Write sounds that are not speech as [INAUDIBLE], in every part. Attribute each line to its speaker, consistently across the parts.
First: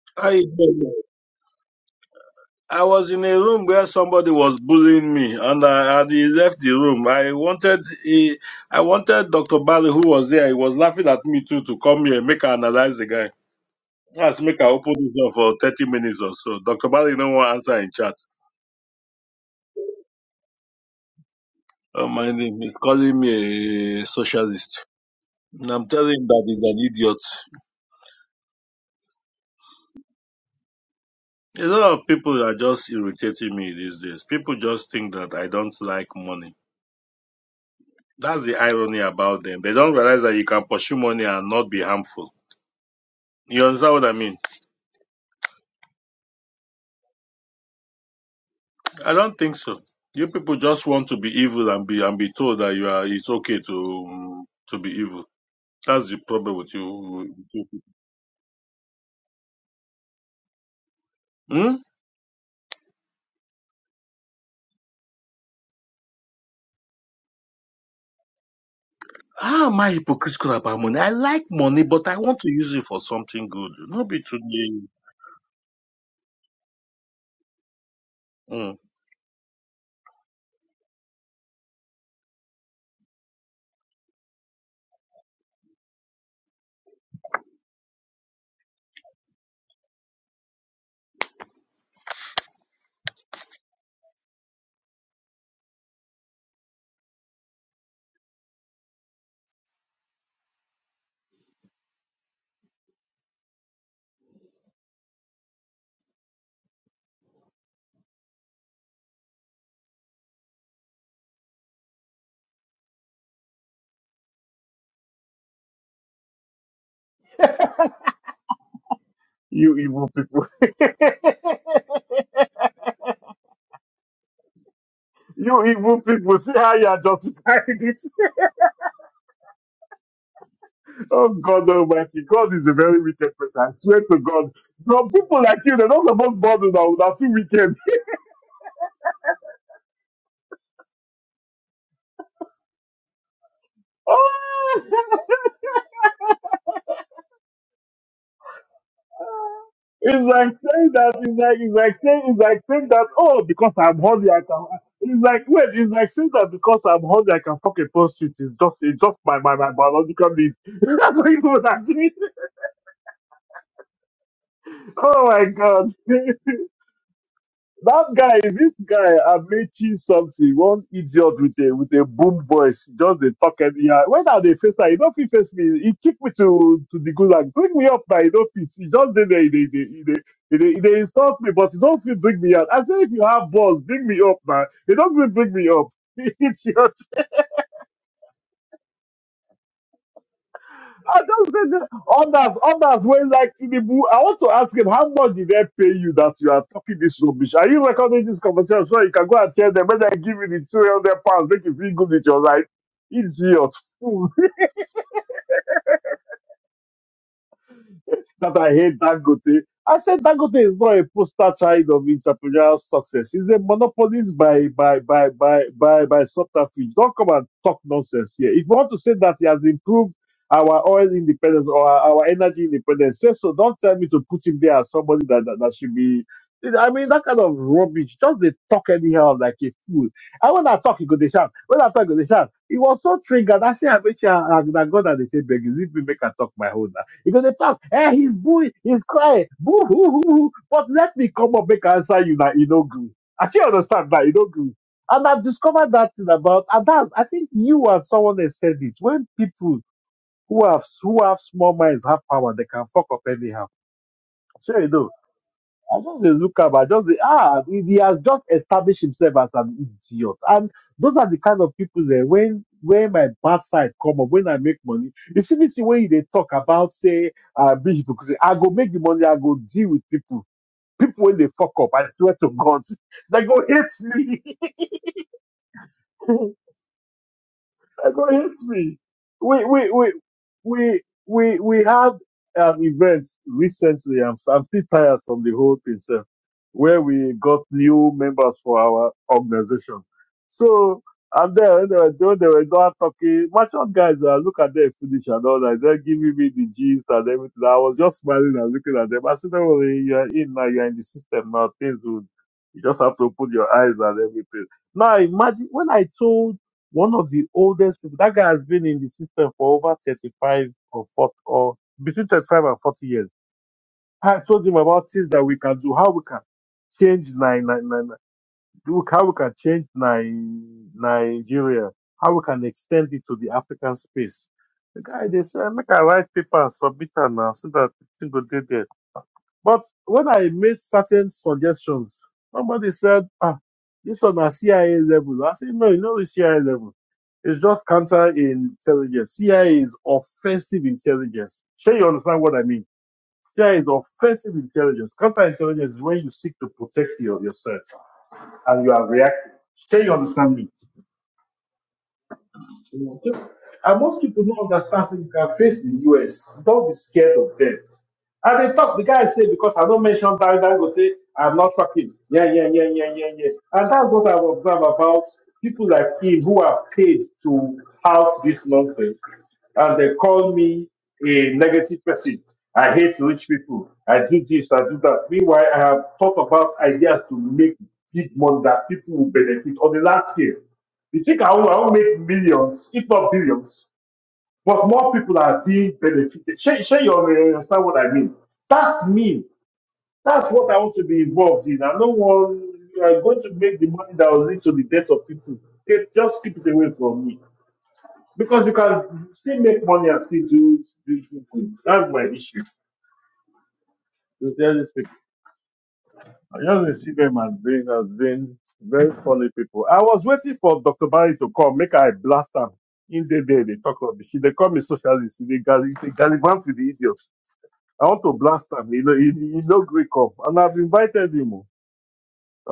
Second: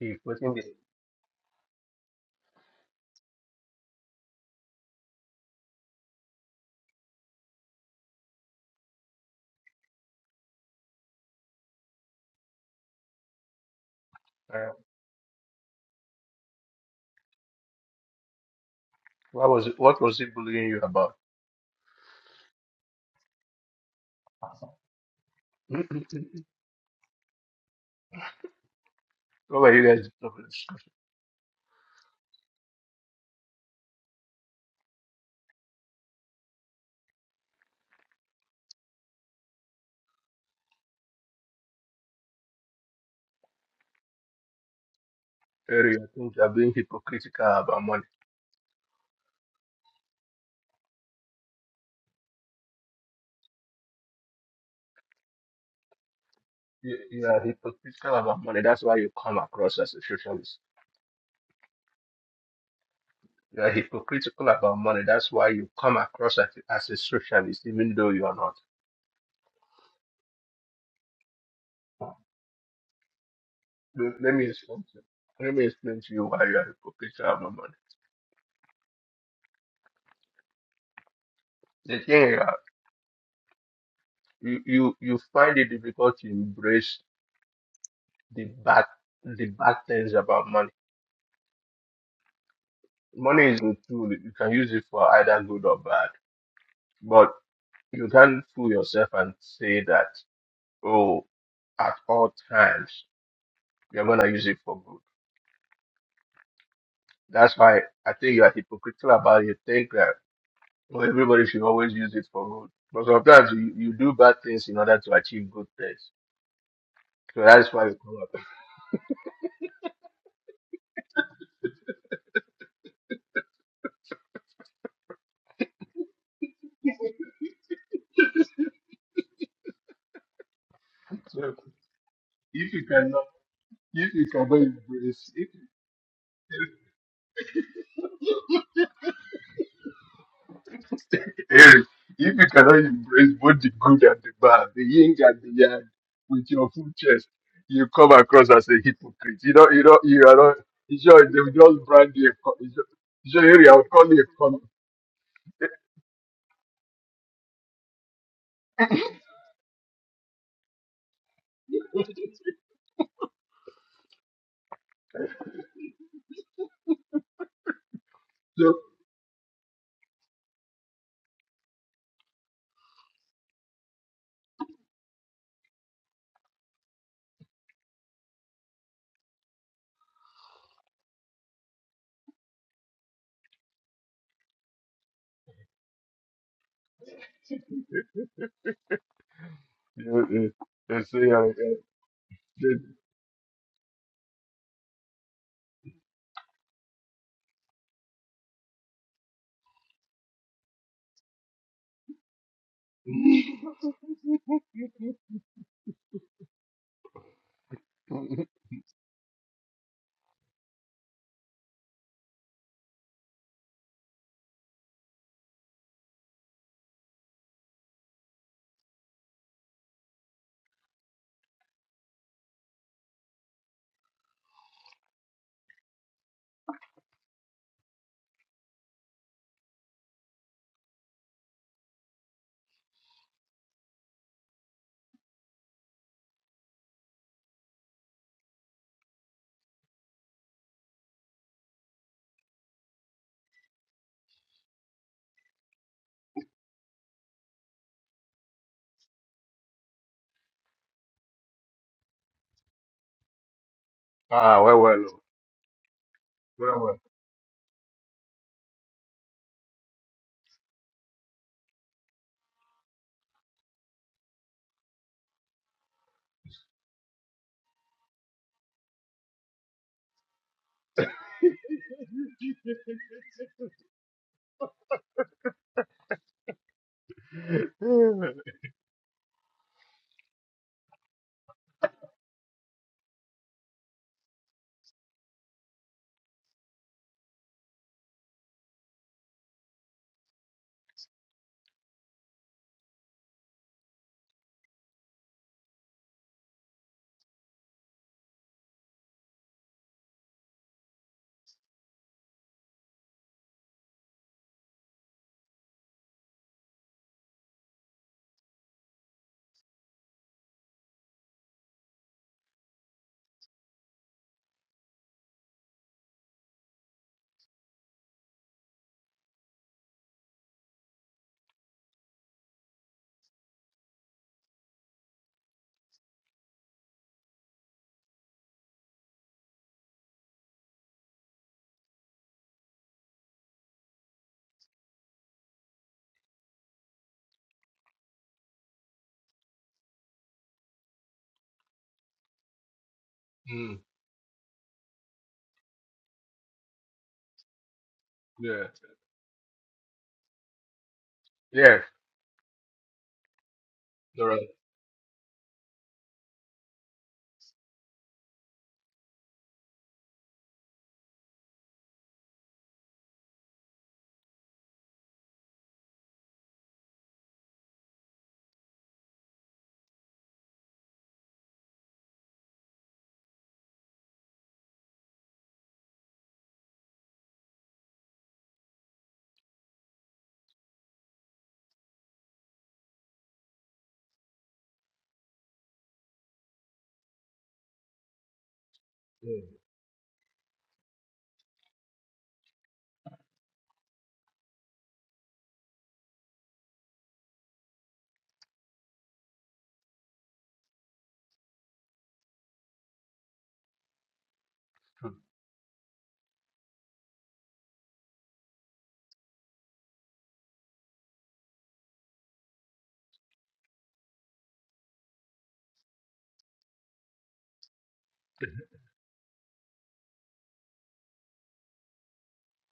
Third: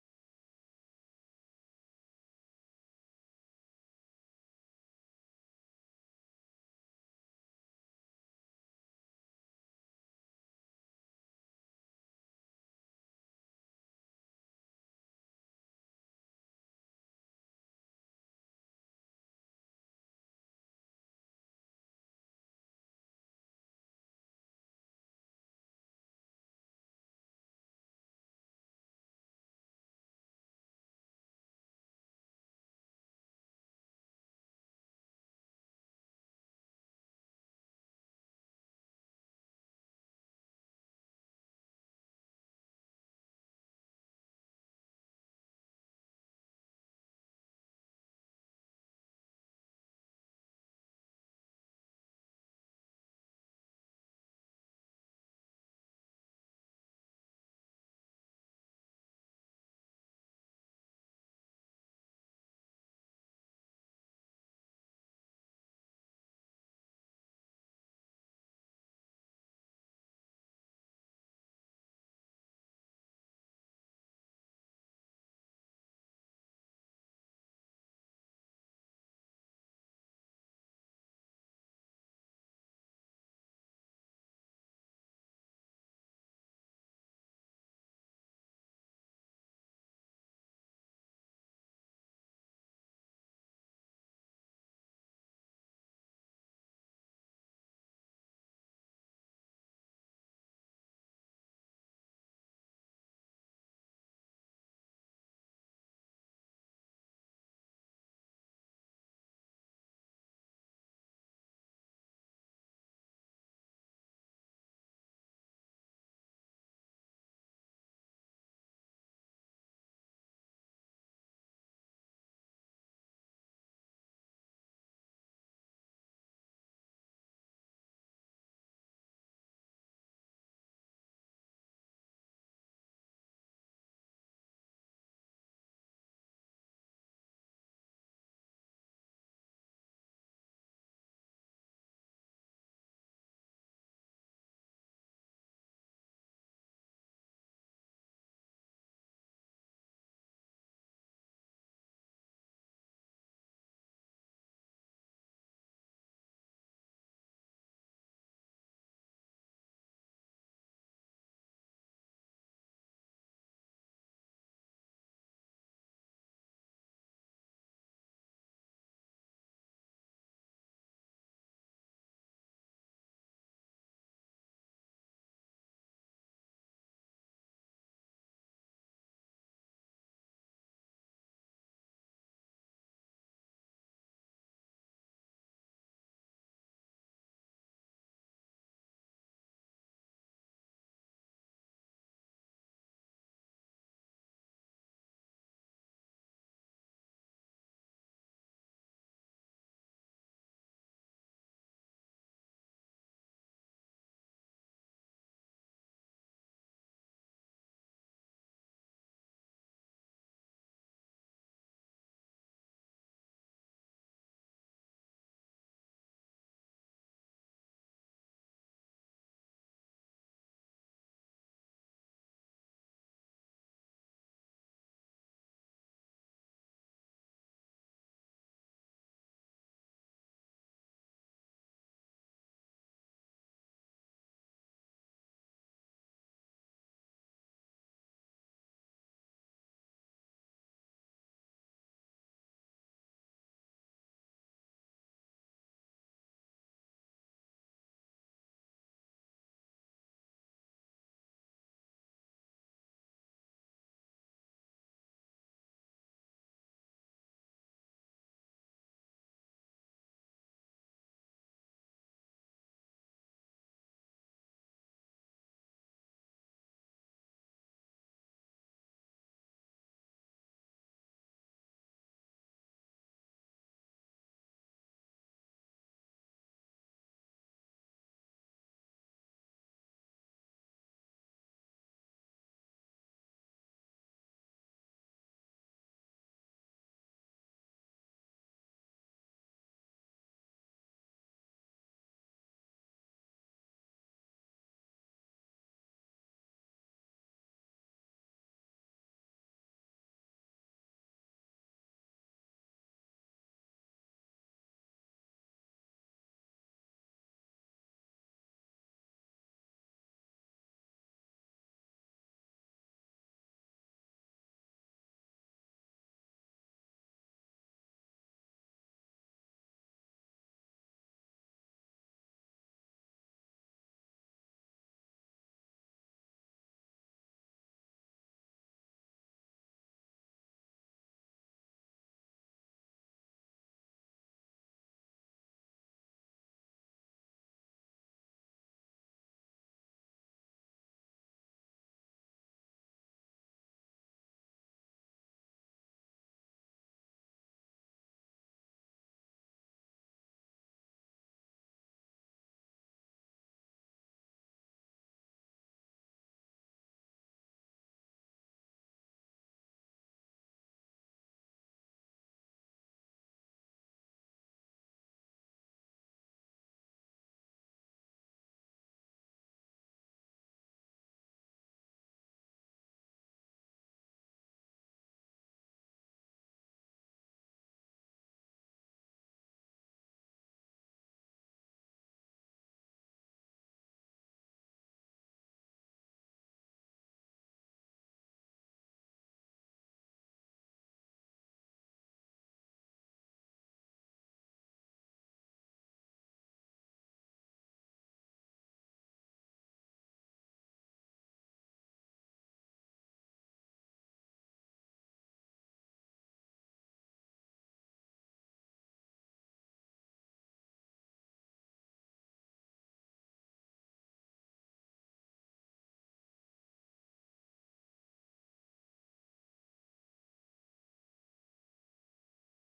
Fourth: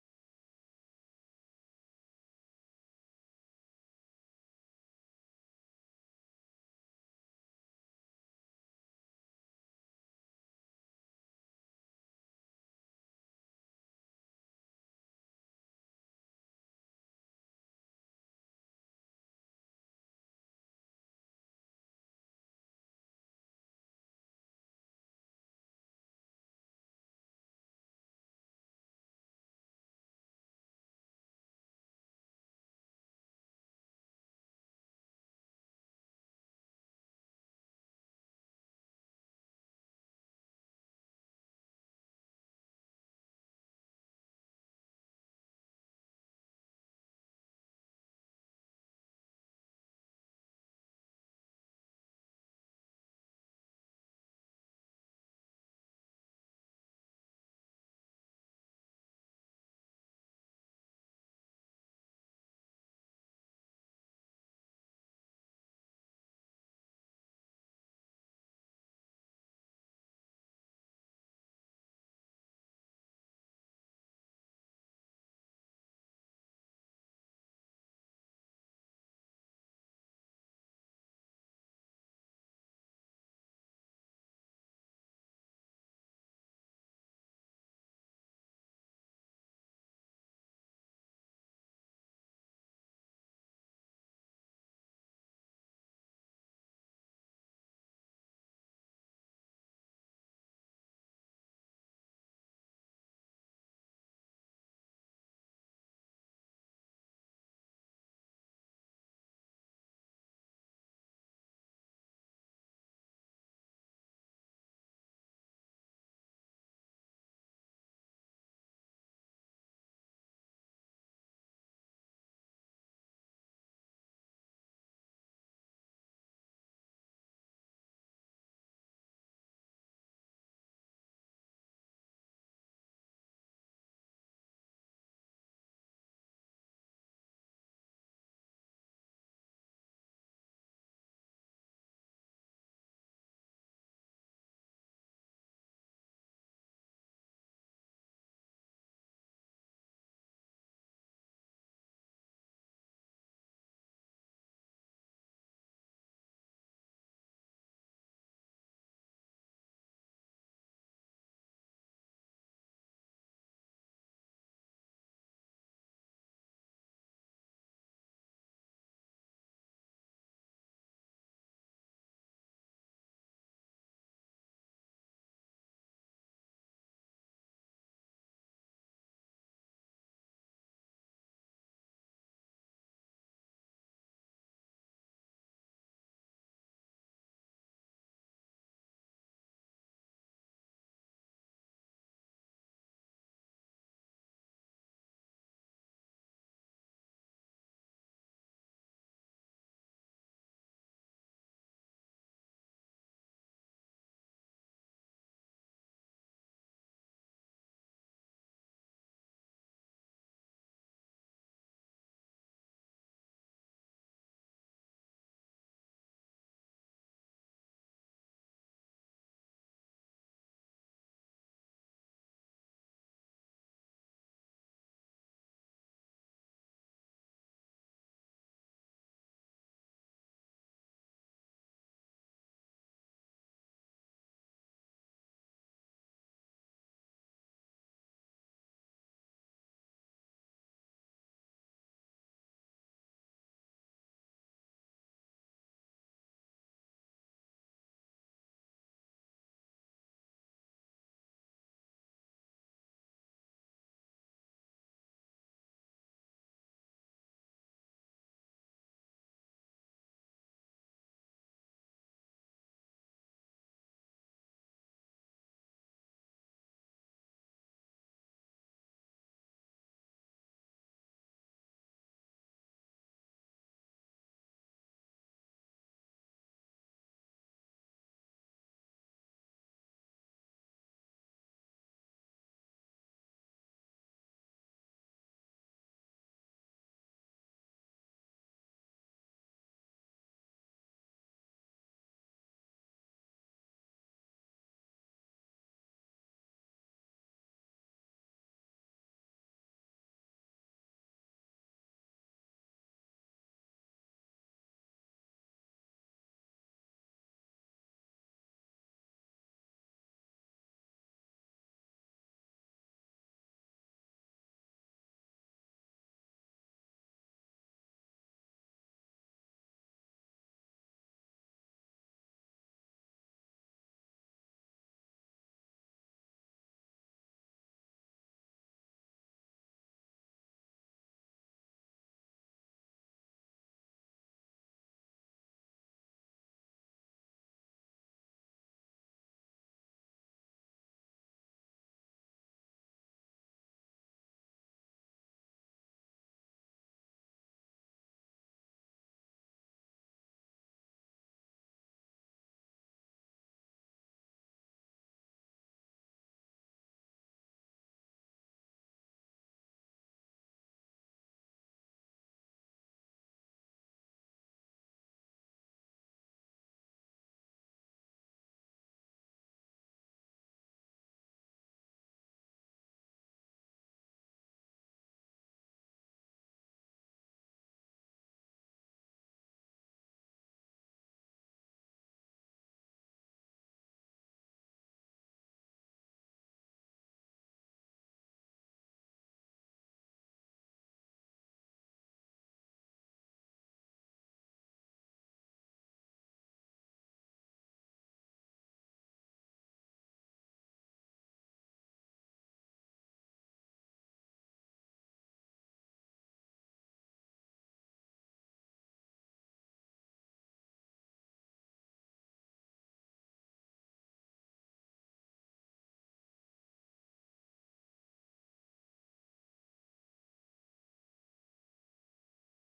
Speaker 1: If
Speaker 2: I
Speaker 1: within the,
Speaker 2: I was in a room where somebody was bullying me, and I and he left the room. I wanted he, I wanted Doctor Barry, who was there, he was laughing at me too, to come here and make her analyze the guy. Let's make her
Speaker 1: uh,
Speaker 2: open this up for thirty minutes or so. Doctor Bali no one answer in chat.
Speaker 1: what was what was he bullying you about?
Speaker 2: Oh, my name is calling me a socialist.
Speaker 1: [CLEARS THROAT]
Speaker 2: And
Speaker 1: what
Speaker 2: I'm telling him that he's an idiot.
Speaker 1: were you guys
Speaker 2: A lot of people are just irritating me these days. People just think that I don't like money. That's the irony about them. They don't realize that you can pursue money and not be harmful. You understand what I mean?
Speaker 1: comparing? I think you are being hypocritical about money.
Speaker 2: I don't think so. You people just want to be evil and be and be told that you are. It's okay to to be evil. That's the problem with you.
Speaker 1: You, you
Speaker 2: With
Speaker 1: are
Speaker 2: you people.
Speaker 1: hypocritical about money. That's why you come across as a socialist.
Speaker 2: Hmm?
Speaker 1: You are hypocritical about money. That's why you come across as, as a socialist, even though you are not.
Speaker 2: How am I hypocritical about money? I like money, but I want to use it for something good. Not
Speaker 1: Let
Speaker 2: be
Speaker 1: let
Speaker 2: too
Speaker 1: me explain
Speaker 2: mean.
Speaker 1: to you. Let me explain to you why you are hypocritical about money.
Speaker 2: Hmm.
Speaker 1: The thing is, that you you you find it difficult to embrace the bad the bad things about money Money is a tool. You can use it for either good or bad. But you can't fool yourself and say that, oh, at all times, you're going to use it for good. That's why I think you are hypocritical about it. Think that oh, everybody should always use it for good. But sometimes you, you do bad things in order to achieve good things. So that's why you come up.
Speaker 2: You evil people. [LAUGHS] You evil people. See how you are justifying it. [LAUGHS]
Speaker 1: [LAUGHS]
Speaker 2: Oh
Speaker 1: so
Speaker 2: God Almighty, God is a
Speaker 1: if you
Speaker 2: very
Speaker 1: cannot,
Speaker 2: wicked person. I swear
Speaker 1: if
Speaker 2: to
Speaker 1: you
Speaker 2: God,
Speaker 1: cannot
Speaker 2: some
Speaker 1: embrace,
Speaker 2: people like you, they're not supposed to bother now. They're too wicked. [LAUGHS]
Speaker 1: Eric, if you cannot embrace both the good and the bad, the yin
Speaker 2: Oh!
Speaker 1: and the yang, with your full chest, you come across as a hypocrite. You
Speaker 2: [LAUGHS]
Speaker 1: don't, you don't, you
Speaker 2: it's
Speaker 1: are
Speaker 2: like
Speaker 1: not,
Speaker 2: saying
Speaker 1: you
Speaker 2: that.
Speaker 1: sure
Speaker 2: It's
Speaker 1: they will
Speaker 2: like it's
Speaker 1: just
Speaker 2: like
Speaker 1: brand
Speaker 2: saying
Speaker 1: you a,
Speaker 2: it's
Speaker 1: co-
Speaker 2: like
Speaker 1: you sure,
Speaker 2: saying that.
Speaker 1: you
Speaker 2: Oh,
Speaker 1: sure Eric,
Speaker 2: because
Speaker 1: I'll
Speaker 2: I'm
Speaker 1: call you
Speaker 2: hungry,
Speaker 1: a
Speaker 2: I
Speaker 1: con.
Speaker 2: can. It's like wait, it's like saying that because I'm hungry, I can fuck a prostitute. It's just it's just my my, my biological need. [LAUGHS] That's what you would
Speaker 1: [LAUGHS]
Speaker 2: actually. Oh my God. [LAUGHS] That guy is
Speaker 1: so,
Speaker 2: this guy Amechi something, one idiot with a with a boom voice, just the talk and yeah. When are they face that? You don't feel face me. He kick me to to the gulag. Bring me up now, you don't fit. He just did they they they they they, they, they insult me, but you don't feel bring me out. I say if you have balls, bring me up now. You don't feel bring me up. [LAUGHS] Idiot.
Speaker 1: you, you, they
Speaker 2: I
Speaker 1: say, uh,
Speaker 2: just said that others, others when like Tinubu. I want to ask him how much did they pay you that you are talking this rubbish? Are you recording this conversation so you can go and tell them when they give you the two hundred pounds, make you feel good with your life? Idiot,
Speaker 1: uh, they-
Speaker 2: that I hate Dangote. I said Dangote is not a poster child of entrepreneurial success. He's a monopolist by by by by by by subterfuge. Don't come and talk nonsense here. If you want to say that he has improved our oil independence or our, our energy independence, say so. Don't tell me to put him there as somebody that, that, that should be. I mean, that kind of rubbish. Just they talk anyhow like a fool. And when I talk, he go they shout. When I talk, he go they shout. It was so triggered. I say, I bet you, I, I, God, and they say, begging. Leave me make I talk my own. Because they talk, hey, he's booing, he's crying, boo hoo hoo hoo. But let me come up make answer you that you don't agree. I still understand that you don't agree. And I've discovered that thing about and that's I think you and someone else said it. When people who have who have small minds have power, they can fuck up anyhow.
Speaker 1: [LAUGHS] ah,
Speaker 2: So
Speaker 1: well,
Speaker 2: you
Speaker 1: well,
Speaker 2: know.
Speaker 1: oh,
Speaker 2: I just dey look am.
Speaker 1: well,
Speaker 2: I
Speaker 1: well. [LAUGHS]
Speaker 2: just dey ah, he, he has just established himself as an idiot, and those are the kind of people there. When when my bad side come up, when I make money, you see this thing when they talk about say uh, be hypocrisy. I go make the money. I go deal with people. People when they fuck up, I swear to God, [LAUGHS] they go hate me. [LAUGHS] That God
Speaker 1: Mm,
Speaker 2: hates me. We we we we we we had an event recently. I'm I'm still tired from the whole thing, sir, where we got new members for our organization. So and then when they were doing, they were not talking. Merchant guys, uh, look at them finish and all that. They're giving me the gist and everything. I was just smiling and looking at them. I said, "Don't worry, you're in now. You're in the system now. Things will. You just have to open your eyes and everything." Now imagine when I told one of the oldest people. That guy has been in the system for over 35 or 40, or between 35 and 40 years. I told him about things that we can do, how we can change nine, nine, nine, nine, look how we can change nine, Nigeria, how we can extend it to the African space. The guy, they said, make a write paper and submit it now so that the thing go dey there. But when I made certain suggestions, somebody said, ah, this on a CIA level. I said, no, you know the CIA level. It's just counterintelligence. CIA is offensive intelligence. Sure, you understand what I mean? CIA is offensive intelligence. Counterintelligence is when you seek to protect your, yourself
Speaker 1: yeah,
Speaker 2: and you are reacting. Sure, you understand me?
Speaker 1: yeah,
Speaker 2: You know, And most
Speaker 1: all
Speaker 2: people
Speaker 1: right.
Speaker 2: don't understand, so you can face the US. Don't be scared of them. And they talk, the guy said, because I don't mention Barry Dangote, I'm not talking. Yeah, yeah, yeah, yeah, yeah, yeah. And that's what I've observed about people like him who are paid to tout this nonsense. And they call me a negative person. I hate rich people. I do this, I do that. Meanwhile, I have thought about ideas to make big money that people will benefit on the last scale. You think I will, I will make millions, if not billions, but more people are being benefited. Share, share your you understand what I mean. That's me.
Speaker 1: Mm,
Speaker 2: That's what I want to be involved in. I don't want you are going to make the money that will lead to the death of people. Take- Just keep it away from me. Because you can still make money and still do do good. That's my issue. I just dey see them as being as being very funny people. I was waiting for Dr. Barry to come, make I blast them. In the day they talk about she they call me socialist, they gall- they gallivant with the idiots. I want to blast him. You know, he, he- he's no Greek up. And I've invited him. oh.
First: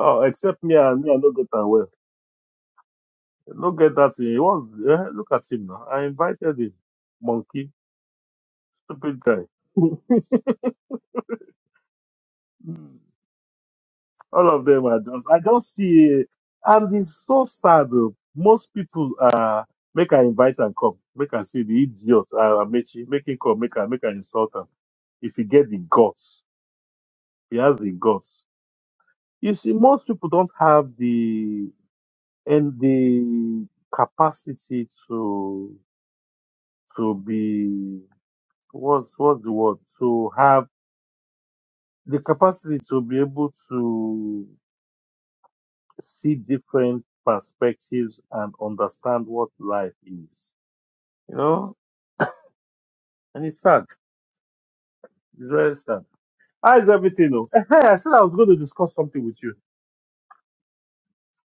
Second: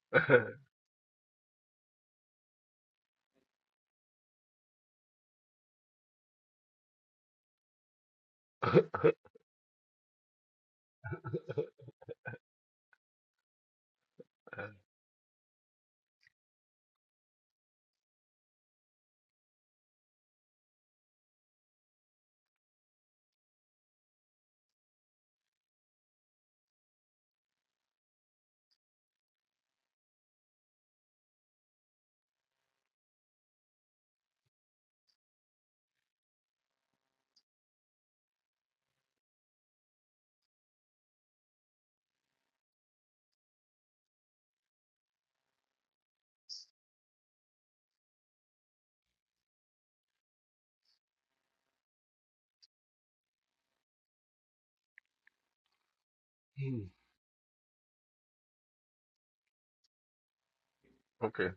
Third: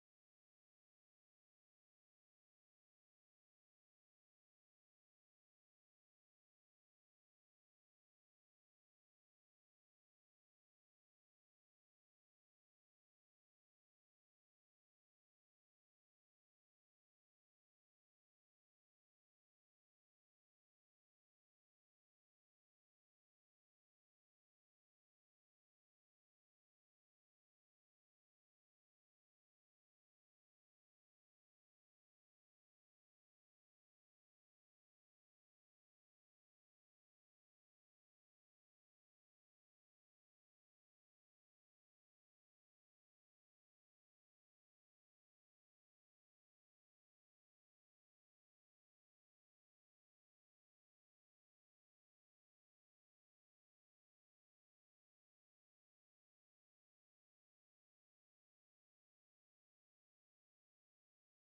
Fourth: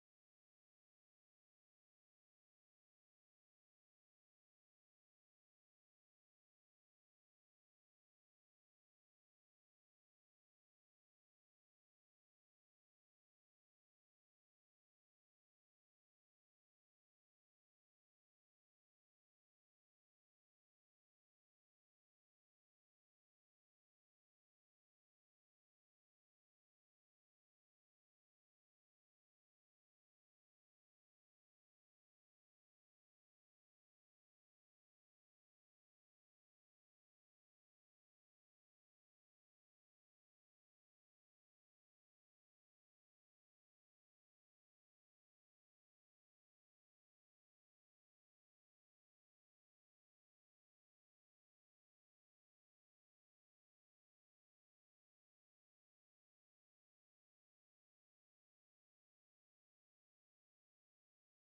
Speaker 1: [LAUGHS] good.
Speaker 2: except me and me, I don't get that well. I don't get that thing. He was eh, look at him now. I invited him. Monkey, stupid guy. [LAUGHS] All of them are just, I just see, and it's so sad. Though. Most people uh, make her invite and come, make her see the idiot, uh, Amechi, make him come, make her, make her insult him. If he get the guts, he has the guts. You see, most people don't have the and the capacity to to be what's what's the word to have the capacity to be able to see different perspectives and understand what life is. You know, and it's sad. It's very sad. How is
Speaker 1: Mm,
Speaker 2: everything? though? Eh, Hey, I said I was going to discuss something with you.
Speaker 1: okay.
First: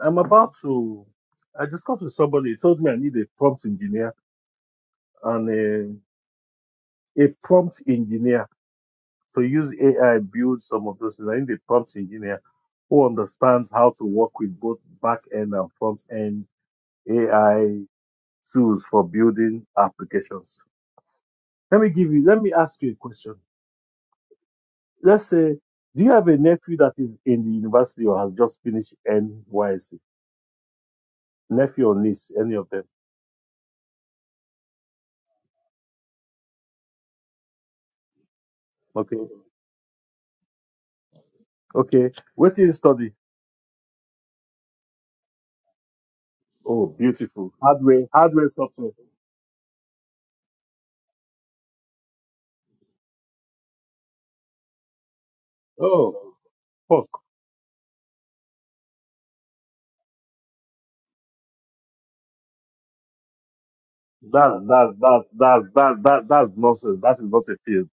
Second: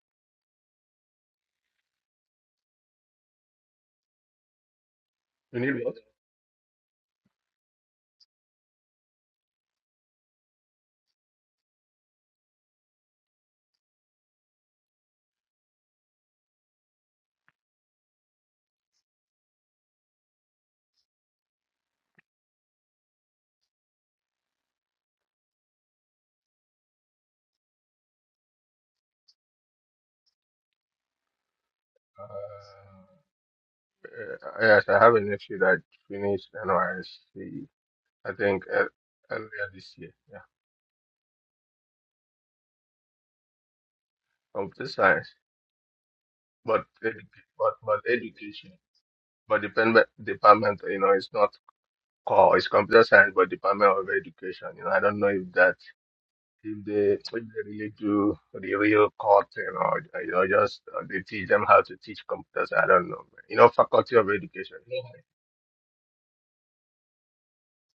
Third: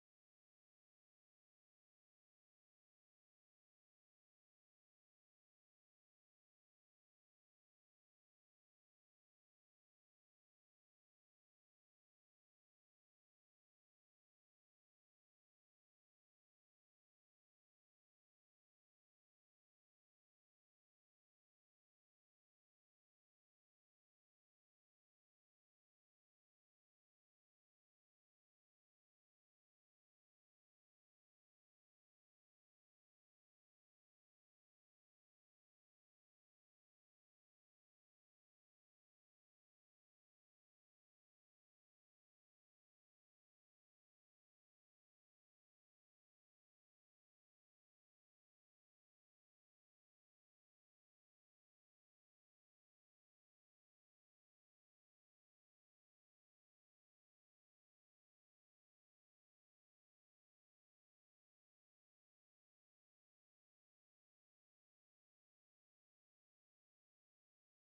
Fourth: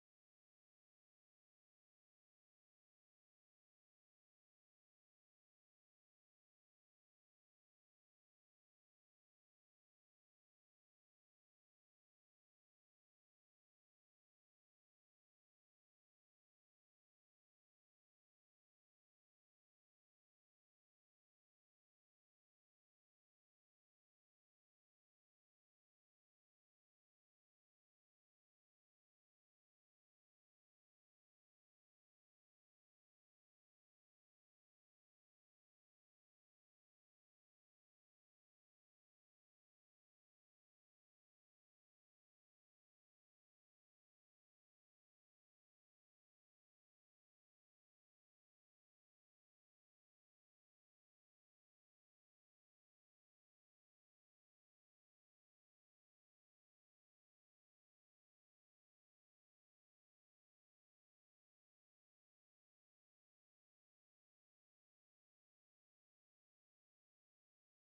Speaker 2: I'm about to. I discussed with somebody. He told me I need an engineer and
Speaker 1: You need
Speaker 2: engineer. I need a prompt engineer who runs both end and front end AI tools for building applications. Let me give you. Let me ask you a question. Let's say do you have a nephew that is in the university NYC? Nephew or
Speaker 1: Uh,
Speaker 2: niece, any of them?
Speaker 1: yes, I have a nephew that finished NYSC, I think ear-
Speaker 2: Okay.
Speaker 1: earlier this year. Yeah,
Speaker 2: Okay. What is study?
Speaker 1: computer science, but
Speaker 2: Oh,
Speaker 1: educa-
Speaker 2: beautiful.
Speaker 1: but but
Speaker 2: Hardware, hardware,
Speaker 1: education,
Speaker 2: software.
Speaker 1: but department department, you know, it's not core. It's computer science, but department of education. You know, I don't know if that
Speaker 2: Oh,
Speaker 1: if
Speaker 2: fuck.
Speaker 1: they if they really do the real core thing or you know just uh, they teach them how to teach computers. I don't know. man. You know, faculty of
Speaker 2: That,
Speaker 1: education.
Speaker 2: that,
Speaker 1: Yeah.
Speaker 2: that, that, that, that, that's nonsense. That is not a field.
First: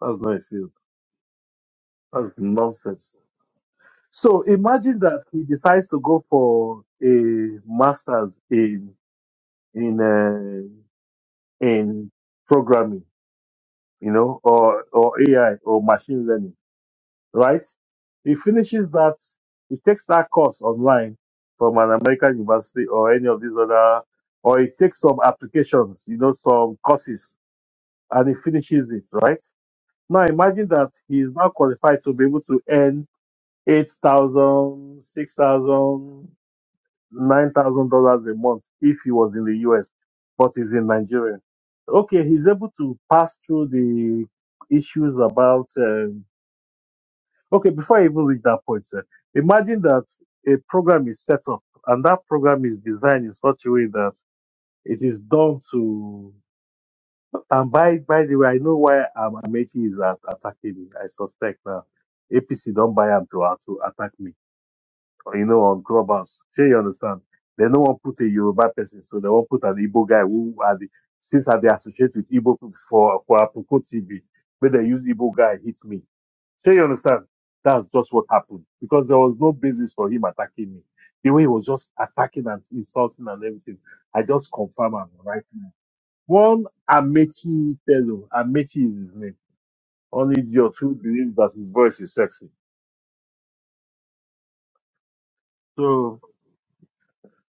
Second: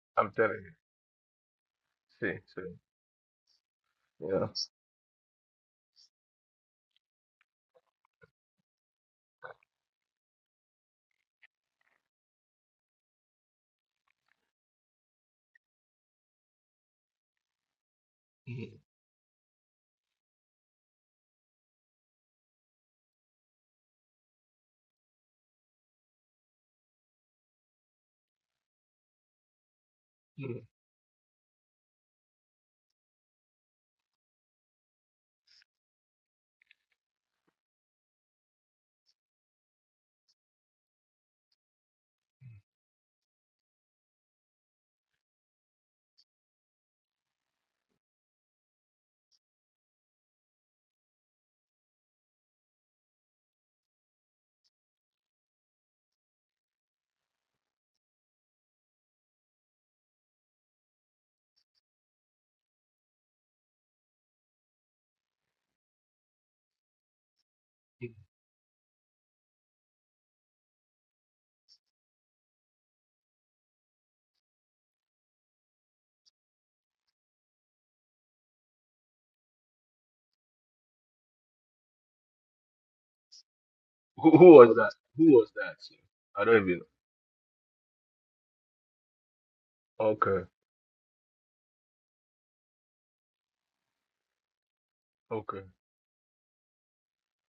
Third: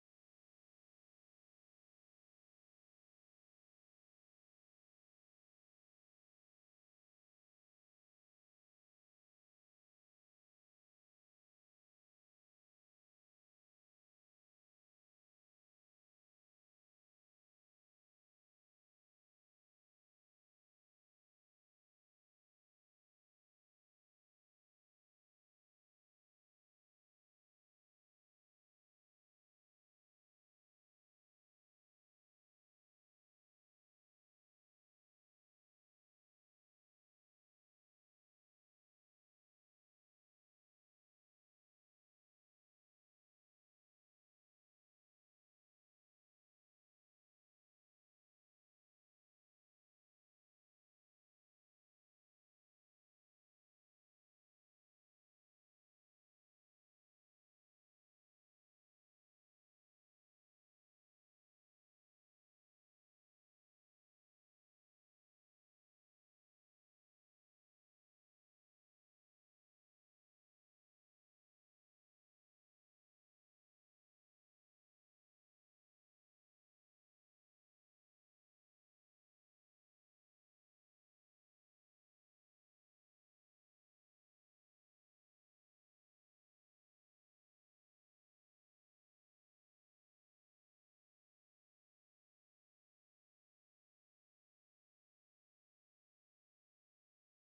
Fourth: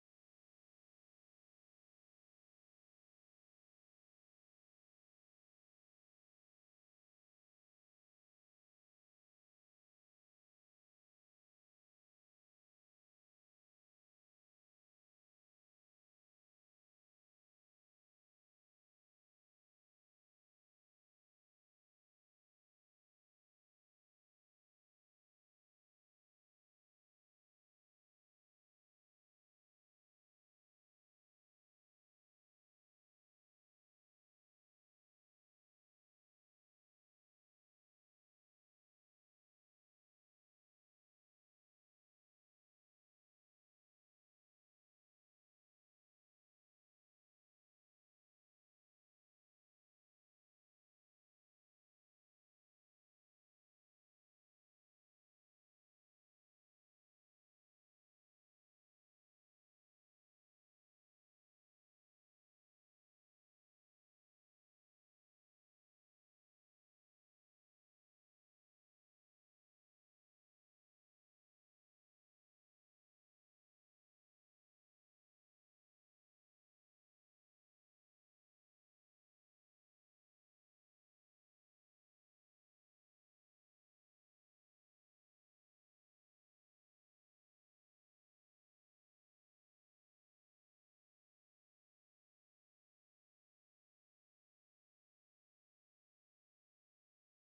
Speaker 2: That's
Speaker 1: I'm
Speaker 2: not a
Speaker 1: telling
Speaker 2: field.
Speaker 1: you.
Speaker 2: That's
Speaker 1: See, see,
Speaker 2: nonsense. So imagine that he decides to go for a master's in, in, uh, in programming, you know, or, or AI or machine learning right? He finishes that, he takes that course online from an American university or any of these other, or he takes some applications, you know, some courses, and he finishes it, right? Now
Speaker 1: you know.
Speaker 2: imagine that he is now qualified to be able to earn eight thousand, six thousand, nine thousand dollars a month if he was in the US, but he's in Nigeria. Okay, he's able to pass through the issues about uh, Okay, before I even reach that point, sir, imagine that a program is set up and that program is designed in such a way that it is done to. And by by the way, I know why um, Amechi is at, attacking me. I suspect now APC don't buy him to, uh, to attack me. Or, you know, on Clubhouse. Sure, you understand? They don't want to put a Yoruba person, so they won't put an Igbo guy who are the, since are they associate with Igbo for for Apoko TV. But they use Igbo guy hit me. So you understand? That's just what happened because there was no basis for him attacking me. The way he was just attacking and insulting and everything, I
Speaker 1: Who, who
Speaker 2: just
Speaker 1: was that?
Speaker 2: confirm am
Speaker 1: Who
Speaker 2: right
Speaker 1: was
Speaker 2: now.
Speaker 1: that? I don't
Speaker 2: One
Speaker 1: even
Speaker 2: Amechi fellow, Amechi is his name,
Speaker 1: know.
Speaker 2: an
Speaker 1: Okay,
Speaker 2: idiot who believes that his voice is sexy.
Speaker 1: okay.
Speaker 2: So,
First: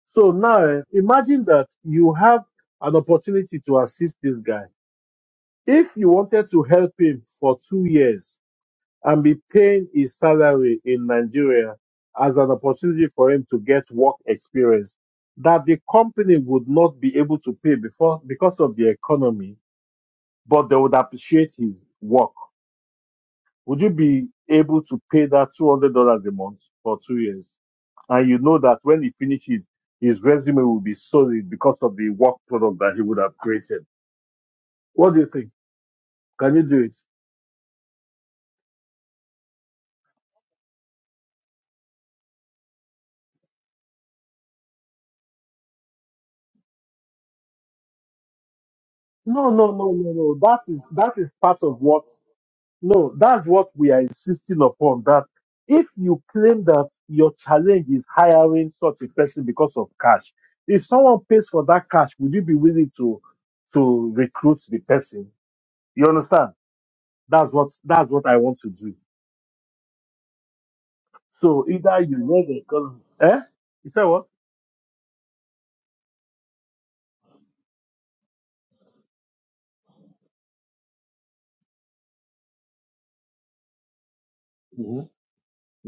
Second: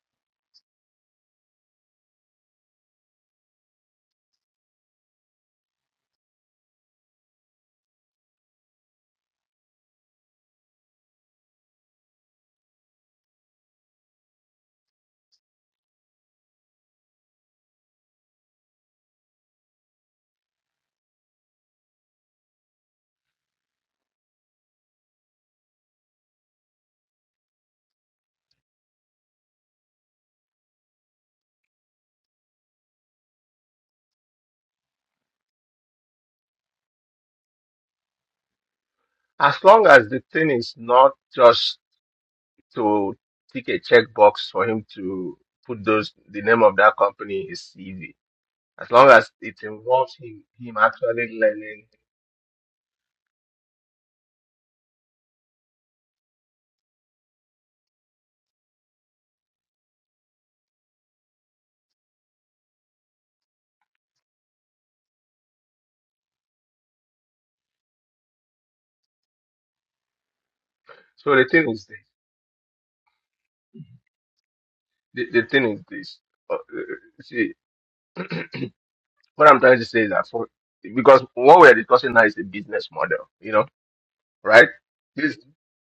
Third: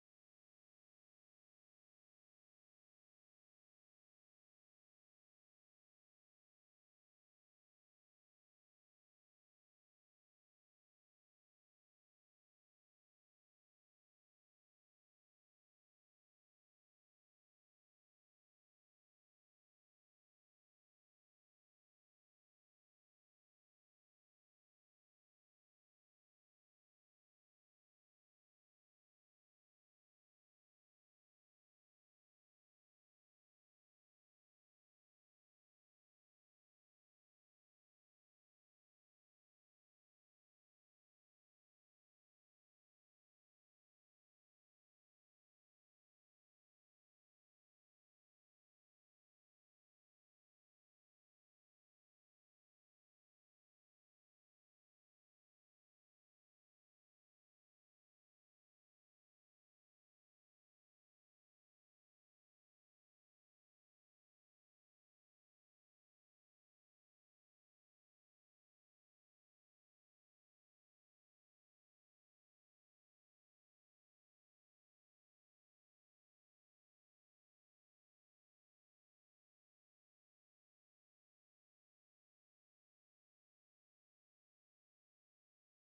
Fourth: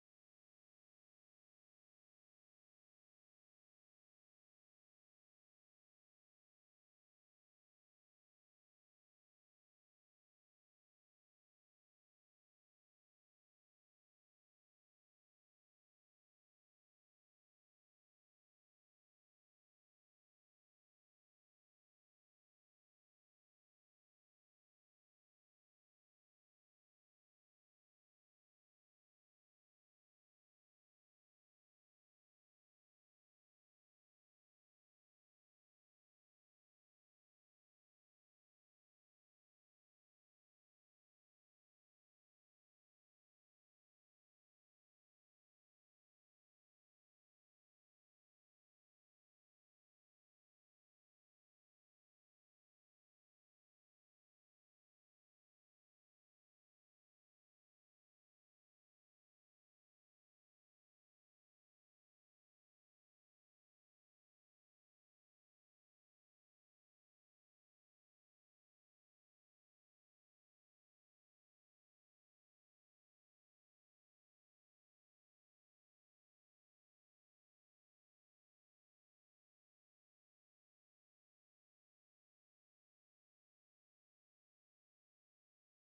Speaker 2: so now eh, imagine that you have an opportunity to assist this guy. If you wanted to help him for two years, and be paying his salary in Nigeria as an opportunity for him to get work experience that the company would not be able to pay before because of the economy, but they would appreciate his work. Would you be able to pay that two hundred dollars a month for two years? And you know that when he finishes, his resume will be solid because of the work product that he would have created. What do you think? Can you do it?
Speaker 1: As long as the thing is not just to tick a checkbox for him to put those the name of that company in his CV. As long as
Speaker 2: No,
Speaker 1: it
Speaker 2: no, no, no,
Speaker 1: involves
Speaker 2: no.
Speaker 1: him
Speaker 2: That
Speaker 1: him
Speaker 2: is that is
Speaker 1: actually
Speaker 2: part of
Speaker 1: learning.
Speaker 2: what No, that's what we are insisting upon. That if you claim that your challenge is hiring such a person because of cash, if someone pays for that cash, would you be willing to to recruit the person? You understand? That's what that's what I want to do.
Speaker 1: So the
Speaker 2: So
Speaker 1: thing is this.
Speaker 2: either you know the economy. Eh? You said what?
Speaker 1: The, the thing is this. Uh, uh, see, what I'm trying to say is that for because what we are discussing now is a business model, you know, right?
Speaker 2: hmm
Speaker 1: This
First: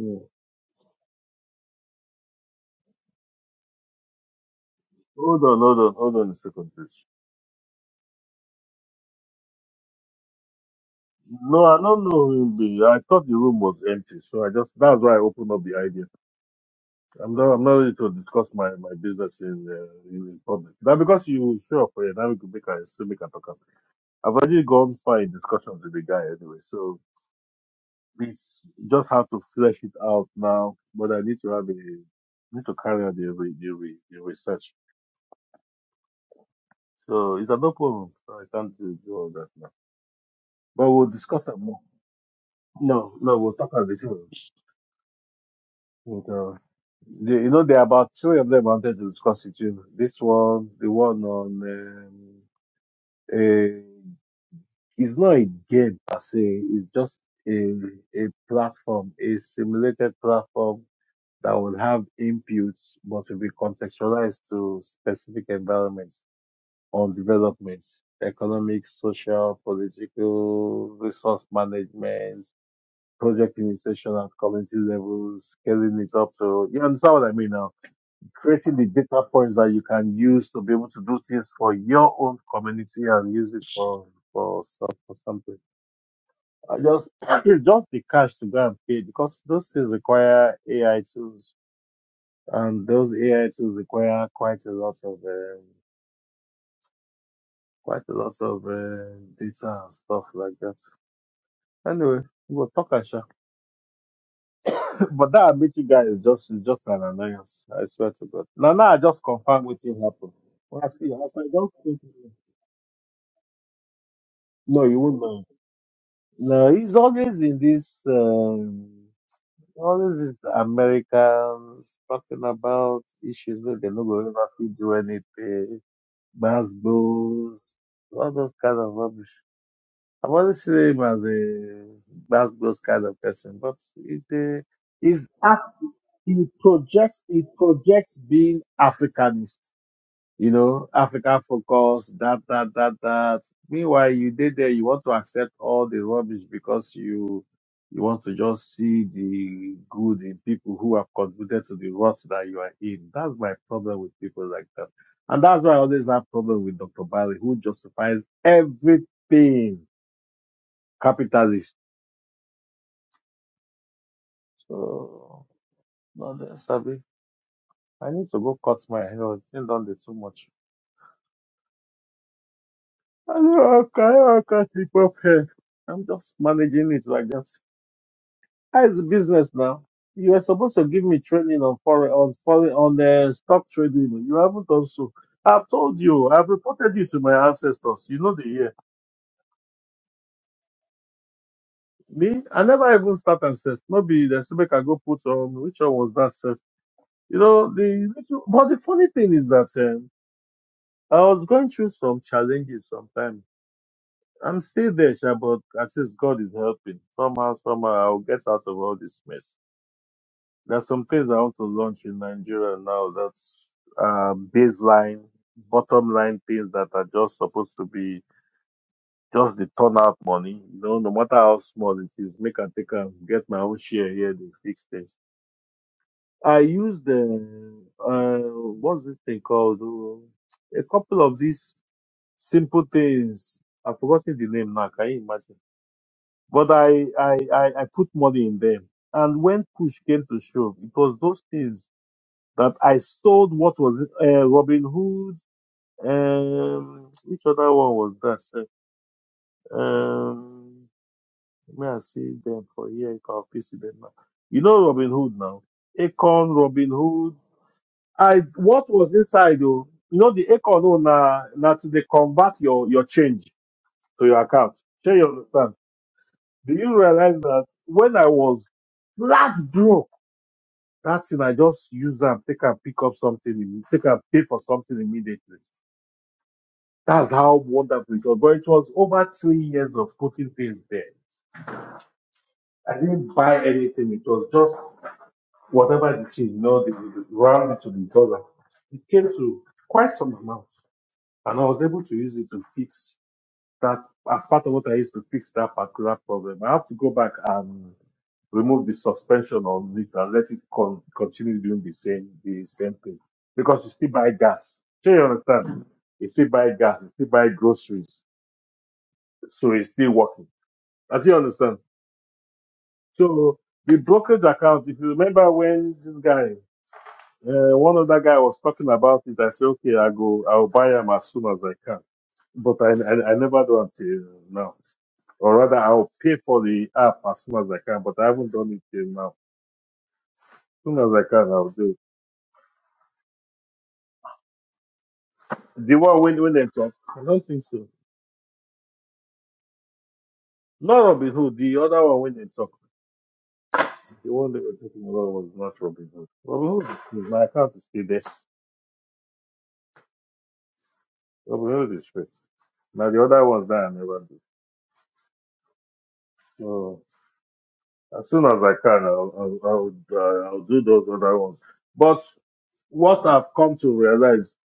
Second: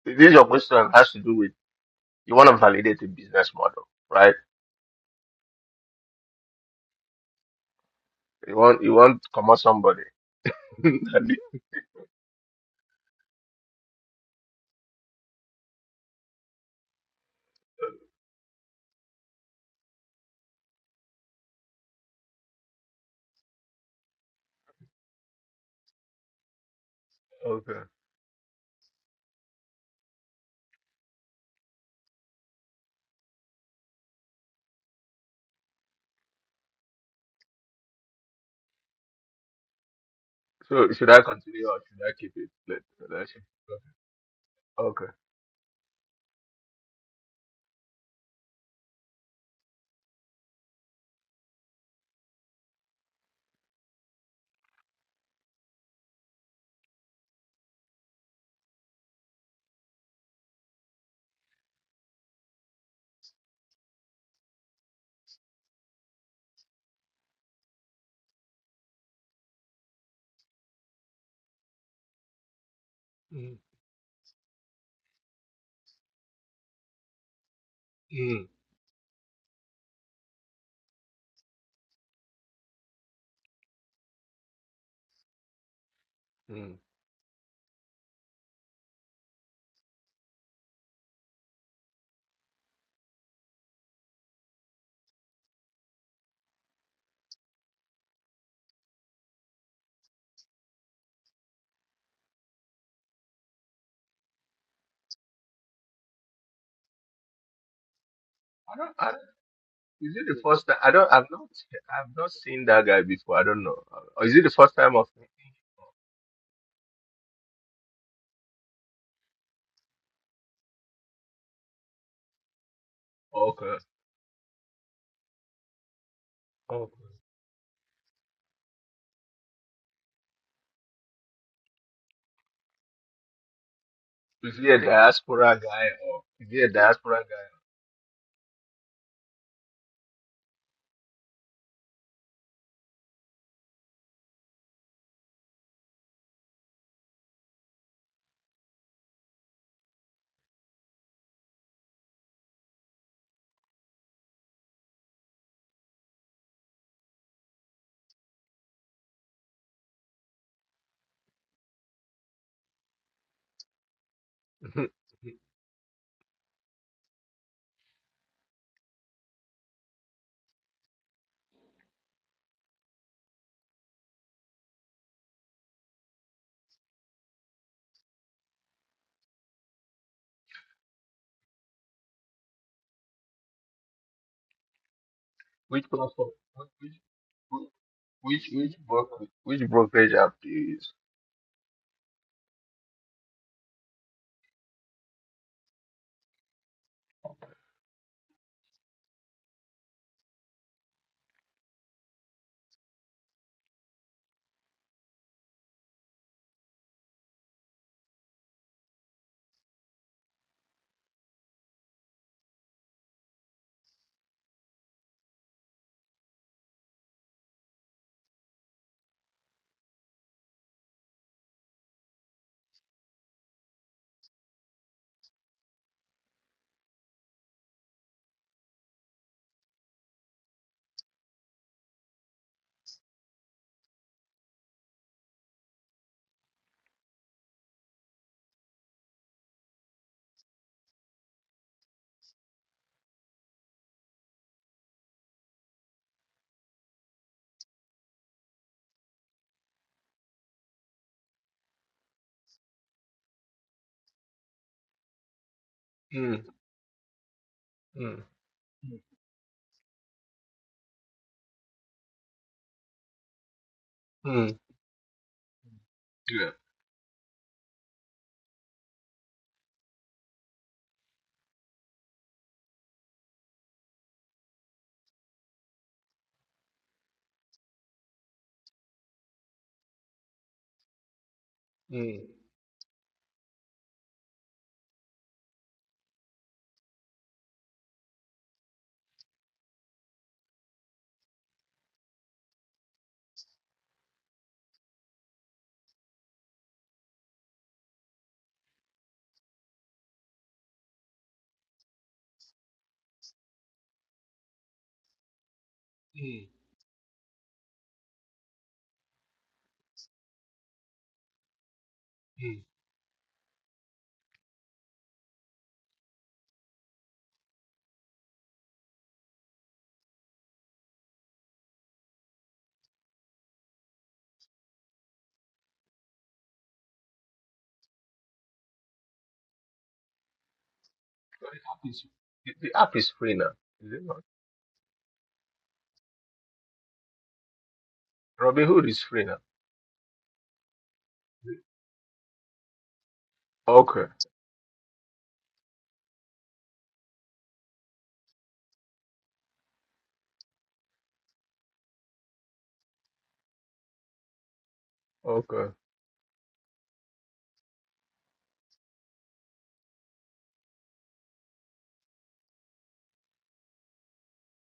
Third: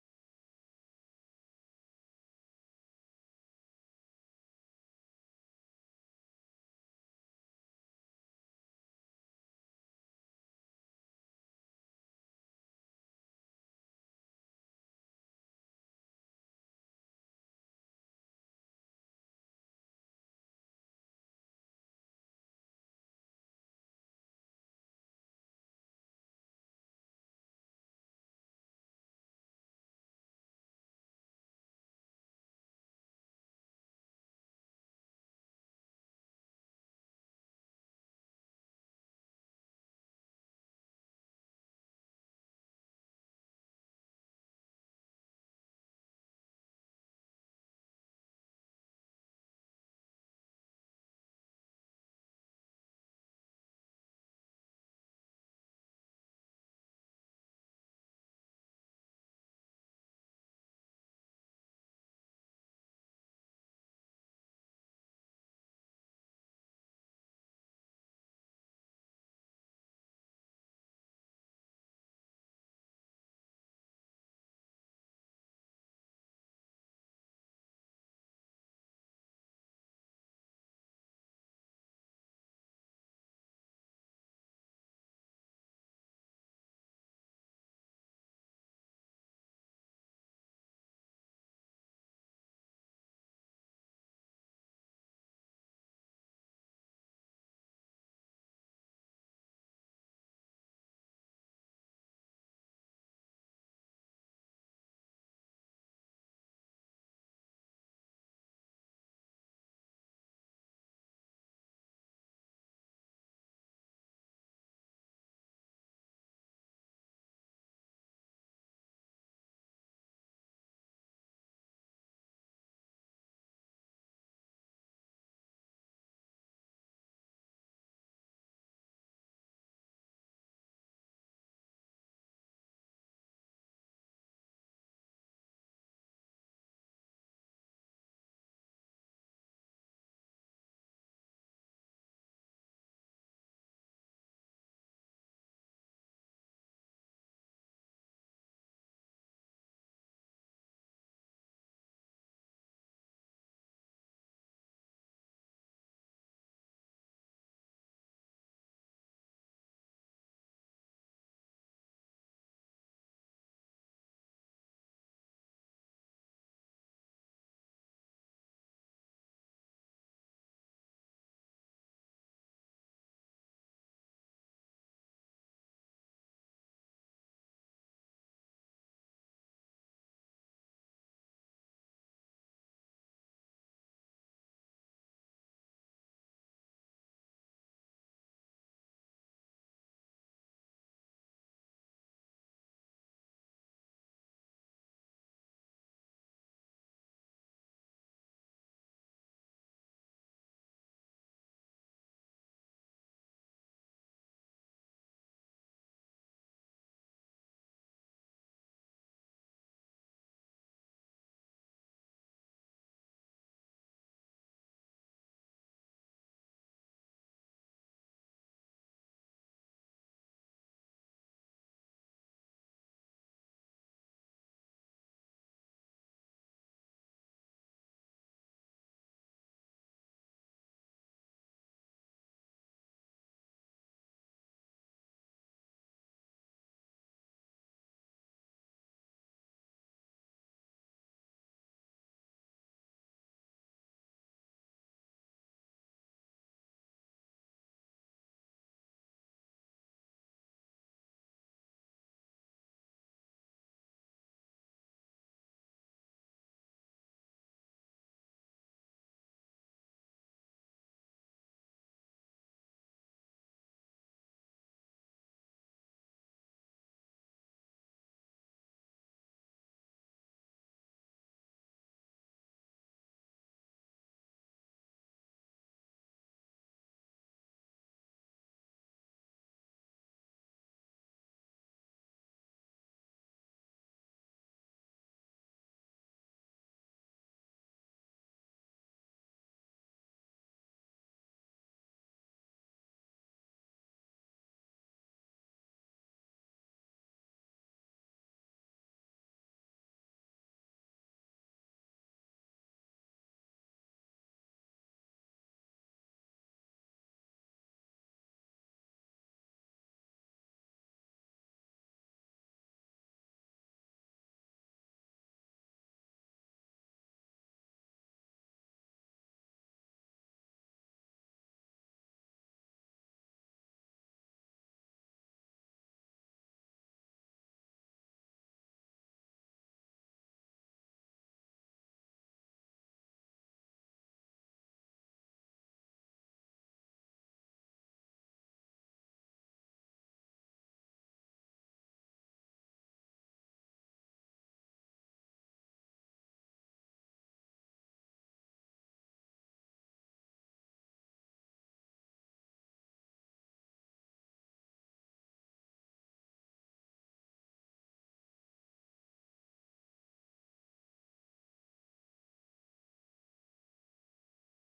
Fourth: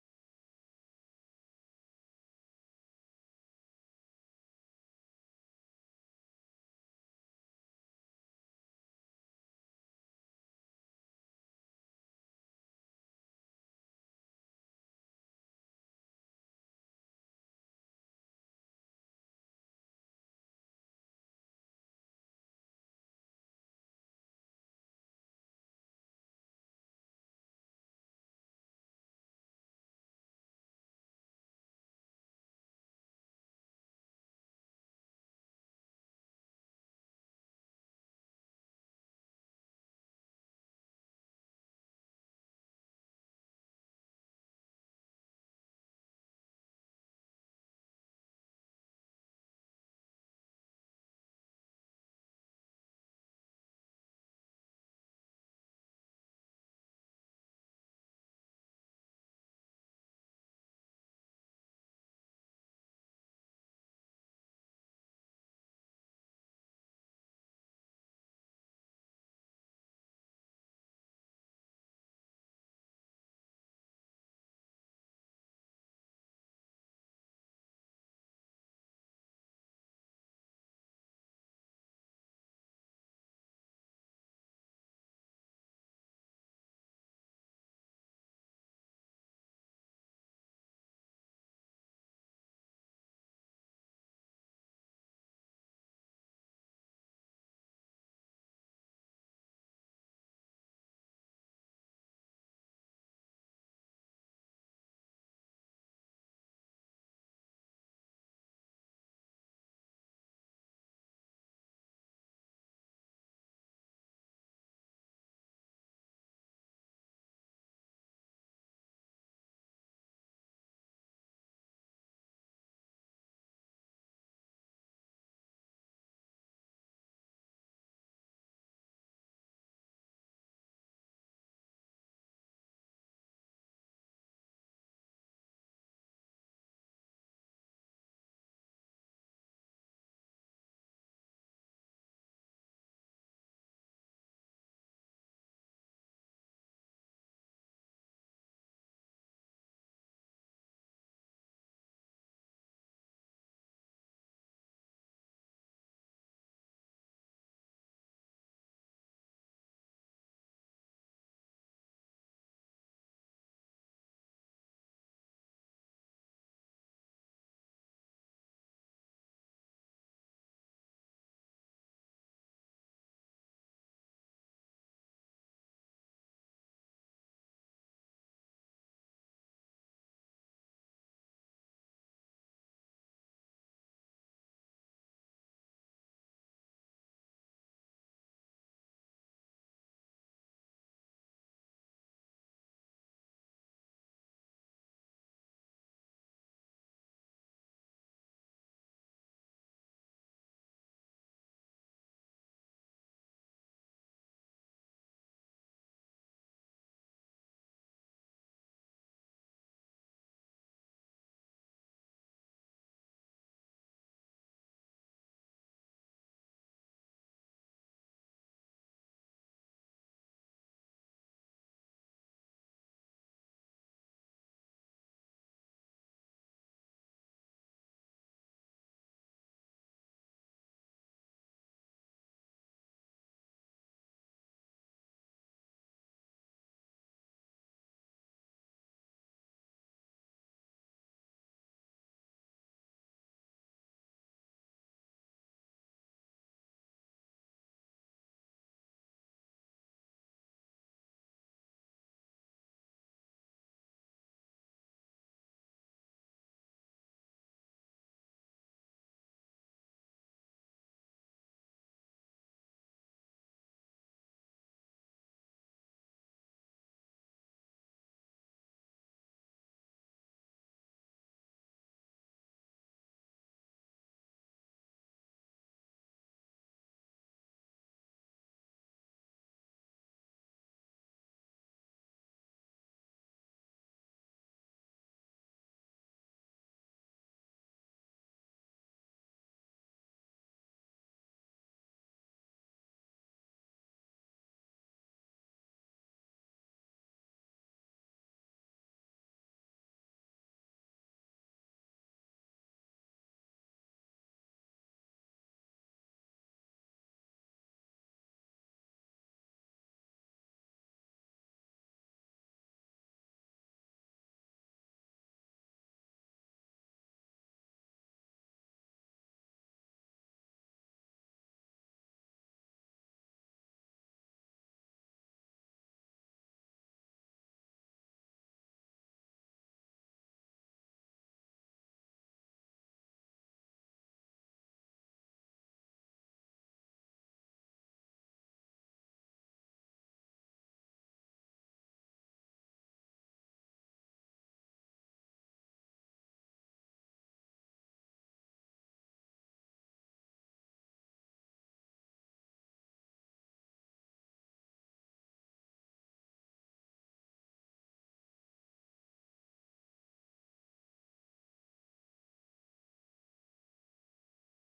Speaker 1: this your question has to do with you want to validate a business model, right?
Speaker 2: Hold on, hold on, hold on a second, please.
Speaker 1: You want you want to come out somebody. [LAUGHS]
Speaker 2: No, I don't know who him I thought the room was empty, so I just that's why I opened up the idea. I'm not. I'm not ready to discuss my, my business in, uh, in in public. Now because you show up for it, now we can make a still make a talk. I've already gone far in discussion with the guy anyway, so
Speaker 1: okay.
Speaker 2: it's just have to flesh it out now. But I need to have a need to carry out the re, the, re, the research. So it's a no problem. So I can't do do all that now. But
Speaker 1: So
Speaker 2: we'll
Speaker 1: should I
Speaker 2: discuss it
Speaker 1: continue or
Speaker 2: more.
Speaker 1: should I keep it? Let,
Speaker 2: No,
Speaker 1: let
Speaker 2: no, we'll talk about it.
Speaker 1: okay.
Speaker 2: But, uh, the, you know, there are about three of them I wanted to discuss with you. know, This one, the one on um, uh, it's not a game per se. It's just a a platform, a simulated platform that will have inputs, but will be contextualized to specific environments on developments, economic, social, political, resource management,
Speaker 1: Mm,
Speaker 2: project initiation at community levels, scaling it up to you understand what I mean now
Speaker 1: mm,
Speaker 2: creating the data points that you can use to be able to do things for your own community and use it for for, some- for something.
Speaker 1: mm.
Speaker 2: I just [CLEARS THROAT] it's just the cash to go and pay because those things require AI tools, and those AI tools require quite a lot of um, quite a lot of uh, data and stuff like that. Anyway. We'll talk Asha. [LAUGHS] But that Amici guy is just is just an annoyance. I swear to God. Now
Speaker 1: I
Speaker 2: now
Speaker 1: don't,
Speaker 2: I
Speaker 1: I,
Speaker 2: just confirm what
Speaker 1: is it
Speaker 2: happened.
Speaker 1: the first time?
Speaker 2: Well, I
Speaker 1: I
Speaker 2: see,
Speaker 1: don't. I've
Speaker 2: as
Speaker 1: not.
Speaker 2: I just think
Speaker 1: I've not seen that guy before. I don't know. Or Is it the first
Speaker 2: no,
Speaker 1: time
Speaker 2: you
Speaker 1: of?
Speaker 2: won't mind. No, he's always in this, um, always this Americans talking about issues
Speaker 1: Okay.
Speaker 2: where they are not going to ever do anything, mass
Speaker 1: Okay.
Speaker 2: goals, all those kind of rubbish. I've always seen him as a mass goals kind of person, but it,
Speaker 1: Is
Speaker 2: uh,
Speaker 1: he a
Speaker 2: he's,
Speaker 1: diaspora
Speaker 2: Af-
Speaker 1: guy or
Speaker 2: he
Speaker 1: is he a diaspora
Speaker 2: projects, he projects being Africanist. You know, Africa focus, that, that, that, that. Meanwhile, you did there, you want to accept all the rubbish because you you want to just see the good in people who have contributed to the rot that you are in. That's my problem with people like that. And that's why I always have problem with Dr. Barry, who justifies everything capitalist.
Speaker 1: guy? [LAUGHS]
Speaker 2: So, no, that's Abi. I need to go cut my hair. It's still done the too much. I know I can't, I can't keep up here. I'm just managing it like that. How's the business now? You were supposed to give me training on foreign on foreign on the stock trading. You haven't done so. I've
Speaker 1: which
Speaker 2: told you.
Speaker 1: platform?
Speaker 2: I've reported you to my ancestors. You know the
Speaker 1: Which which which
Speaker 2: year.
Speaker 1: which brokerage, which brokerage app do you use?
Speaker 2: Me, I never even start and said, maybe the make can go put on which one was that self. You know the. But the funny thing is that um, I was going through some challenges sometimes. I'm still there, sha, but at least God is helping. Somehow, somehow, I'll get out of all this mess. There's some things I want to launch in Nigeria now. That's uh, baseline, bottom line things that are just supposed to be just the turnout money. You know, no matter how small it is, make and take and get my own share here. They fix things. I used the uh, what's this thing called? Oh, A couple of these simple things. I've forgotten the name now. Can you imagine? But I, I, I, I put money in them. And when push came to shove, it was those things that I sold. What was it? Uh, Robin Hood. Um, which other one was that? sef? Um, may I see them for here? I'll piece them now. You know Robin Hood now.
Speaker 1: Mm,
Speaker 2: Acorn, Robin Hood.
Speaker 1: mm,
Speaker 2: I what was inside though? You know the acorn. Oh, na na to dey convert your your change to your
Speaker 1: mm.
Speaker 2: account. Share your understand.
Speaker 1: Yeah.
Speaker 2: Do you realize that when I was flat broke, that thing I just used and take and pick up something, imme- take and pay for something immediately. That's how wonderful it was. But it was over three years of putting things there. I didn't buy anything. It was just whatever the thing, you know, the, the, round it to the dollar. It came to quite some amount, and I was able to use it to fix that as part of what I used to fix that particular problem, I have to go back and remove the suspension on it and let it con- continue doing the same the same thing because you still buy gas. Do you understand? You
Speaker 1: Mm.
Speaker 2: still buy gas. You still buy groceries, so it's still working. Do you understand?
Speaker 1: Mm.
Speaker 2: So the brokerage account. If you remember when this guy, uh, one other guy was talking about it, I said, okay, I go, I'll buy them as soon as I can. But I, I, I never do until now. Or rather, I'll pay for the app as soon as I can, but I haven't done it till now. As soon as I
Speaker 1: So
Speaker 2: can,
Speaker 1: The
Speaker 2: I'll
Speaker 1: app
Speaker 2: do it.
Speaker 1: is the the app is free now, is it not?
Speaker 2: The one when, when they talk? I don't think so.
Speaker 1: Robinhood is free now.
Speaker 2: Not Robin Hood. The other one when they talk.
Speaker 1: Okay,
Speaker 2: The one they were talking about was not Robin Hood. Robin Hood is free. My account is still there. Robin Hood is free. Now the other ones that I never do.
Speaker 1: okay.
Speaker 2: So as soon as I can, I'll I'll I'll, uh, I'll do those other ones. But what I've come to realize,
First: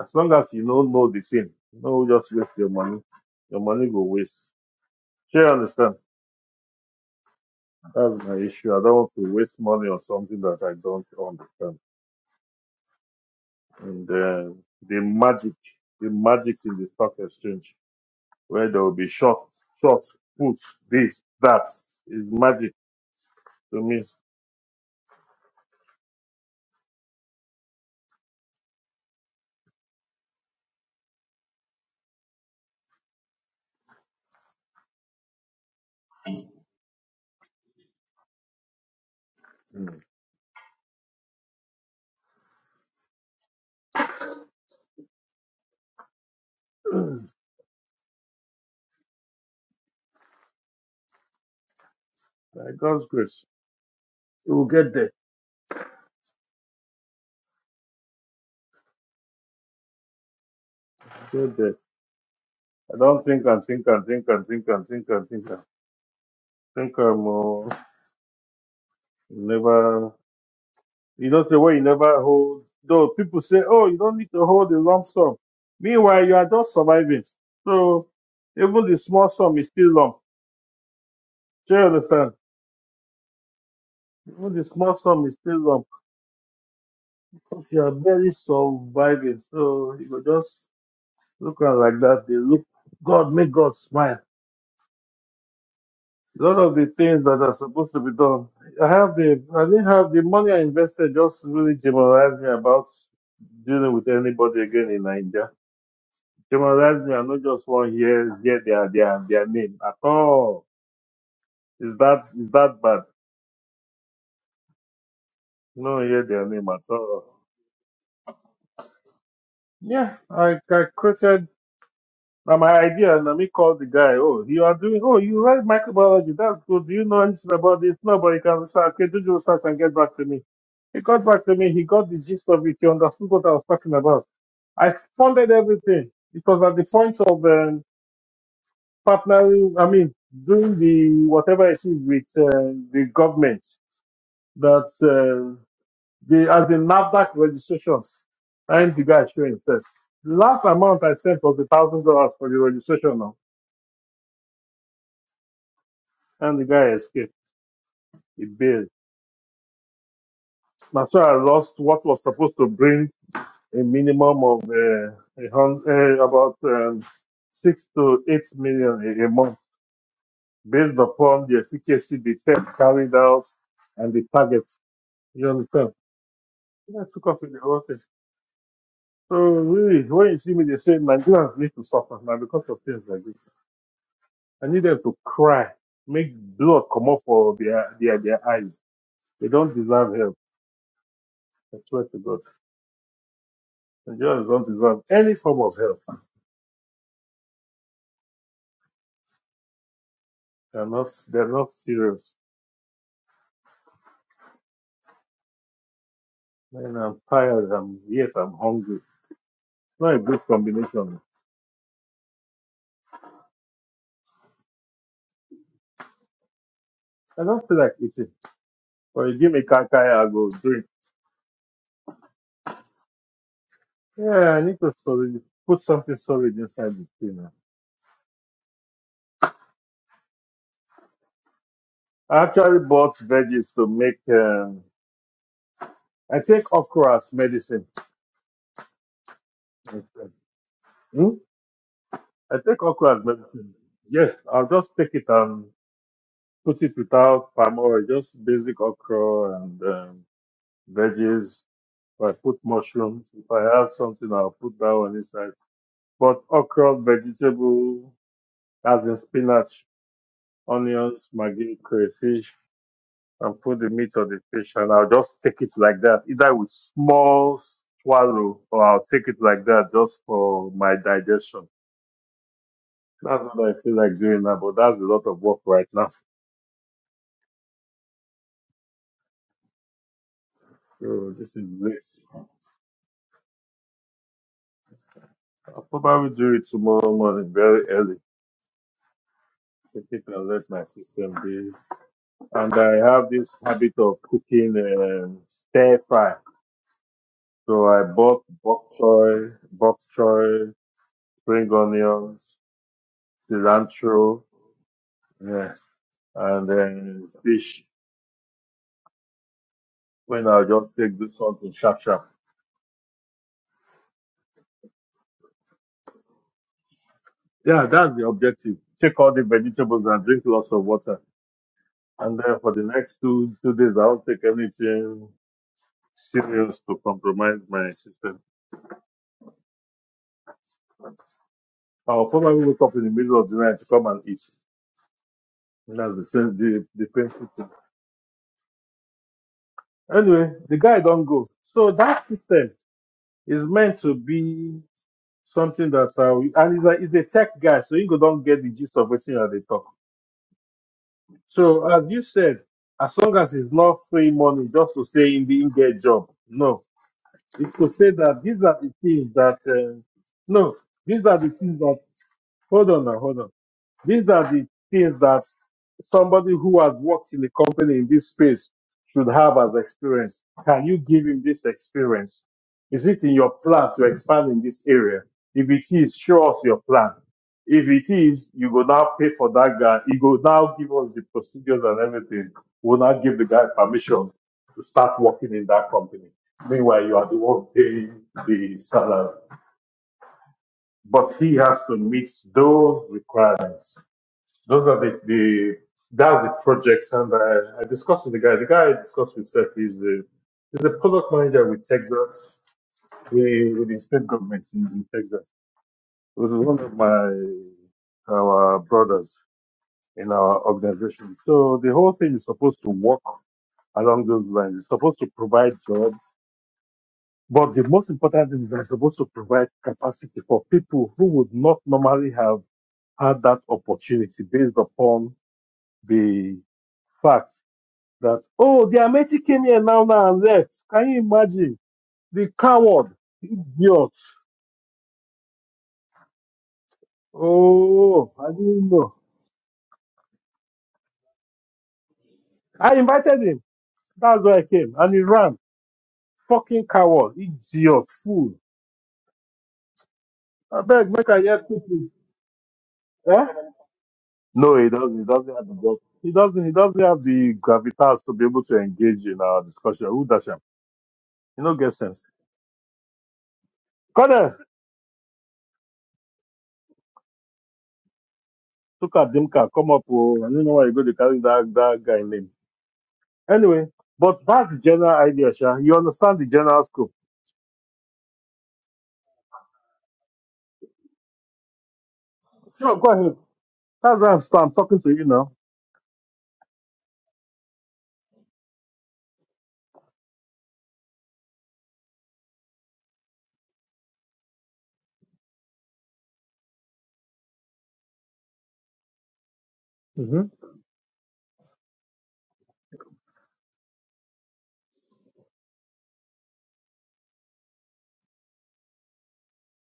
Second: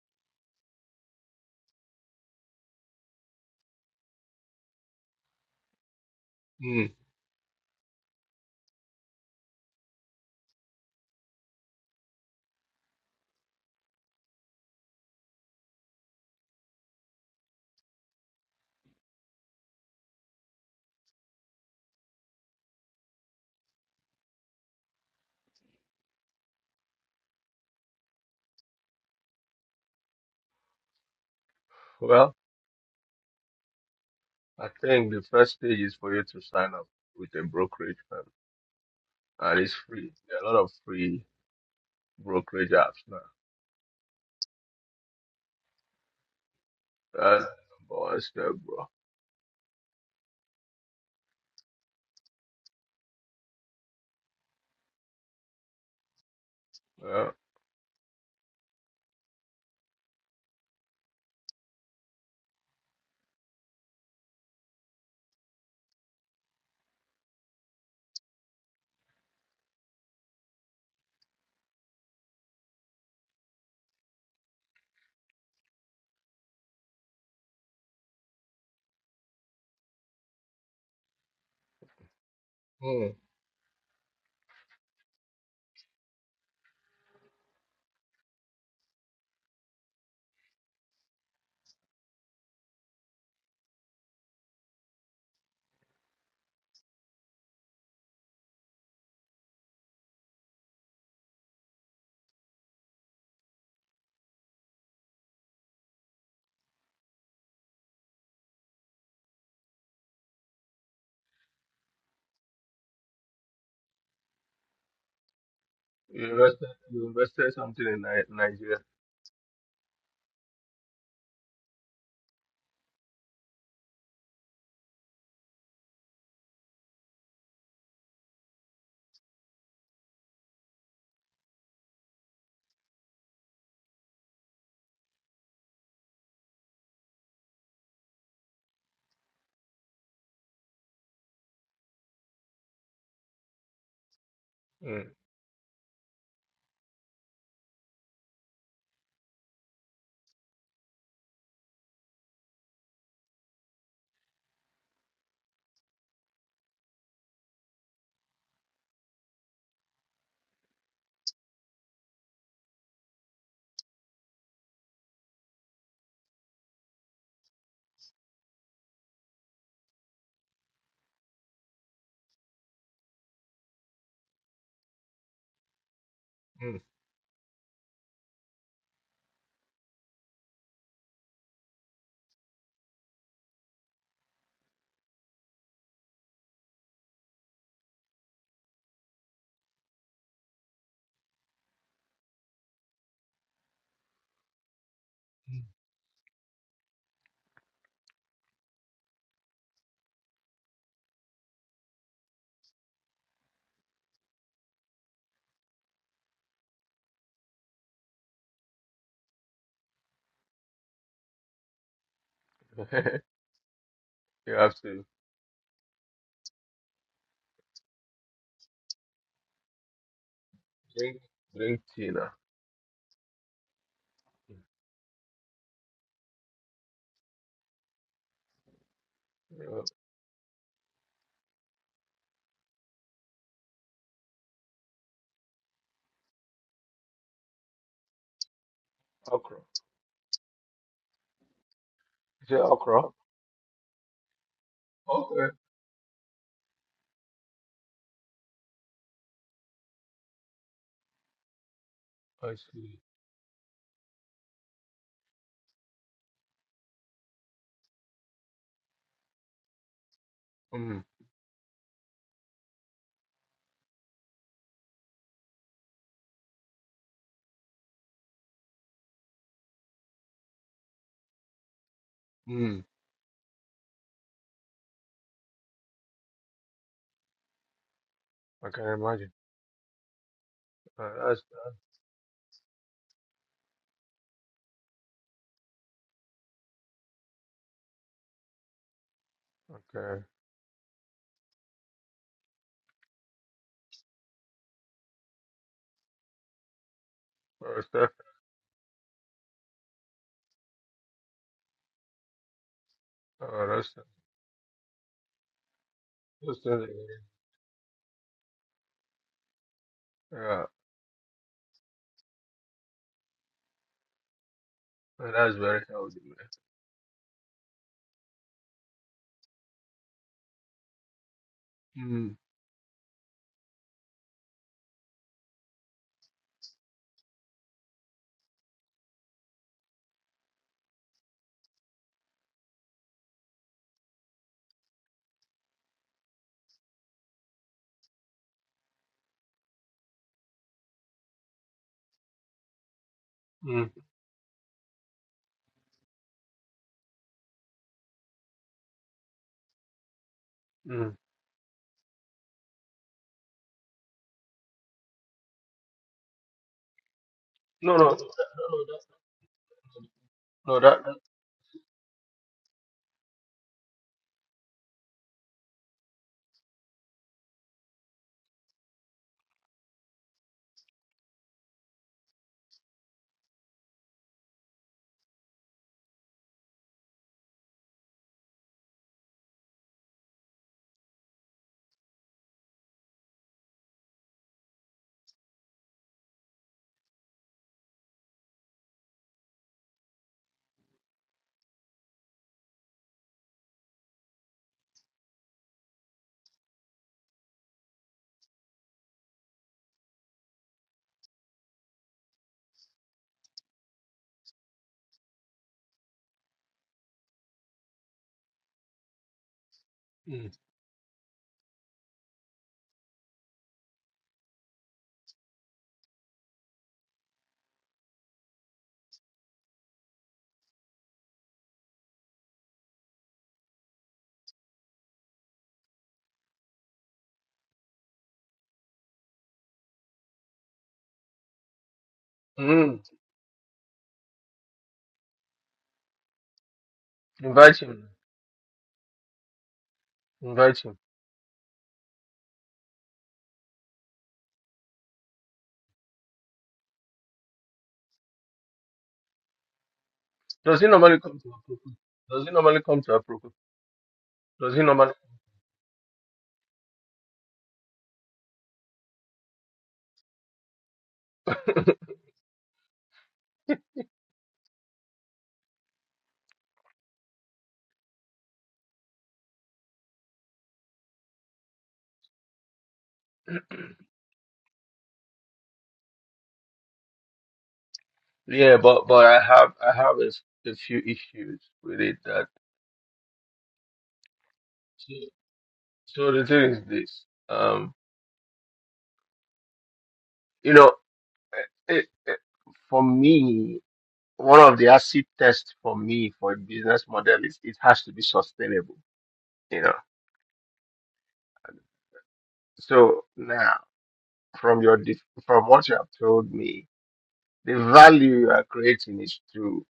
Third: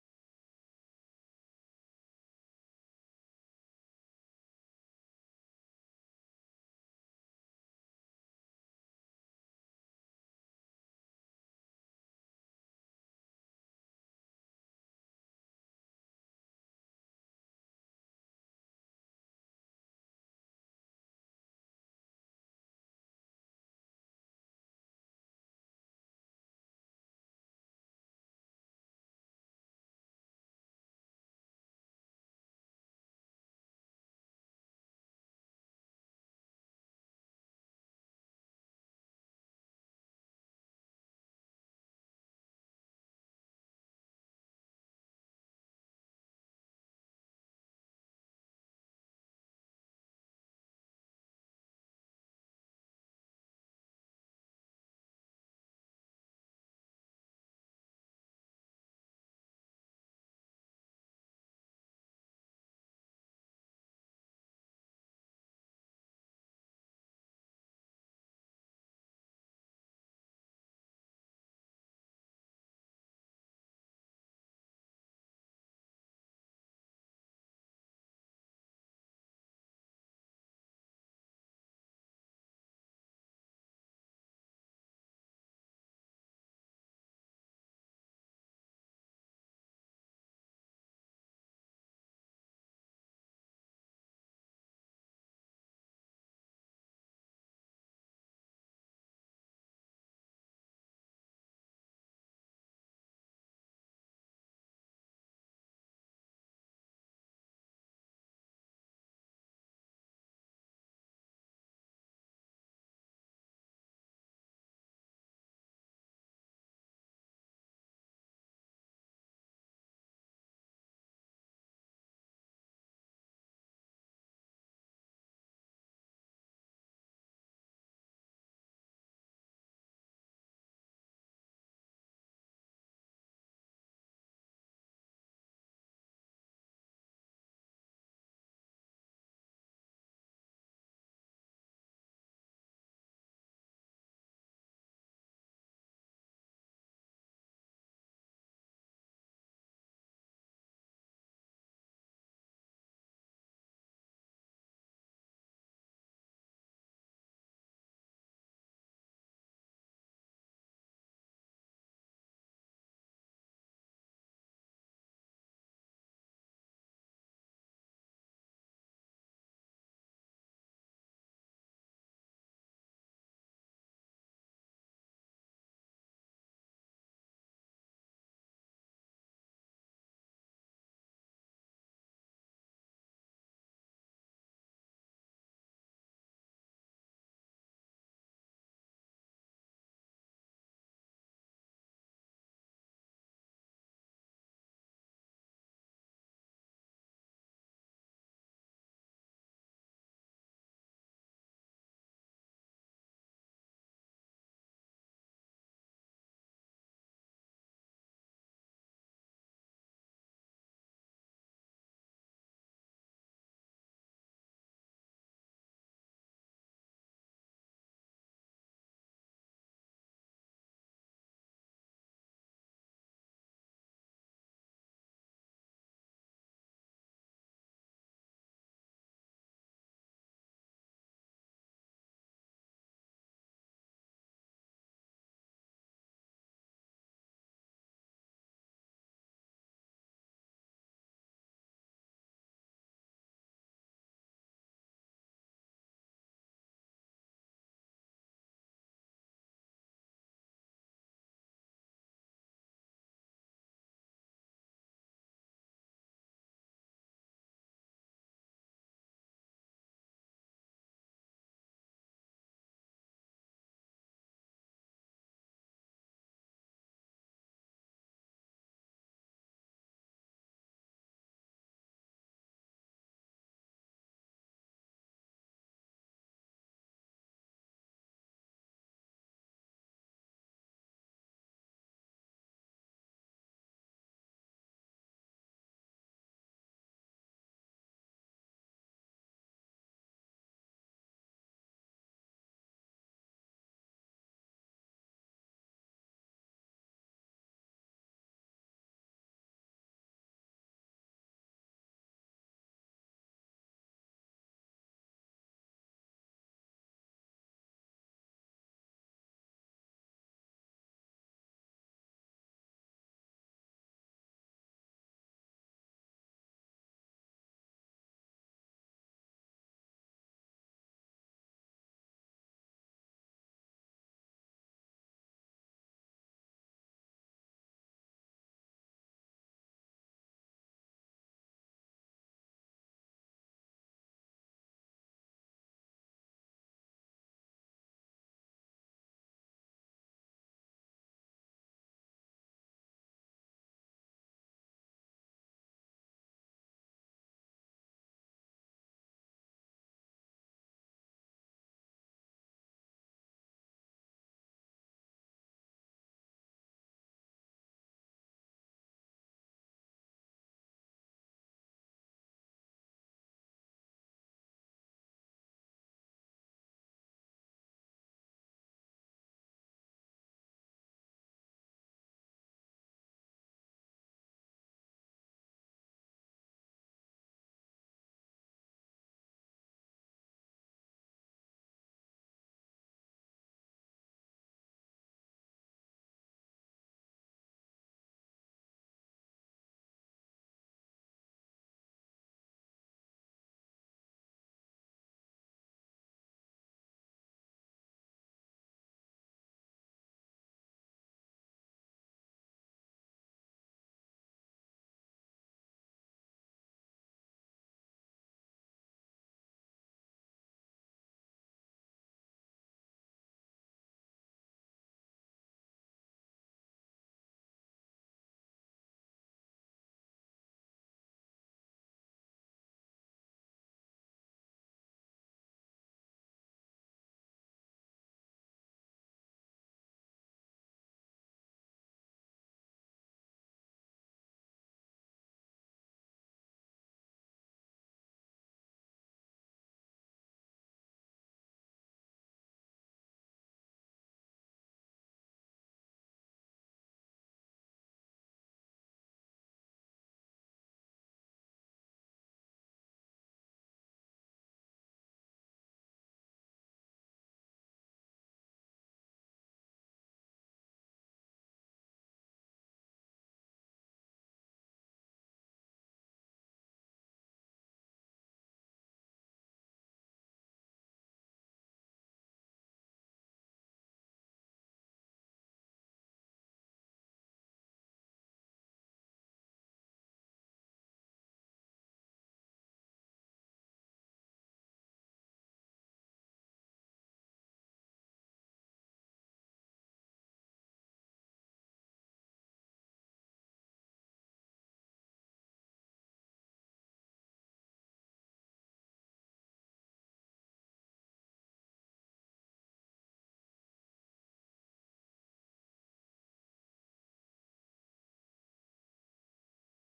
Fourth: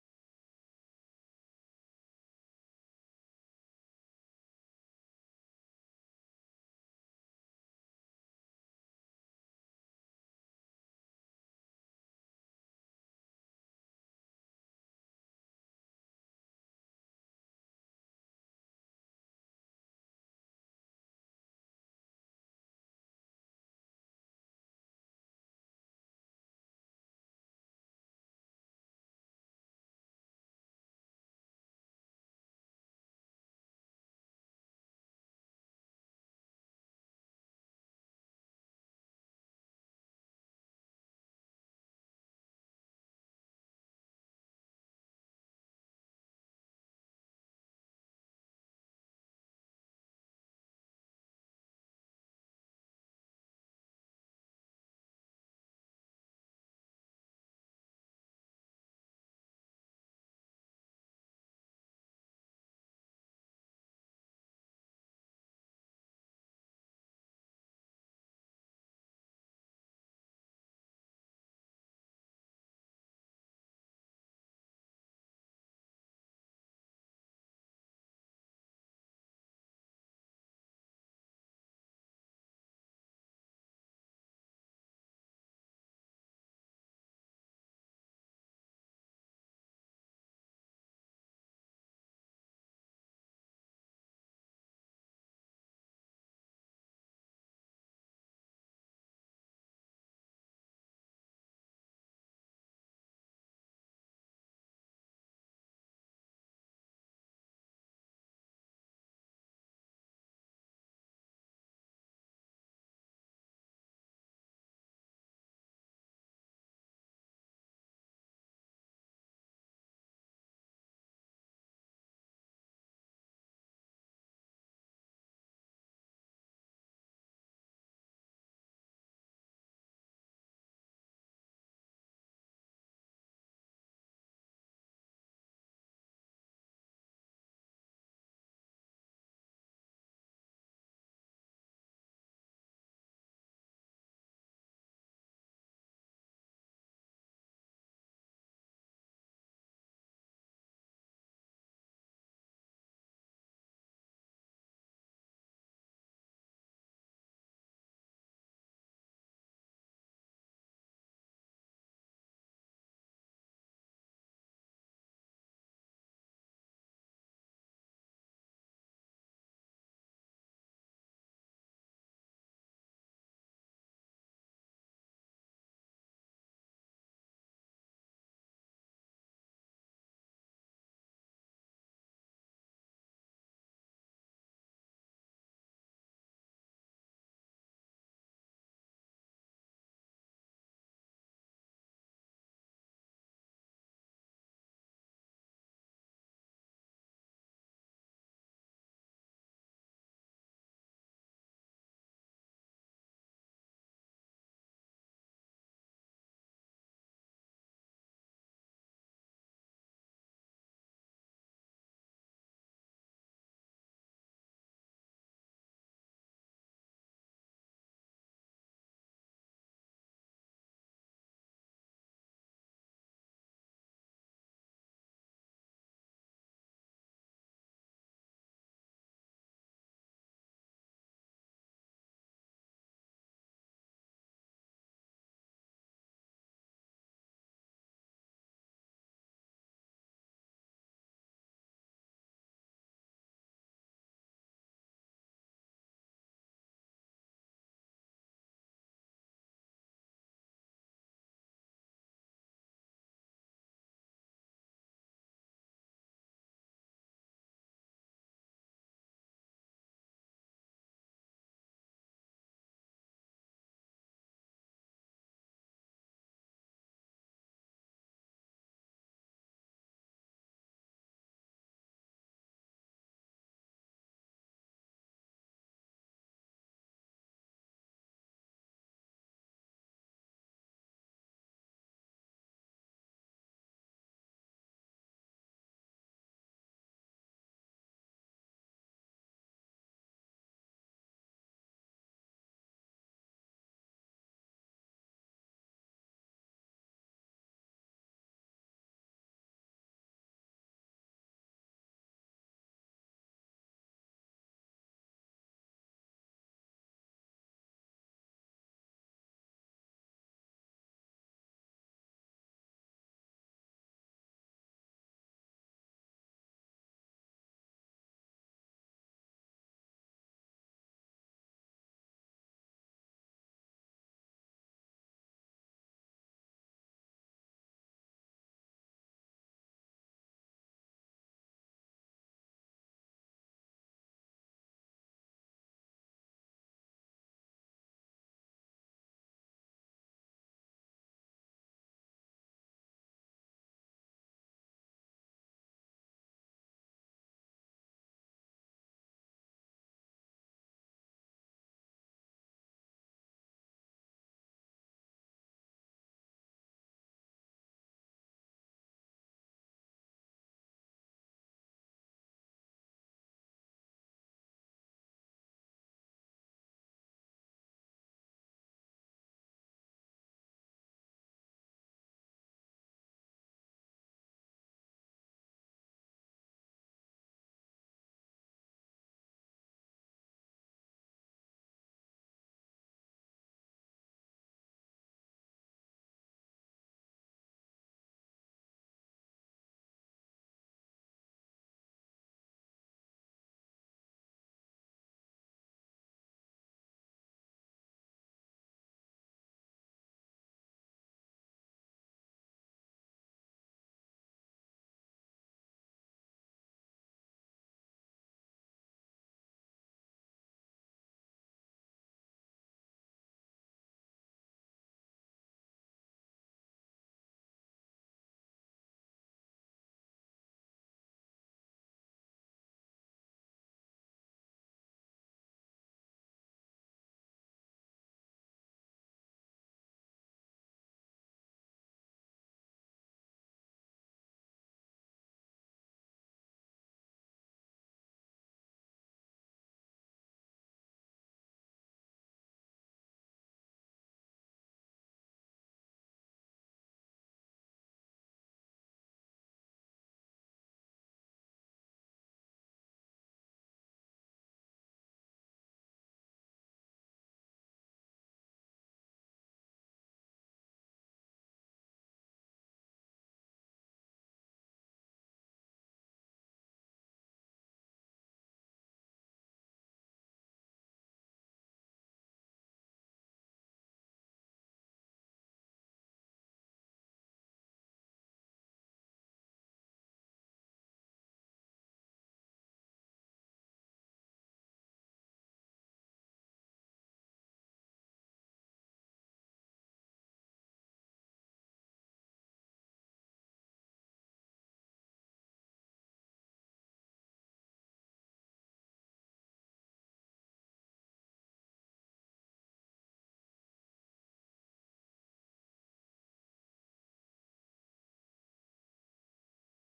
Speaker 2: as long as you don't know the thing, don't just waste your money. Your money go waste. Yeah, I understand.
Speaker 1: Mm.
Speaker 2: That's my issue. I don't want to waste money on something that I don't understand. And uh, the magic, the magic in the stock exchange, where there will be short, short, puts, this, that, is magic to me.
Speaker 1: Well, I think the first stage is for you to sign up with a brokerage firm, and it's
Speaker 2: Mm.
Speaker 1: free. There are a lot of free brokerage apps now. That's the number one step, bro.
Speaker 2: By God's grace, we will get there.
Speaker 1: Yeah.
Speaker 2: Get there. I don't think and think and think and think and think and think. and think I'm uh, never. You don't say, well, you never hold. Though people say, oh, you don't need to hold a lump sum. Meanwhile, you are just surviving. So even the small sum is still lump. Do you understand?
Speaker 1: Mm.
Speaker 2: Even the small sum is still lump. If you are barely surviving, so you go just look at like that. They look, God, make God smile. A lot of the things that are supposed to be done. I have the, I didn't have the money I invested just really demoralized me about dealing with anybody again in Nigeria They demoralize me. I not just one to hear hear their their their name at all. Is that is that bad? No, hear
Speaker 1: You
Speaker 2: their
Speaker 1: invested,
Speaker 2: name at
Speaker 1: you
Speaker 2: all.
Speaker 1: invested something in Ni- Nigeria.
Speaker 2: Yeah, I I quoted now my idea and me called the guy. Oh, you are doing. Oh, you write microbiology. That's good. Do you know anything about this? No, but you can research. Okay, do your research and get back to me. He got back to me. He got the gist of it. He understood what I was talking about. I funded everything because at the point of um, partnering, I mean, doing the whatever it is with uh, the government, that
Speaker 1: Hmm.
Speaker 2: uh, the as in Nasdaq registrations, and the guy showing first. The last amount I sent was a thousand dollars for the registration now, and the guy escaped. He bailed. That's why I lost what was supposed to bring a minimum of uh, a hundred, uh, about um, six to eight million a, a month, based upon the efficacy the test carried out and the target. You understand?
Speaker 1: Mm.
Speaker 2: Yeah, I took off with the whole thing. So really, when you see me, they say Nigerians need to suffer now because of things like this. I need them to cry, make blood come up for their their their eyes. They don't deserve help. I swear to God, Nigerians don't deserve any form of help. They're not they're not serious. And I'm tired. I'm yet I'm hungry. Not a good combination.
Speaker 1: Mm. [LAUGHS] you have to
Speaker 2: I don't feel like eating. But you give me kakaya, I go drink.
Speaker 1: drink, drink tea now.
Speaker 2: Yeah, I need to storage, put something solid inside the thing.
Speaker 1: Mm. Yeah.
Speaker 2: I actually bought veggies to make. um, I take okra as medicine.
Speaker 1: Okra.
Speaker 2: Hmm?
Speaker 1: Is it
Speaker 2: I take
Speaker 1: okra?
Speaker 2: okra as medicine. Yes, I'll just take it
Speaker 1: Okay.
Speaker 2: and put it without palm oil, just basic okra and um, veggies. If I
Speaker 1: I
Speaker 2: put
Speaker 1: see.
Speaker 2: mushrooms, if I have something, I'll put that one inside. But okra, vegetable, as in spinach,
Speaker 1: Mm,
Speaker 2: onions, maggi, crayfish, and put the meat or the fish, and I'll just take it like that, either with small swallow, or I'll take it like that just for my digestion.
Speaker 1: mm,
Speaker 2: That's what I feel like doing now, but that's a lot of work right now.
Speaker 1: Okay, I can imagine. Uh,
Speaker 2: So
Speaker 1: that's
Speaker 2: this is late. I'll probably do it tomorrow morning, very early. Take
Speaker 1: okay.
Speaker 2: it unless my system be. And I have this habit of cooking um, stir fry.
Speaker 1: Well, it's
Speaker 2: So I
Speaker 1: def-
Speaker 2: bought bok choy, bok choy, spring onions,
Speaker 1: uh, that's
Speaker 2: cilantro, yeah,
Speaker 1: that's
Speaker 2: and
Speaker 1: definitely-
Speaker 2: then fish. When
Speaker 1: yeah.
Speaker 2: I'll
Speaker 1: uh,
Speaker 2: just take this one to sharp sharp.
Speaker 1: That's very healthy,
Speaker 2: Yeah, that's the objective. Take all the vegetables and drink lots of water.
Speaker 1: man.
Speaker 2: And uh, for the next two two days, I'll not take anything serious to compromise my system. I'll probably wake up in the middle of the night to come and eat. And That's the same, the, the painful thing. Anyway, the guy don't go. So that system is
Speaker 1: Mm, mm,
Speaker 2: meant to be something that, uh, we- and he's a, he's a tech guy, so you go don't get the gist of everything that they talk.
Speaker 1: mm.
Speaker 2: So as you said, as long as it's not free money, just to say in the in get job, no. It could
Speaker 1: No, no,
Speaker 2: say
Speaker 1: no,
Speaker 2: that these are the things that, uh, no,
Speaker 1: no. That, no, that, that
Speaker 2: these are the things that, hold on now, hold on. These are the things that somebody who has worked in a company in this space should have as experience. Can you give him this experience? Is it in your plan to expand in this area? If it is, show us your plan. If it is, you go now pay for that guy. You go now give us the procedures and everything. We'll now give the guy permission to start working in that company. Meanwhile, you are the one paying the salary. But he has to meet those requirements. Those are the, the that's the projects, and I, I discussed with the guy. The guy I discussed with Seth is a is a product manager with Texas, with, with the state government in, in Texas. He was one of my our brothers in
Speaker 1: mm,
Speaker 2: our organization. So the whole thing is supposed to work along those lines. It's supposed to provide jobs. But the most important thing is that it's supposed to provide capacity for people who would not normally have had that opportunity based upon the facts that, oh, the Ameti came here now, now and left. Can you imagine? The
Speaker 1: mm.
Speaker 2: coward, idiot.
Speaker 1: Invite him.
Speaker 2: Oh, I didn't know.
Speaker 1: Invite him.
Speaker 2: I invited him. That's why I came. And he ran. Fucking coward, idiot, fool.
Speaker 1: Does
Speaker 2: I
Speaker 1: he
Speaker 2: beg,
Speaker 1: normally
Speaker 2: make I
Speaker 1: come to
Speaker 2: hear
Speaker 1: Aproko?
Speaker 2: quickly.
Speaker 1: Does he normally come to
Speaker 2: Eh?
Speaker 1: Aproko? Does
Speaker 2: No,
Speaker 1: he
Speaker 2: he
Speaker 1: normally?
Speaker 2: doesn't. He doesn't have the guts. He doesn't. He doesn't have the gravitas to be able to engage in our discussion. Who does him? You know,
Speaker 1: [LAUGHS]
Speaker 2: get sense. Come Corner, look at Dimka. Come up. Oh, I don't know why you go to carry that, that guy name. Anyway, but that's the general idea, Sha. You understand the general scope.
Speaker 1: Yeah, but but I have I have a, s- a few issues with it. That
Speaker 2: Sure, go ahead. That's where I'm, sta- I'm talking to
Speaker 1: so,
Speaker 2: you now.
Speaker 1: so the thing is this. Um, You know. it, it- for me, one of the acid tests for me for a business model is it has to be sustainable, you know.
Speaker 2: hmm
Speaker 1: So now, from your def- from what you have told me, the value you are creating is to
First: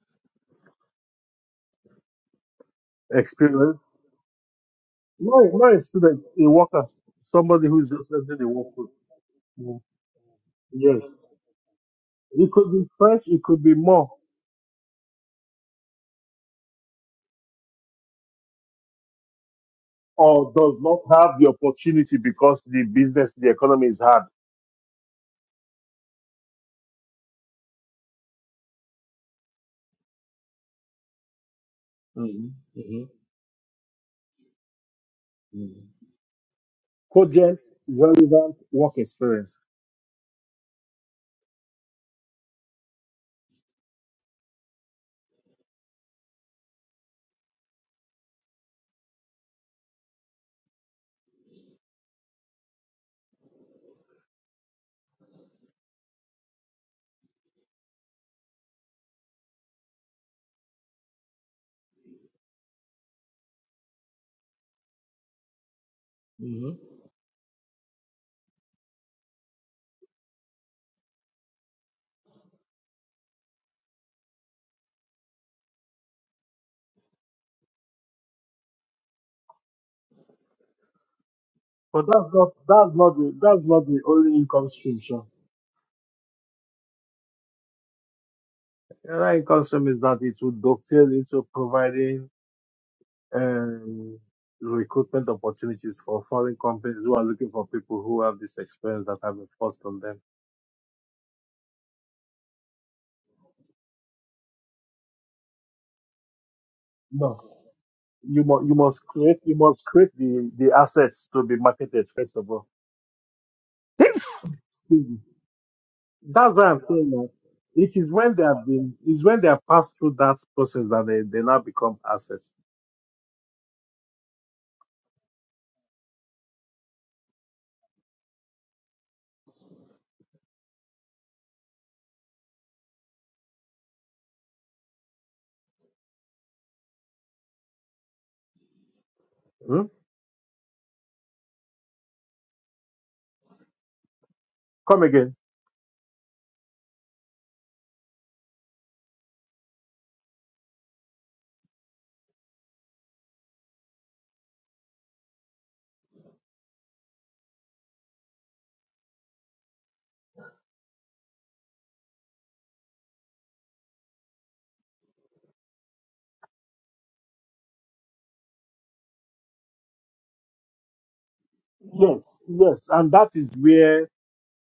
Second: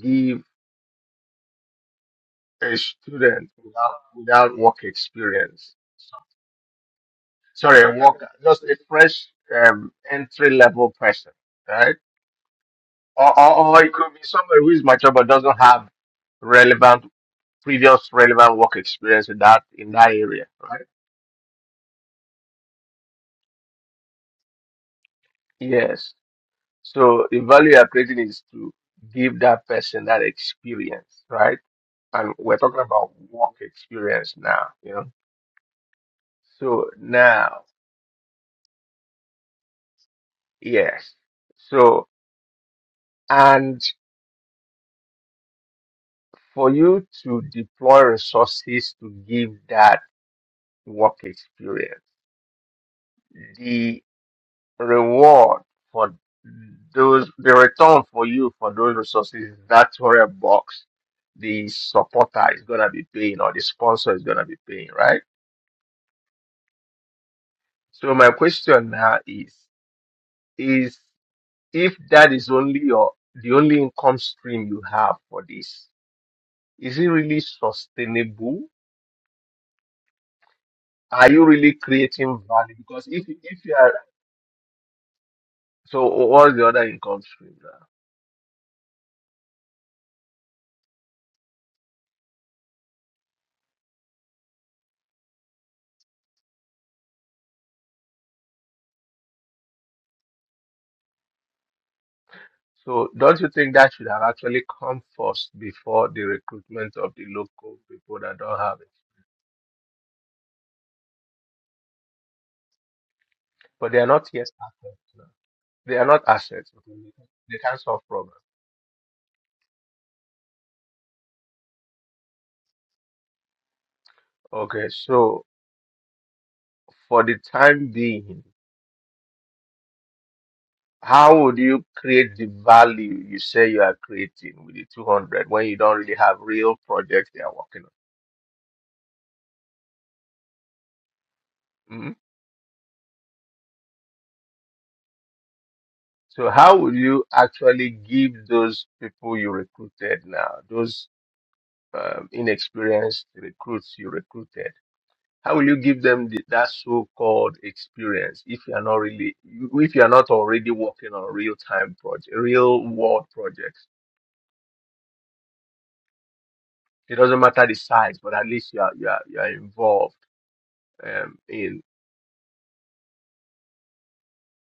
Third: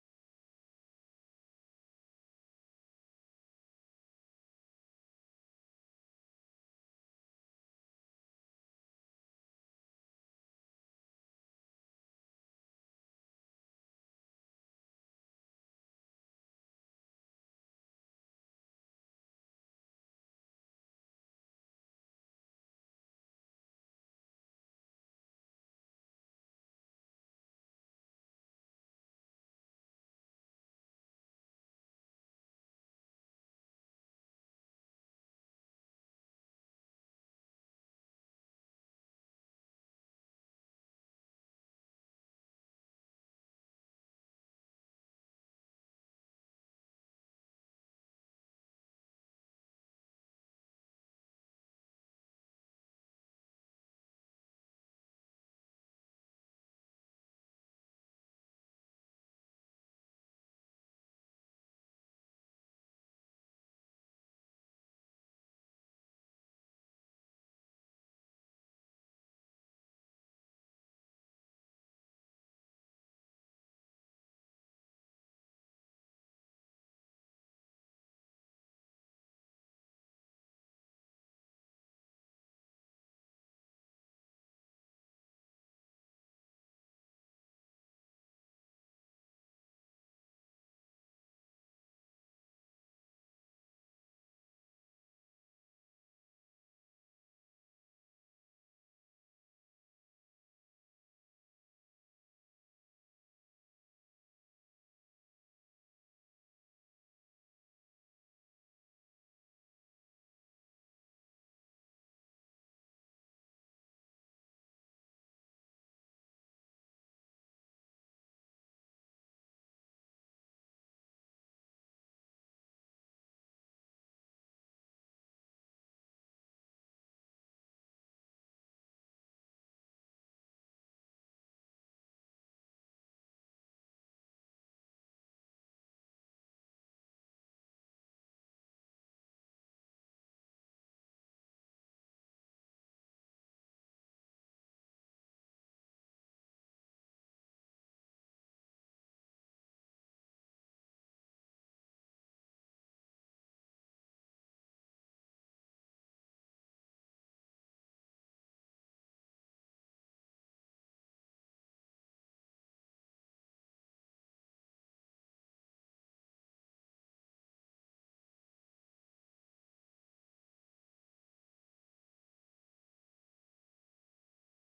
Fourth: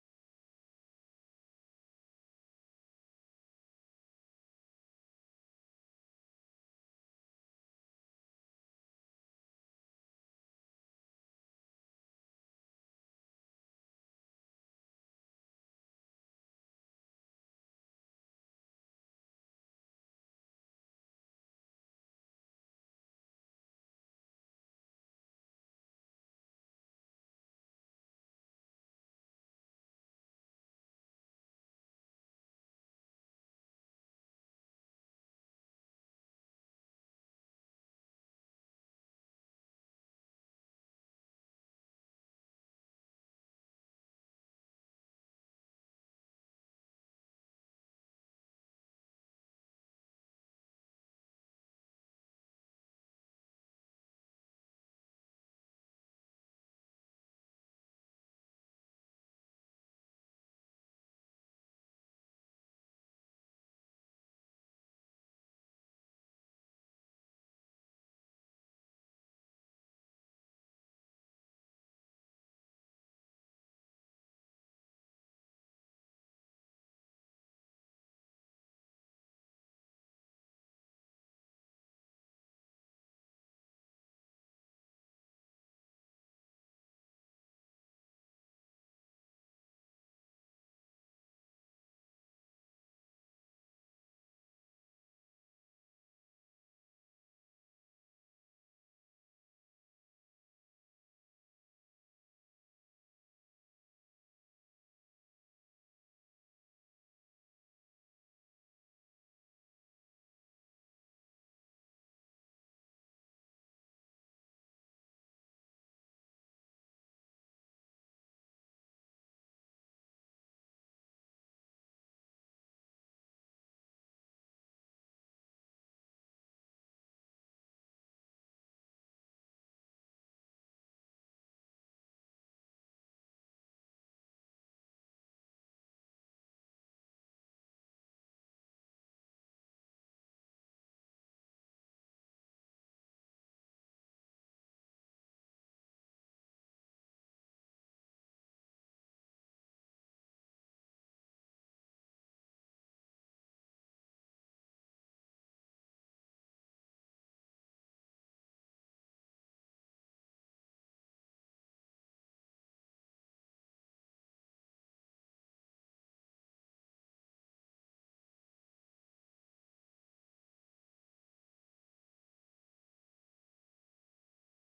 Speaker 1: give a student
Speaker 2: Experience.
Speaker 1: without without work
Speaker 2: No, no
Speaker 1: experience, so,
Speaker 2: experience. A worker, somebody
Speaker 1: sorry,
Speaker 2: who's
Speaker 1: a
Speaker 2: just
Speaker 1: work
Speaker 2: entering the
Speaker 1: just a
Speaker 2: workforce.
Speaker 1: fresh
Speaker 2: Mm.
Speaker 1: um, entry level
Speaker 2: Yes.
Speaker 1: person, right?
Speaker 2: It could be fresh.
Speaker 1: Or,
Speaker 2: It
Speaker 1: or,
Speaker 2: could be
Speaker 1: or it
Speaker 2: more.
Speaker 1: could be somebody who is mature but doesn't have relevant previous relevant work experience in that in that area,
Speaker 2: or does
Speaker 1: right?
Speaker 2: not have the opportunity because the business, the economy is hard.
Speaker 1: Yes. So the value you're creating is to give that person that experience, right? And
Speaker 2: hmm
Speaker 1: we're talking
Speaker 2: hmm
Speaker 1: about work experience now, you know.
Speaker 2: hmm
Speaker 1: So
Speaker 2: Cogent,
Speaker 1: now,
Speaker 2: relevant work experience.
Speaker 1: yes. So and for you to deploy resources to give that work experience, reward for those the return for you for those resources is that where box the supporter is gonna be paying or the sponsor is gonna be paying, right?
Speaker 2: hmm
Speaker 1: So my question now is is if that is only your the only income stream you have for this, is it really sustainable? Are you really
Speaker 2: But that's
Speaker 1: creating
Speaker 2: not
Speaker 1: value?
Speaker 2: that's
Speaker 1: Because
Speaker 2: not
Speaker 1: if
Speaker 2: the
Speaker 1: if
Speaker 2: that's
Speaker 1: you
Speaker 2: not
Speaker 1: are
Speaker 2: the only income stream. Sure.
Speaker 1: so what's the other income stream now?
Speaker 2: Another income stream is that it will dovetail into providing um, recruitment opportunities for foreign companies who are looking for people who have this experience that have been forced on them.
Speaker 1: So don't you think that should have actually come first before the recruitment of the
Speaker 2: No,
Speaker 1: local people that
Speaker 2: you
Speaker 1: don't
Speaker 2: must you
Speaker 1: have it?
Speaker 2: must create you must create the the assets to be marketed first of all.
Speaker 1: But they are not yet assets. now. They are not
Speaker 2: That's why
Speaker 1: assets.
Speaker 2: I'm
Speaker 1: okay?
Speaker 2: saying that
Speaker 1: They can't
Speaker 2: it
Speaker 1: solve
Speaker 2: is when
Speaker 1: problems.
Speaker 2: they have been, it's when they have passed through that process that they, they now become assets.
Speaker 1: Okay, so for the time being, how would you create the value you say you are creating with the 200 when you don't really have real projects they are working
Speaker 2: Hmm?
Speaker 1: on? Mhm.
Speaker 2: Come again.
Speaker 1: So how would you actually give those people you recruited now, those um, inexperienced recruits you recruited? How will you give them the, that so-called experience if you are not really, if you are not already working on real-time project, real-world projects? It doesn't matter the size, but at least you are you are, you are involved um, in.
Speaker 2: Yes, yes. And that is where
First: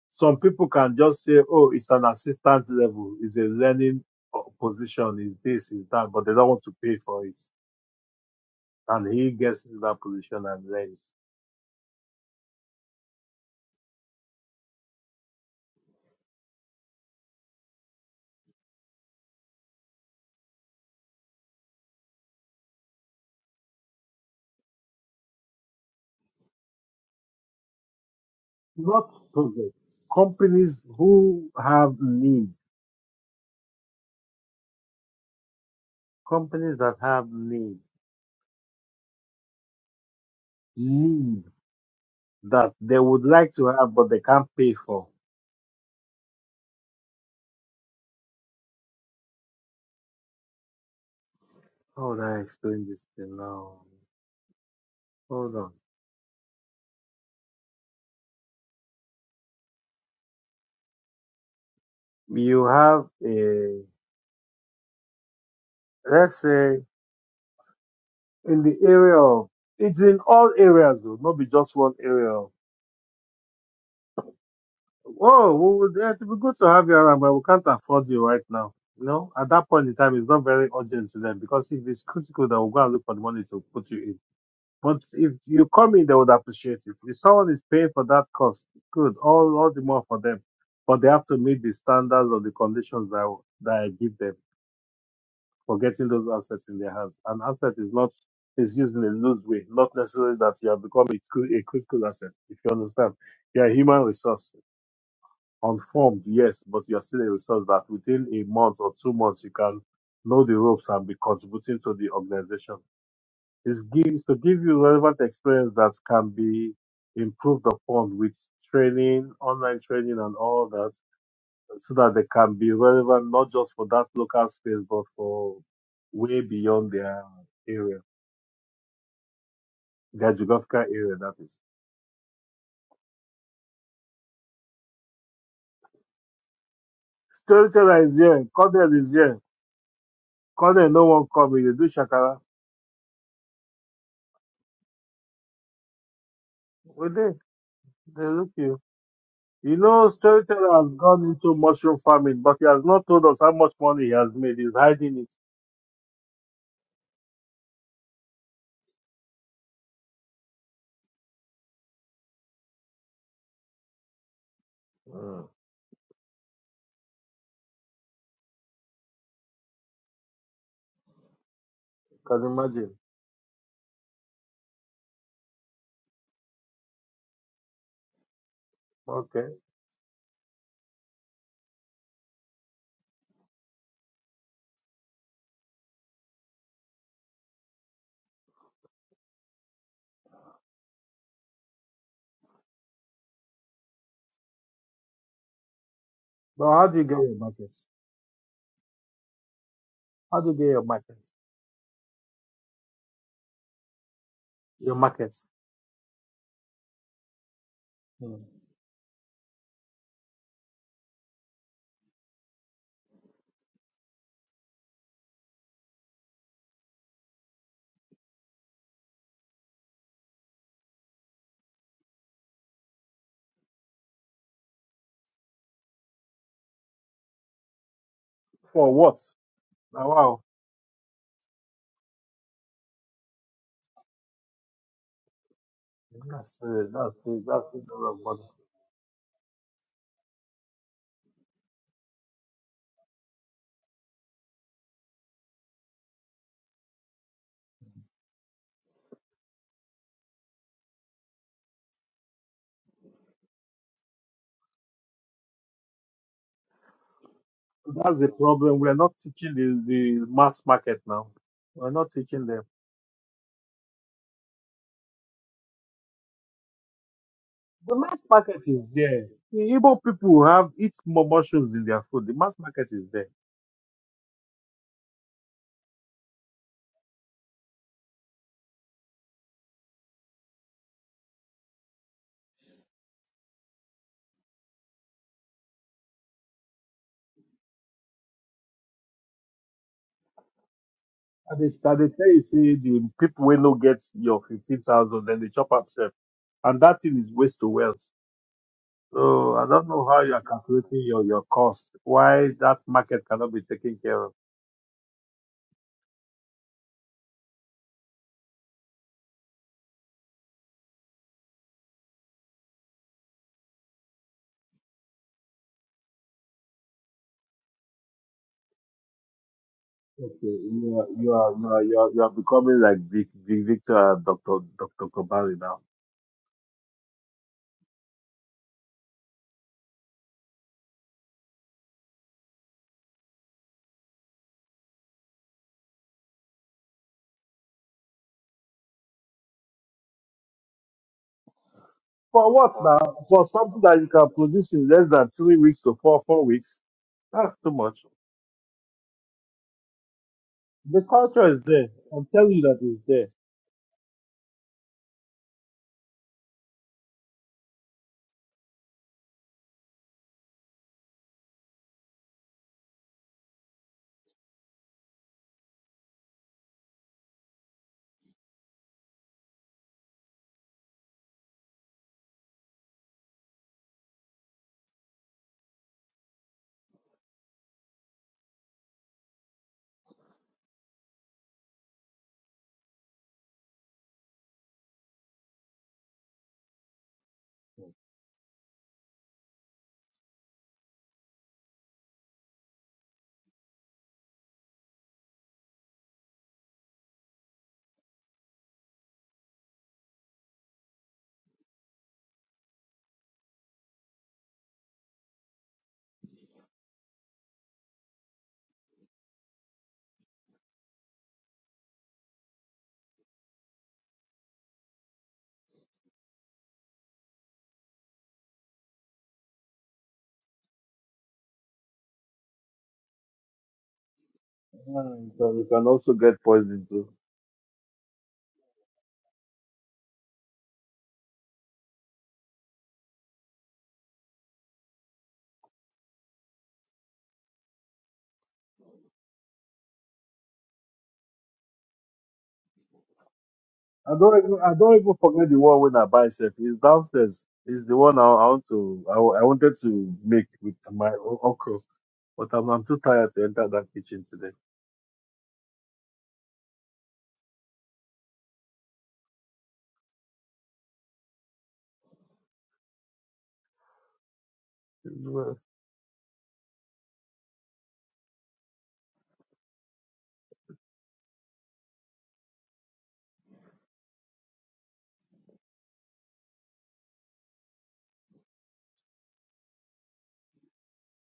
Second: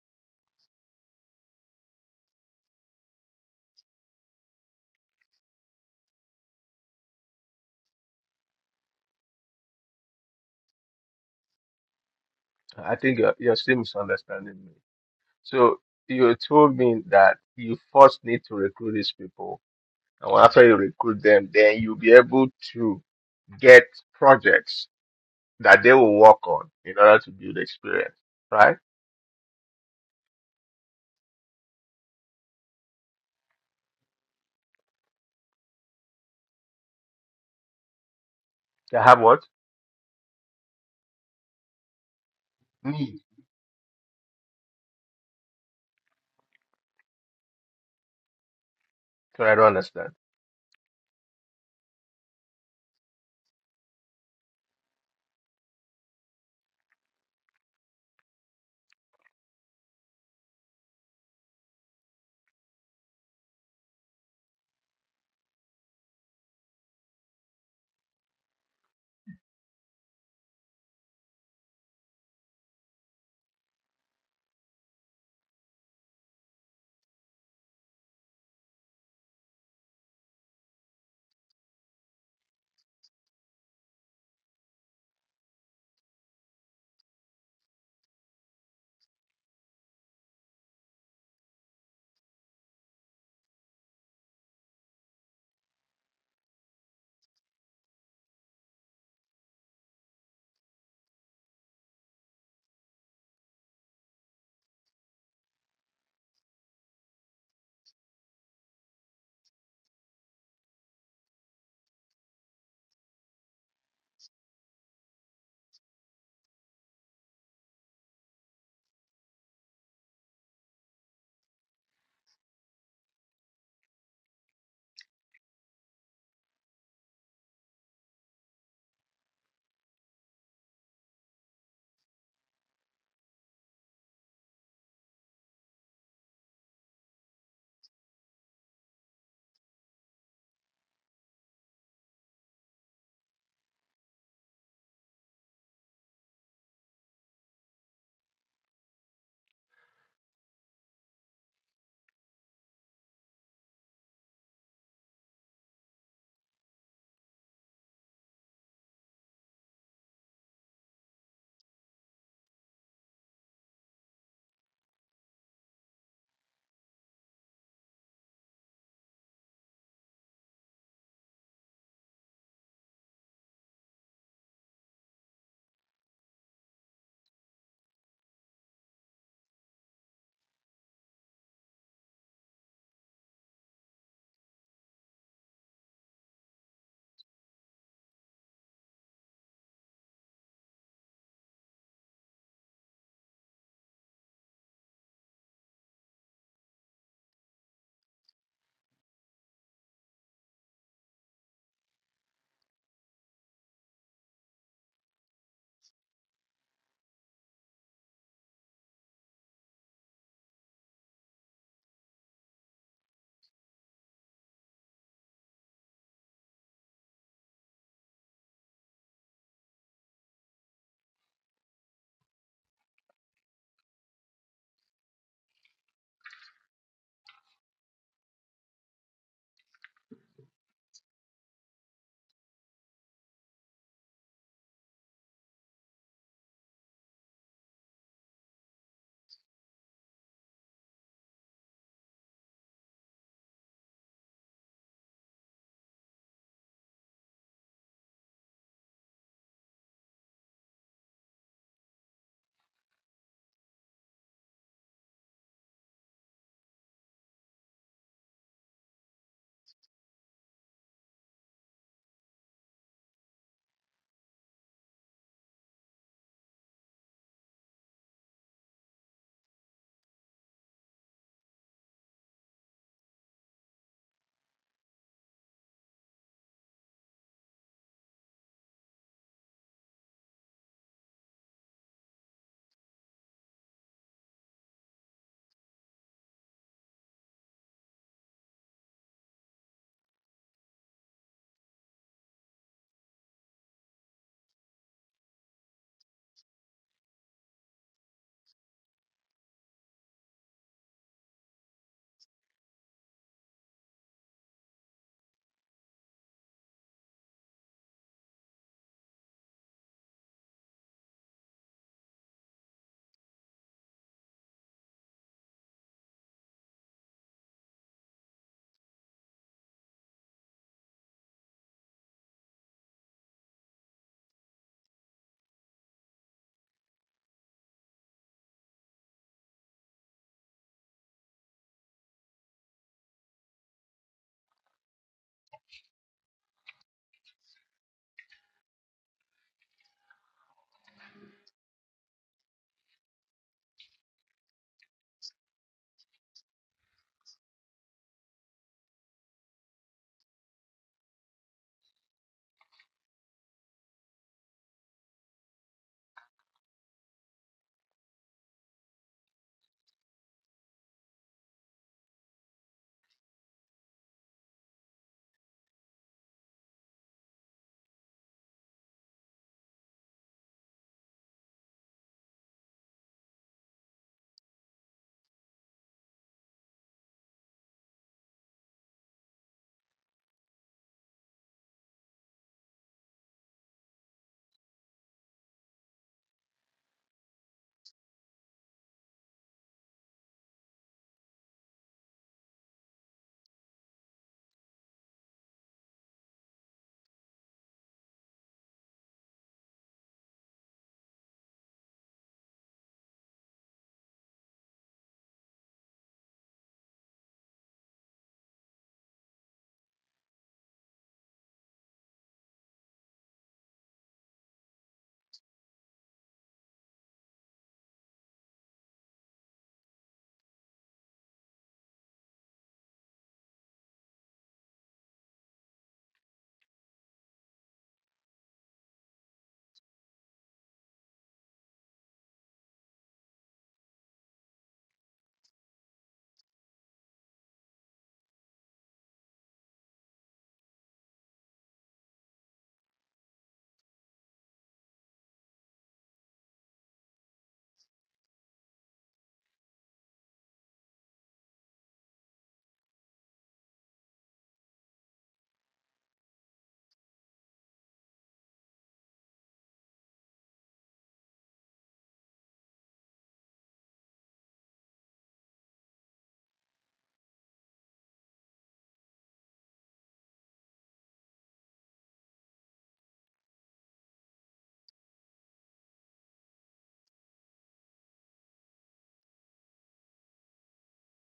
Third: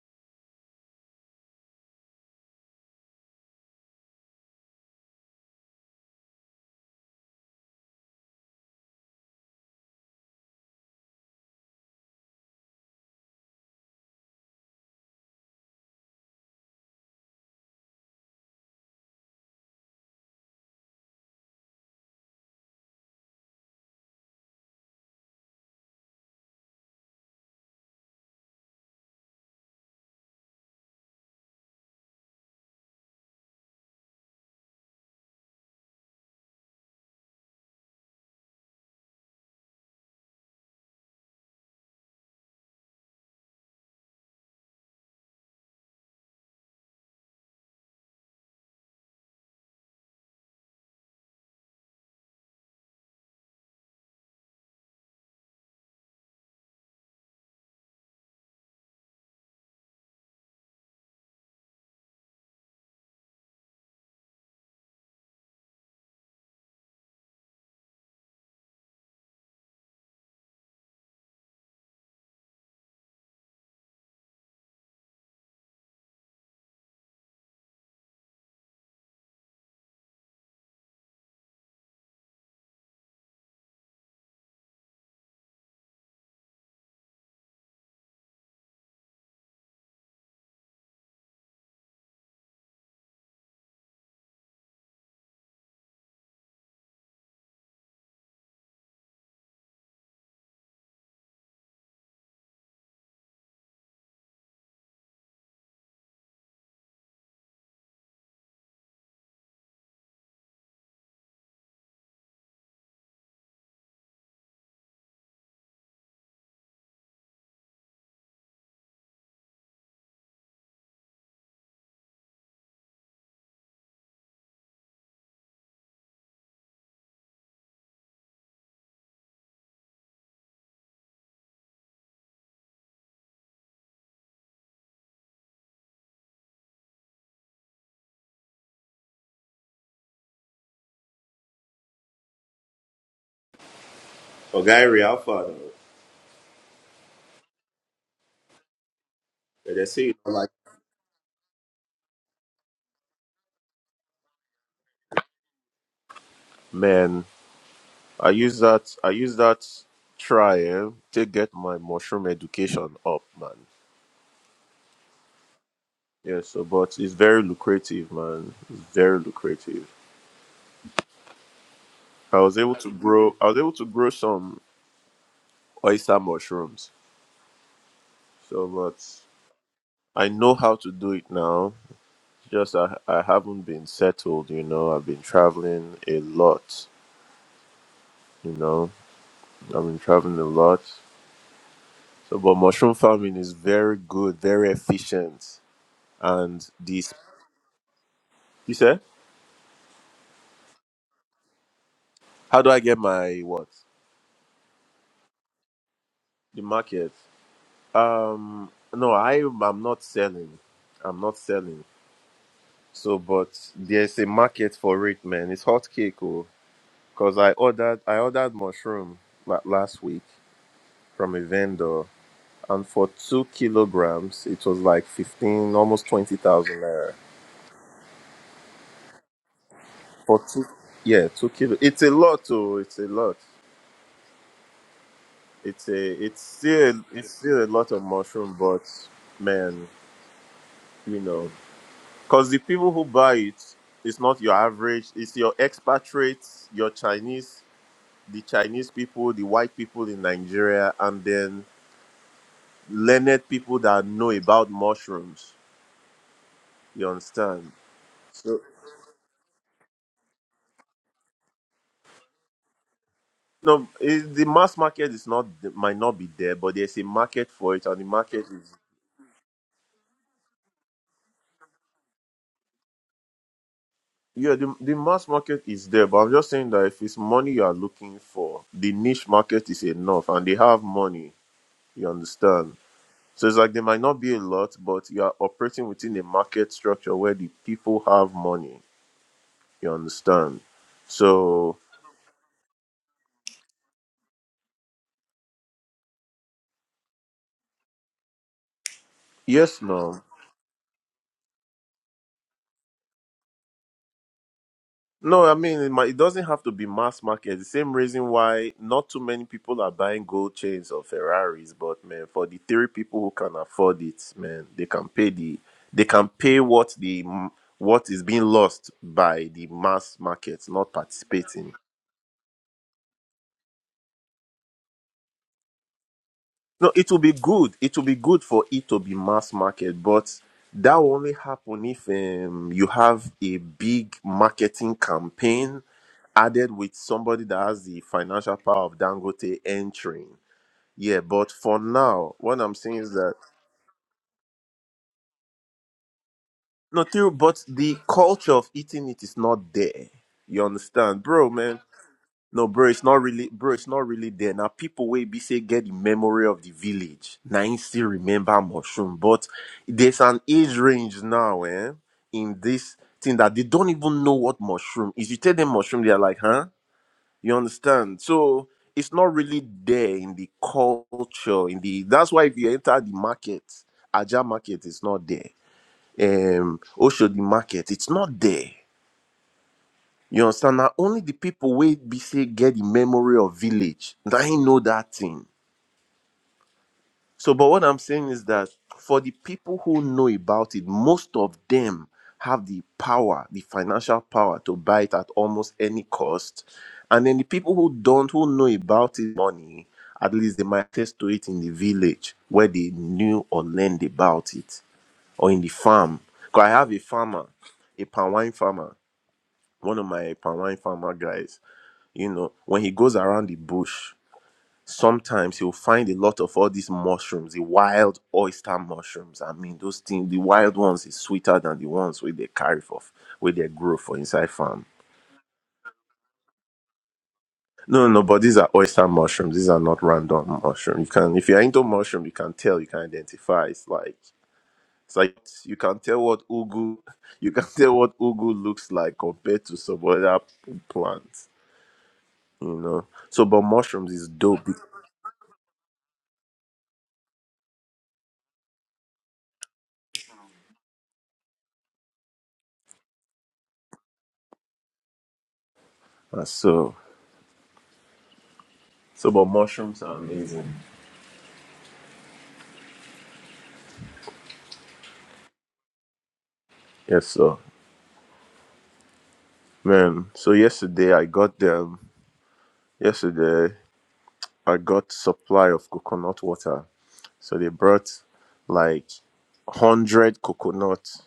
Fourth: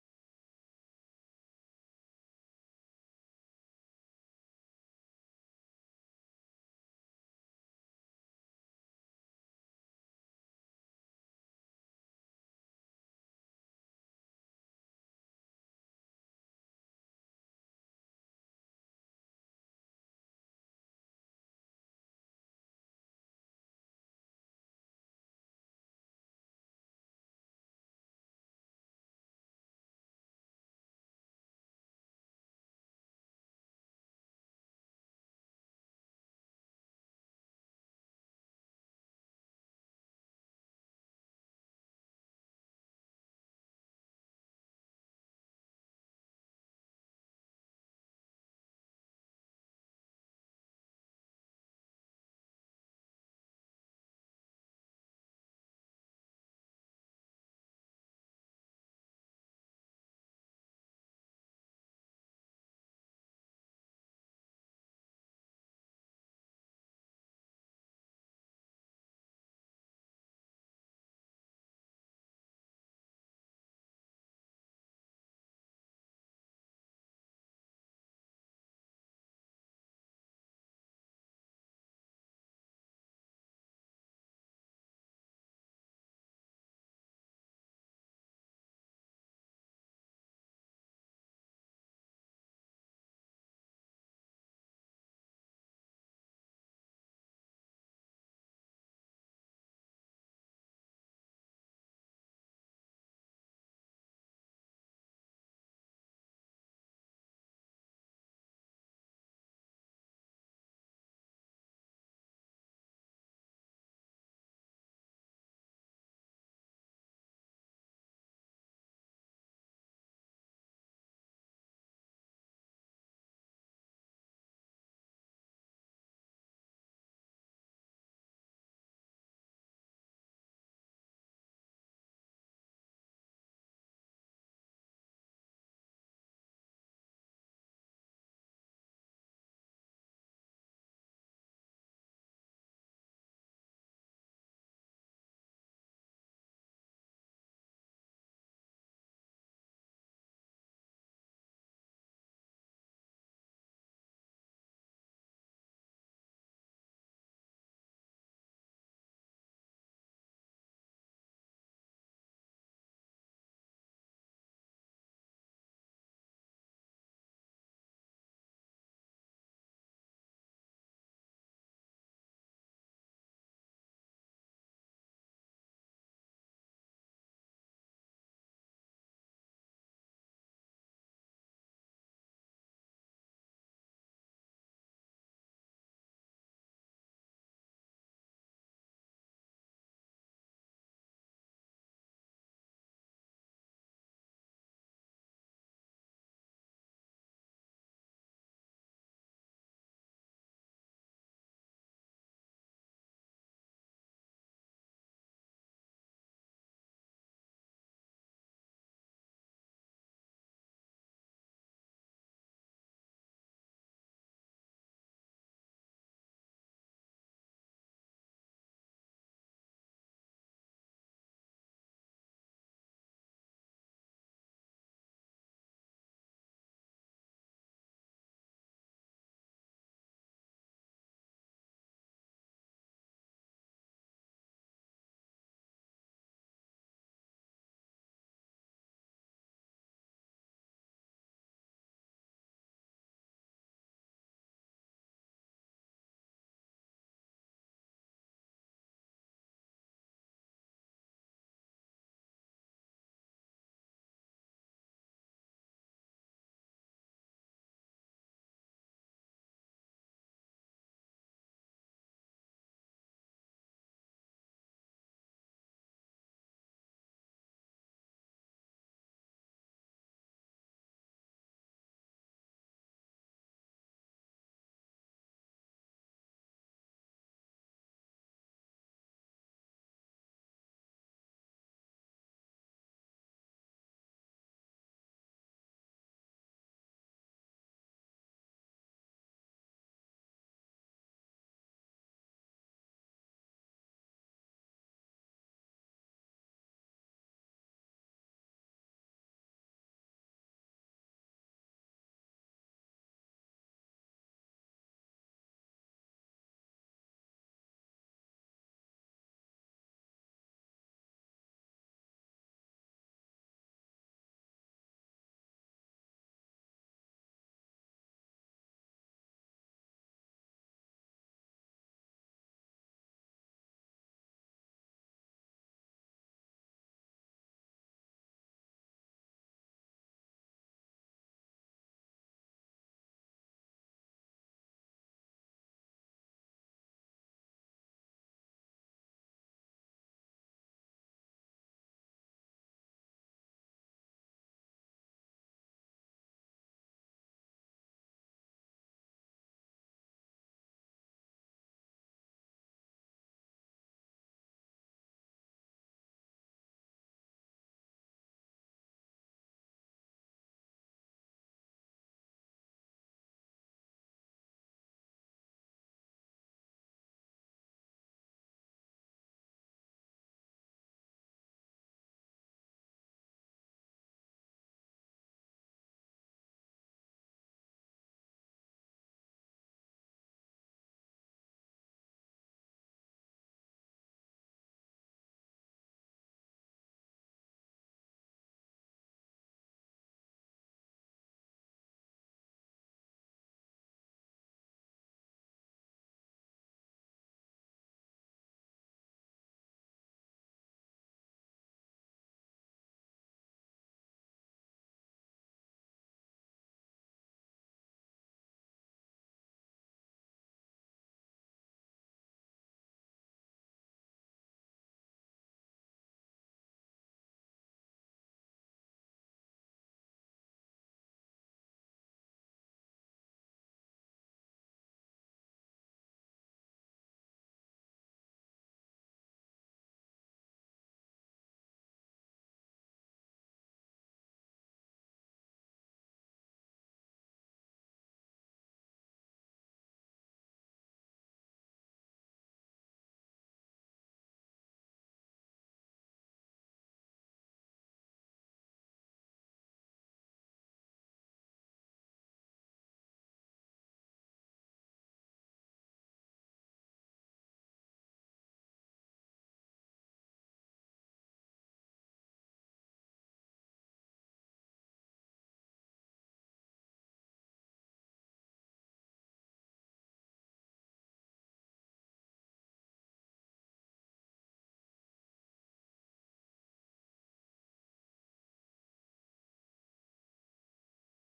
Speaker 2: some people can just say, oh, it's an assistant level, it's a learning po- position, is this, is that, but they don't want to pay for it. And he gets into that position and learns.
Speaker 1: I think you're, you're still misunderstanding me. So you told me that you first need to recruit these people, and after you recruit them, then you'll be able to get projects that they will work on in order to build experience, right?
Speaker 2: Not project. Companies who have need, companies that have need,
Speaker 1: They have what?
Speaker 2: need. that they
Speaker 1: need?
Speaker 2: would like to have, but they can't pay for.
Speaker 1: So I don't understand.
Speaker 2: How would I explain this thing now? Hold on. You have a, let's say, in the area of, it's in all areas, though, not be just one area. of, Oh, we would, eh, it would be good to have you around, but we can't afford you right now. You know, at that point in time, it's not very urgent to them because if it's critical, they will go and look for the money to put you in. But if you come in, they would appreciate it. If someone is paying for that cost, good, all, all the more for them. But they have to meet the standards or the conditions that, I- that I give them for getting those assets in their hands. An asset is not is used in a loose way, not necessarily that you have become a, cri- a critical asset, if you understand. You're a human resource, unformed, yes, but you're still a resource that within a month or two months you can know the ropes and be contributing to the organization is, give, is to give you relevant experience that can be improved upon with training, online training, and all that, so that they can be relevant not just for that local space, but for way beyond their area, their geographical area, that is. Storyteller is here, Cornell is here. Cornell, no one coming. They do Shakara.
Speaker 3: Oh, Gary, how far though?
Speaker 2: We they? They look you.
Speaker 3: Yeah,
Speaker 2: You
Speaker 3: they say
Speaker 2: know,
Speaker 3: you don't like.
Speaker 2: Storyteller has gone into mushroom farming, but he has not told us how much money he has made. He's hiding it.
Speaker 3: Man, I use that I use that try eh, to get my mushroom education up, man.
Speaker 2: Mm.
Speaker 3: Yeah, so but it's very lucrative, man. It's very lucrative. I
Speaker 2: Can you
Speaker 3: was able
Speaker 2: imagine?
Speaker 3: to grow I was able to grow some oyster mushrooms. So but
Speaker 2: Okay.
Speaker 3: I know how to do it now. Just I I haven't been settled, you know. I've been traveling a lot, you know. I've been traveling a lot. So, but mushroom farming is very good, very efficient, and
Speaker 2: But how do you get
Speaker 3: this
Speaker 2: your markets?
Speaker 3: you said,
Speaker 2: How do you get your markets?
Speaker 3: how do I get my what
Speaker 2: Your markets.
Speaker 3: the market?
Speaker 2: Hmm.
Speaker 3: Um, no, I I'm not selling, I'm not selling. So, but there's a market for it, man. It's hot cake, oh, because I ordered I ordered mushroom la- last week from a vendor, and for two kilograms, it was like fifteen, almost twenty thousand naira
Speaker 2: For what? Now,
Speaker 3: for
Speaker 2: wow.
Speaker 3: two. Yeah, two kilo. It's a lot, oh, it's a lot. It's a it's
Speaker 2: That's uh,
Speaker 3: still
Speaker 2: that's
Speaker 3: it's
Speaker 2: the
Speaker 3: still a
Speaker 2: that's the
Speaker 3: lot of
Speaker 2: problem.
Speaker 3: mushroom,
Speaker 2: But
Speaker 3: but man, you know, because the people who buy it, it's not your average. It's your expatriates, your Chinese, the Chinese people, the white people in Nigeria, and then learned people that know about mushrooms. You understand?
Speaker 2: That's the
Speaker 3: So
Speaker 2: problem. We're not teaching the, the mass market now. We're not teaching them.
Speaker 3: no, it, the mass market is not might not be there, but there's a market for it,
Speaker 2: The
Speaker 3: and the
Speaker 2: mass
Speaker 3: market
Speaker 2: market
Speaker 3: is
Speaker 2: is there. The Igbo people have eat more mushrooms in their food. The mass market is there.
Speaker 3: Yeah, the, the mass market is there, but I'm just saying that if it's money you are looking for, the niche market is enough and they have money. You understand? So it's like they might not be a lot, but you are operating within a market structure where the people have money. You understand?
Speaker 2: And
Speaker 3: So,
Speaker 2: they, and they tell you say the people will not get your fifteen thousand, then they chop up self. And that thing is waste to wealth. So I
Speaker 3: yes,
Speaker 2: don't know
Speaker 3: no.
Speaker 2: how you are calculating your, your cost. Why that market cannot be taken care of?
Speaker 3: No, I mean it, might, it doesn't have to be mass market. The same reason why not too many people are buying gold chains or Ferraris, but man, for the three people who can afford it, man, they can pay the they can pay what the m- what is being lost by the mass
Speaker 2: Okay,
Speaker 3: market not
Speaker 2: you are you are you
Speaker 3: participating.
Speaker 2: are, you are, you are becoming like Vic, Vic Victor and Doctor Doctor Kobari now.
Speaker 3: No, it will be good. It will be good for it to be mass market, but that will only happen if um, you have a big marketing campaign added with somebody that has the financial power of Dangote entering. Yeah, but for now,
Speaker 2: For
Speaker 3: what
Speaker 2: what
Speaker 3: I'm saying is
Speaker 2: now?
Speaker 3: that
Speaker 2: For something that you can produce in less than three weeks to four four weeks?
Speaker 3: no, true,
Speaker 2: That's
Speaker 3: but
Speaker 2: too
Speaker 3: the
Speaker 2: much.
Speaker 3: culture of eating it is not there. You
Speaker 2: The
Speaker 3: understand,
Speaker 2: culture
Speaker 3: bro,
Speaker 2: is
Speaker 3: man?
Speaker 2: there. I'm telling you
Speaker 3: No,
Speaker 2: that
Speaker 3: bro,
Speaker 2: it's
Speaker 3: it's not
Speaker 2: there.
Speaker 3: really, bro, it's not really there. Now, people will be say get the memory of the village. Now, you still remember mushroom, but there's an age range now, eh? In this thing that they don't even know what mushroom is. You tell them mushroom, they're like, huh? You understand? So it's not really there in the culture. In the that's why if you enter the market, Ajah market is not there. Um Oshodi market, it's not there. You understand? Now only the people where be say get the memory of village. Now he know that thing. So, but what I'm saying is that for the people who know about it, most of them have the power, the financial power to buy it at almost any cost. And then the people who don't, who know about it, money, at least they might test to it in the village where they knew or learned about it or in the farm. Because I have a farmer, a palm wine farmer, one of my palm wine farmer guys, you know, when he goes around the bush, sometimes you'll find a lot of all these mushrooms, the wild oyster mushrooms. I mean, those things, the wild ones is sweeter than the ones where they carry for, where they grow for inside farm.
Speaker 2: And you can you can also get poisoned too.
Speaker 3: No, no, no, but these are oyster mushrooms. These are not random mushroom. You can, if you're into mushroom, you can tell, you can identify. It's like, it's like you can tell what ugu, [LAUGHS] you can tell what ugu looks like compared to some other plants. You know, so but mushrooms
Speaker 2: I
Speaker 3: is
Speaker 2: don't even
Speaker 3: dope.
Speaker 2: I
Speaker 3: Uh,
Speaker 2: don't even forget the one when I buy self. It's downstairs. It's the one I, I want to I, wa- I wanted to make with my o- okra, but I'm, I'm too tired to enter that kitchen today.
Speaker 3: So, so but mushrooms are amazing.
Speaker 2: Well,
Speaker 3: Yes, sir. Man, so yesterday I got them. Yesterday I got supply of coconut water. So they brought like hundred coconuts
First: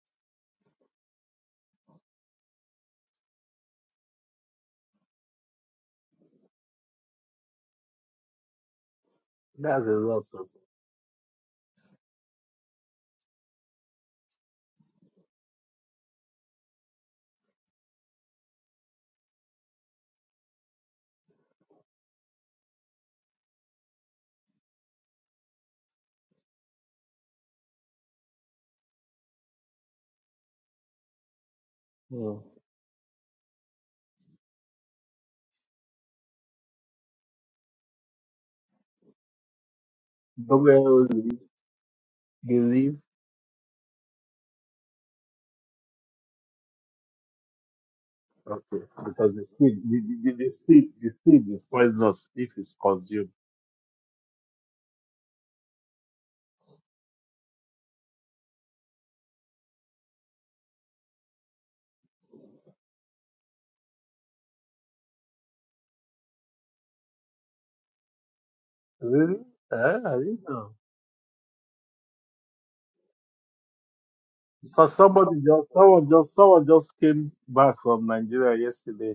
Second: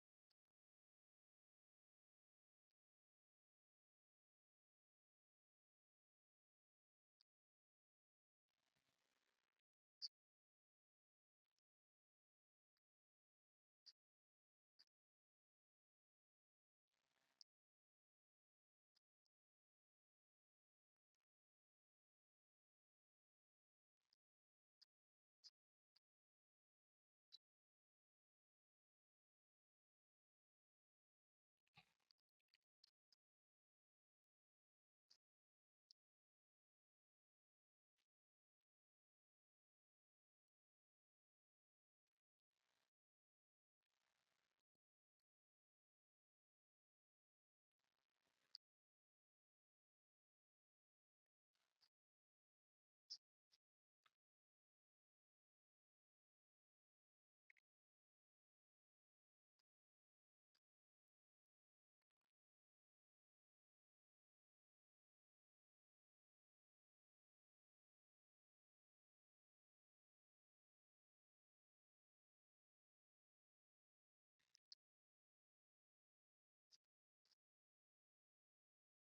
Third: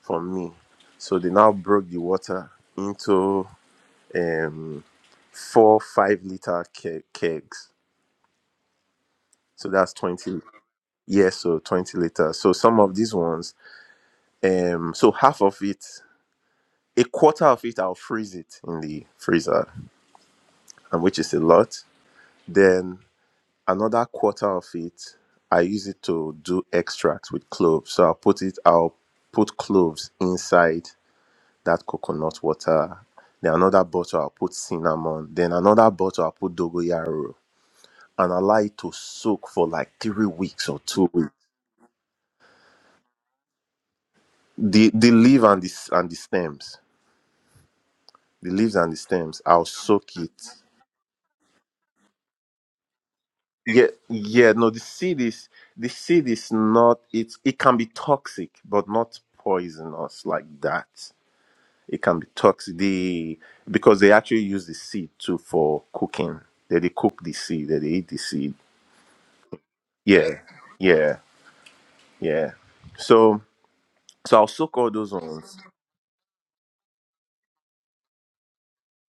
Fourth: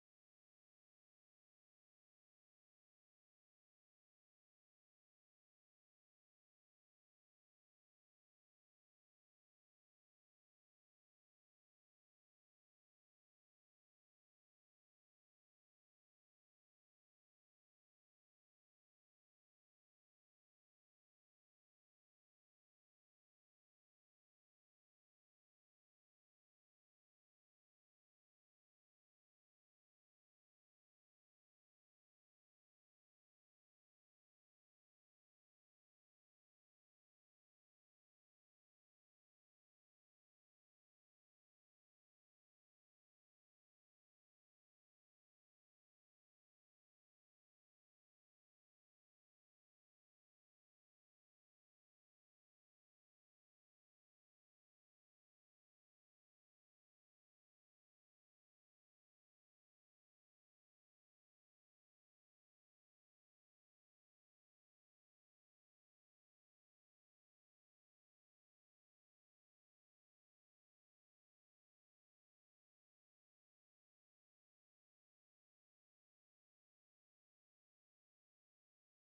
Speaker 3: for me. So they now broke the water into um four five liter ke- kegs. So
Speaker 2: That's a
Speaker 3: that's
Speaker 2: lot.
Speaker 3: twenty.
Speaker 2: Also.
Speaker 3: Yes, so twenty liters. So some of these ones, um, so half of it, a quarter of it, I'll freeze it in the freezer, and which is a lot. Then Another quarter of it, I use it to do extract with cloves. So I'll put it, I'll put cloves inside that coconut
Speaker 2: Mm.
Speaker 3: water. Then another bottle, I'll put cinnamon. Then another bottle, I'll put dogoyaro and allow it to soak for like three weeks or two
Speaker 2: Don't
Speaker 3: weeks.
Speaker 2: they leave?
Speaker 3: The the leaf and the s- and the stems, the leaves
Speaker 2: Okay,
Speaker 3: and the
Speaker 2: because
Speaker 3: stems,
Speaker 2: the
Speaker 3: I'll
Speaker 2: seed the,
Speaker 3: soak
Speaker 2: the,
Speaker 3: it.
Speaker 2: the seed the seed is poisonous if it's consumed.
Speaker 3: Yeah, yeah. No, the seed is the seed is not. It it can be toxic, but not poisonous like that. It can be toxic. The because they actually use the seed too for cooking. They they cook the seed. They they eat the seed.
Speaker 2: Really? Uh, I
Speaker 3: Yeah,
Speaker 2: didn't know.
Speaker 3: yeah, yeah. So so I'll soak all
Speaker 2: Because
Speaker 3: those
Speaker 2: somebody
Speaker 3: ones.
Speaker 2: just someone just someone just came back from Nigeria yesterday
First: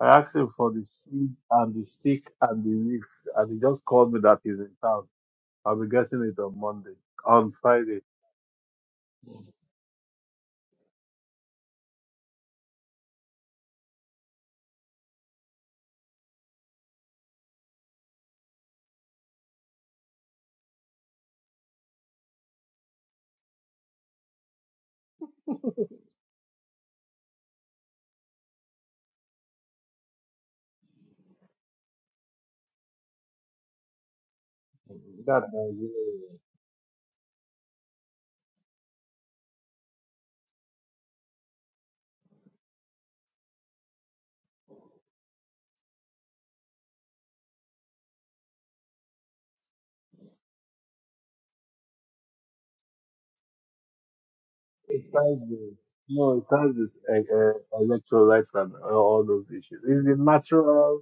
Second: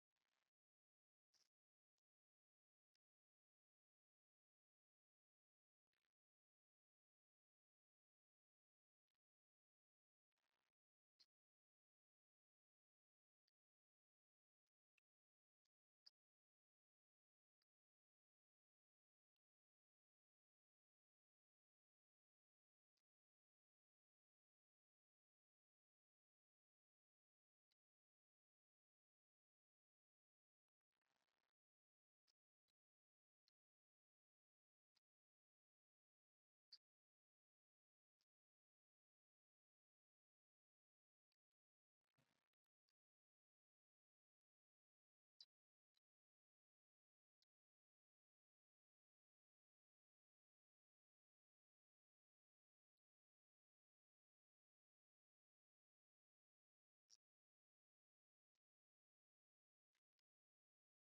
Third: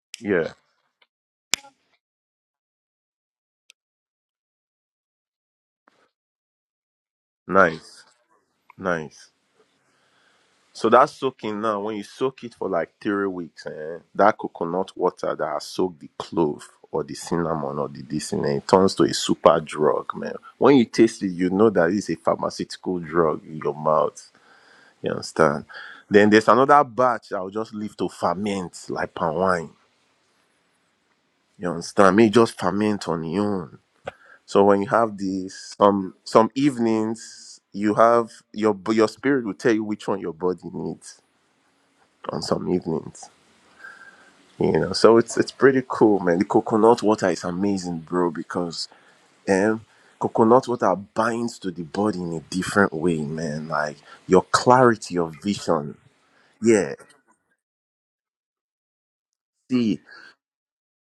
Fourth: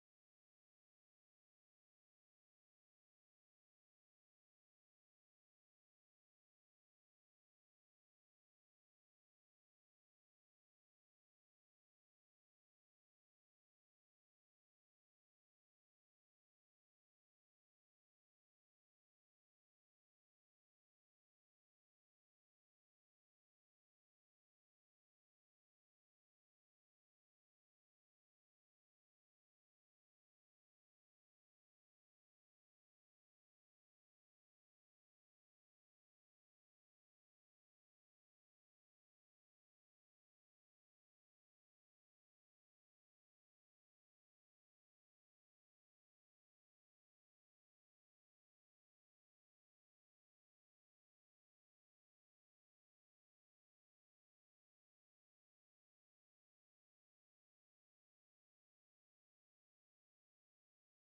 Speaker 2: I asked him
Speaker 3: Yeah,
Speaker 2: for the seed and the stick and the leaf, and he just called me that he's in town. I'll be getting it on Monday, on Friday.
Speaker 3: nice, nice. So that's soaking now. When you soak it for like three weeks, eh, that coconut water that has soaked the clove or the cinnamon or the this in it, it turns to a super drug, man. When you taste it, you know that it's a pharmaceutical drug in your mouth. You understand? Then there's another batch I'll just leave to ferment like palm wine. You understand? May it just ferment on your own. So when you have
Speaker 2: That
Speaker 3: these some
Speaker 2: Nigeria,
Speaker 3: some evenings, you have your b- your spirit will tell you which one your body needs on some evenings. You know, so it's it's pretty cool, man. The coconut water is amazing, bro, because um coconut water binds to the body in a different way, man. Like your
Speaker 2: it
Speaker 3: clarity, of
Speaker 2: ties the
Speaker 3: vision.
Speaker 2: no, it ties this
Speaker 3: Yeah.
Speaker 2: uh, uh, electoral rights and uh, all those issues.
Speaker 3: See,
Speaker 2: Is the natural,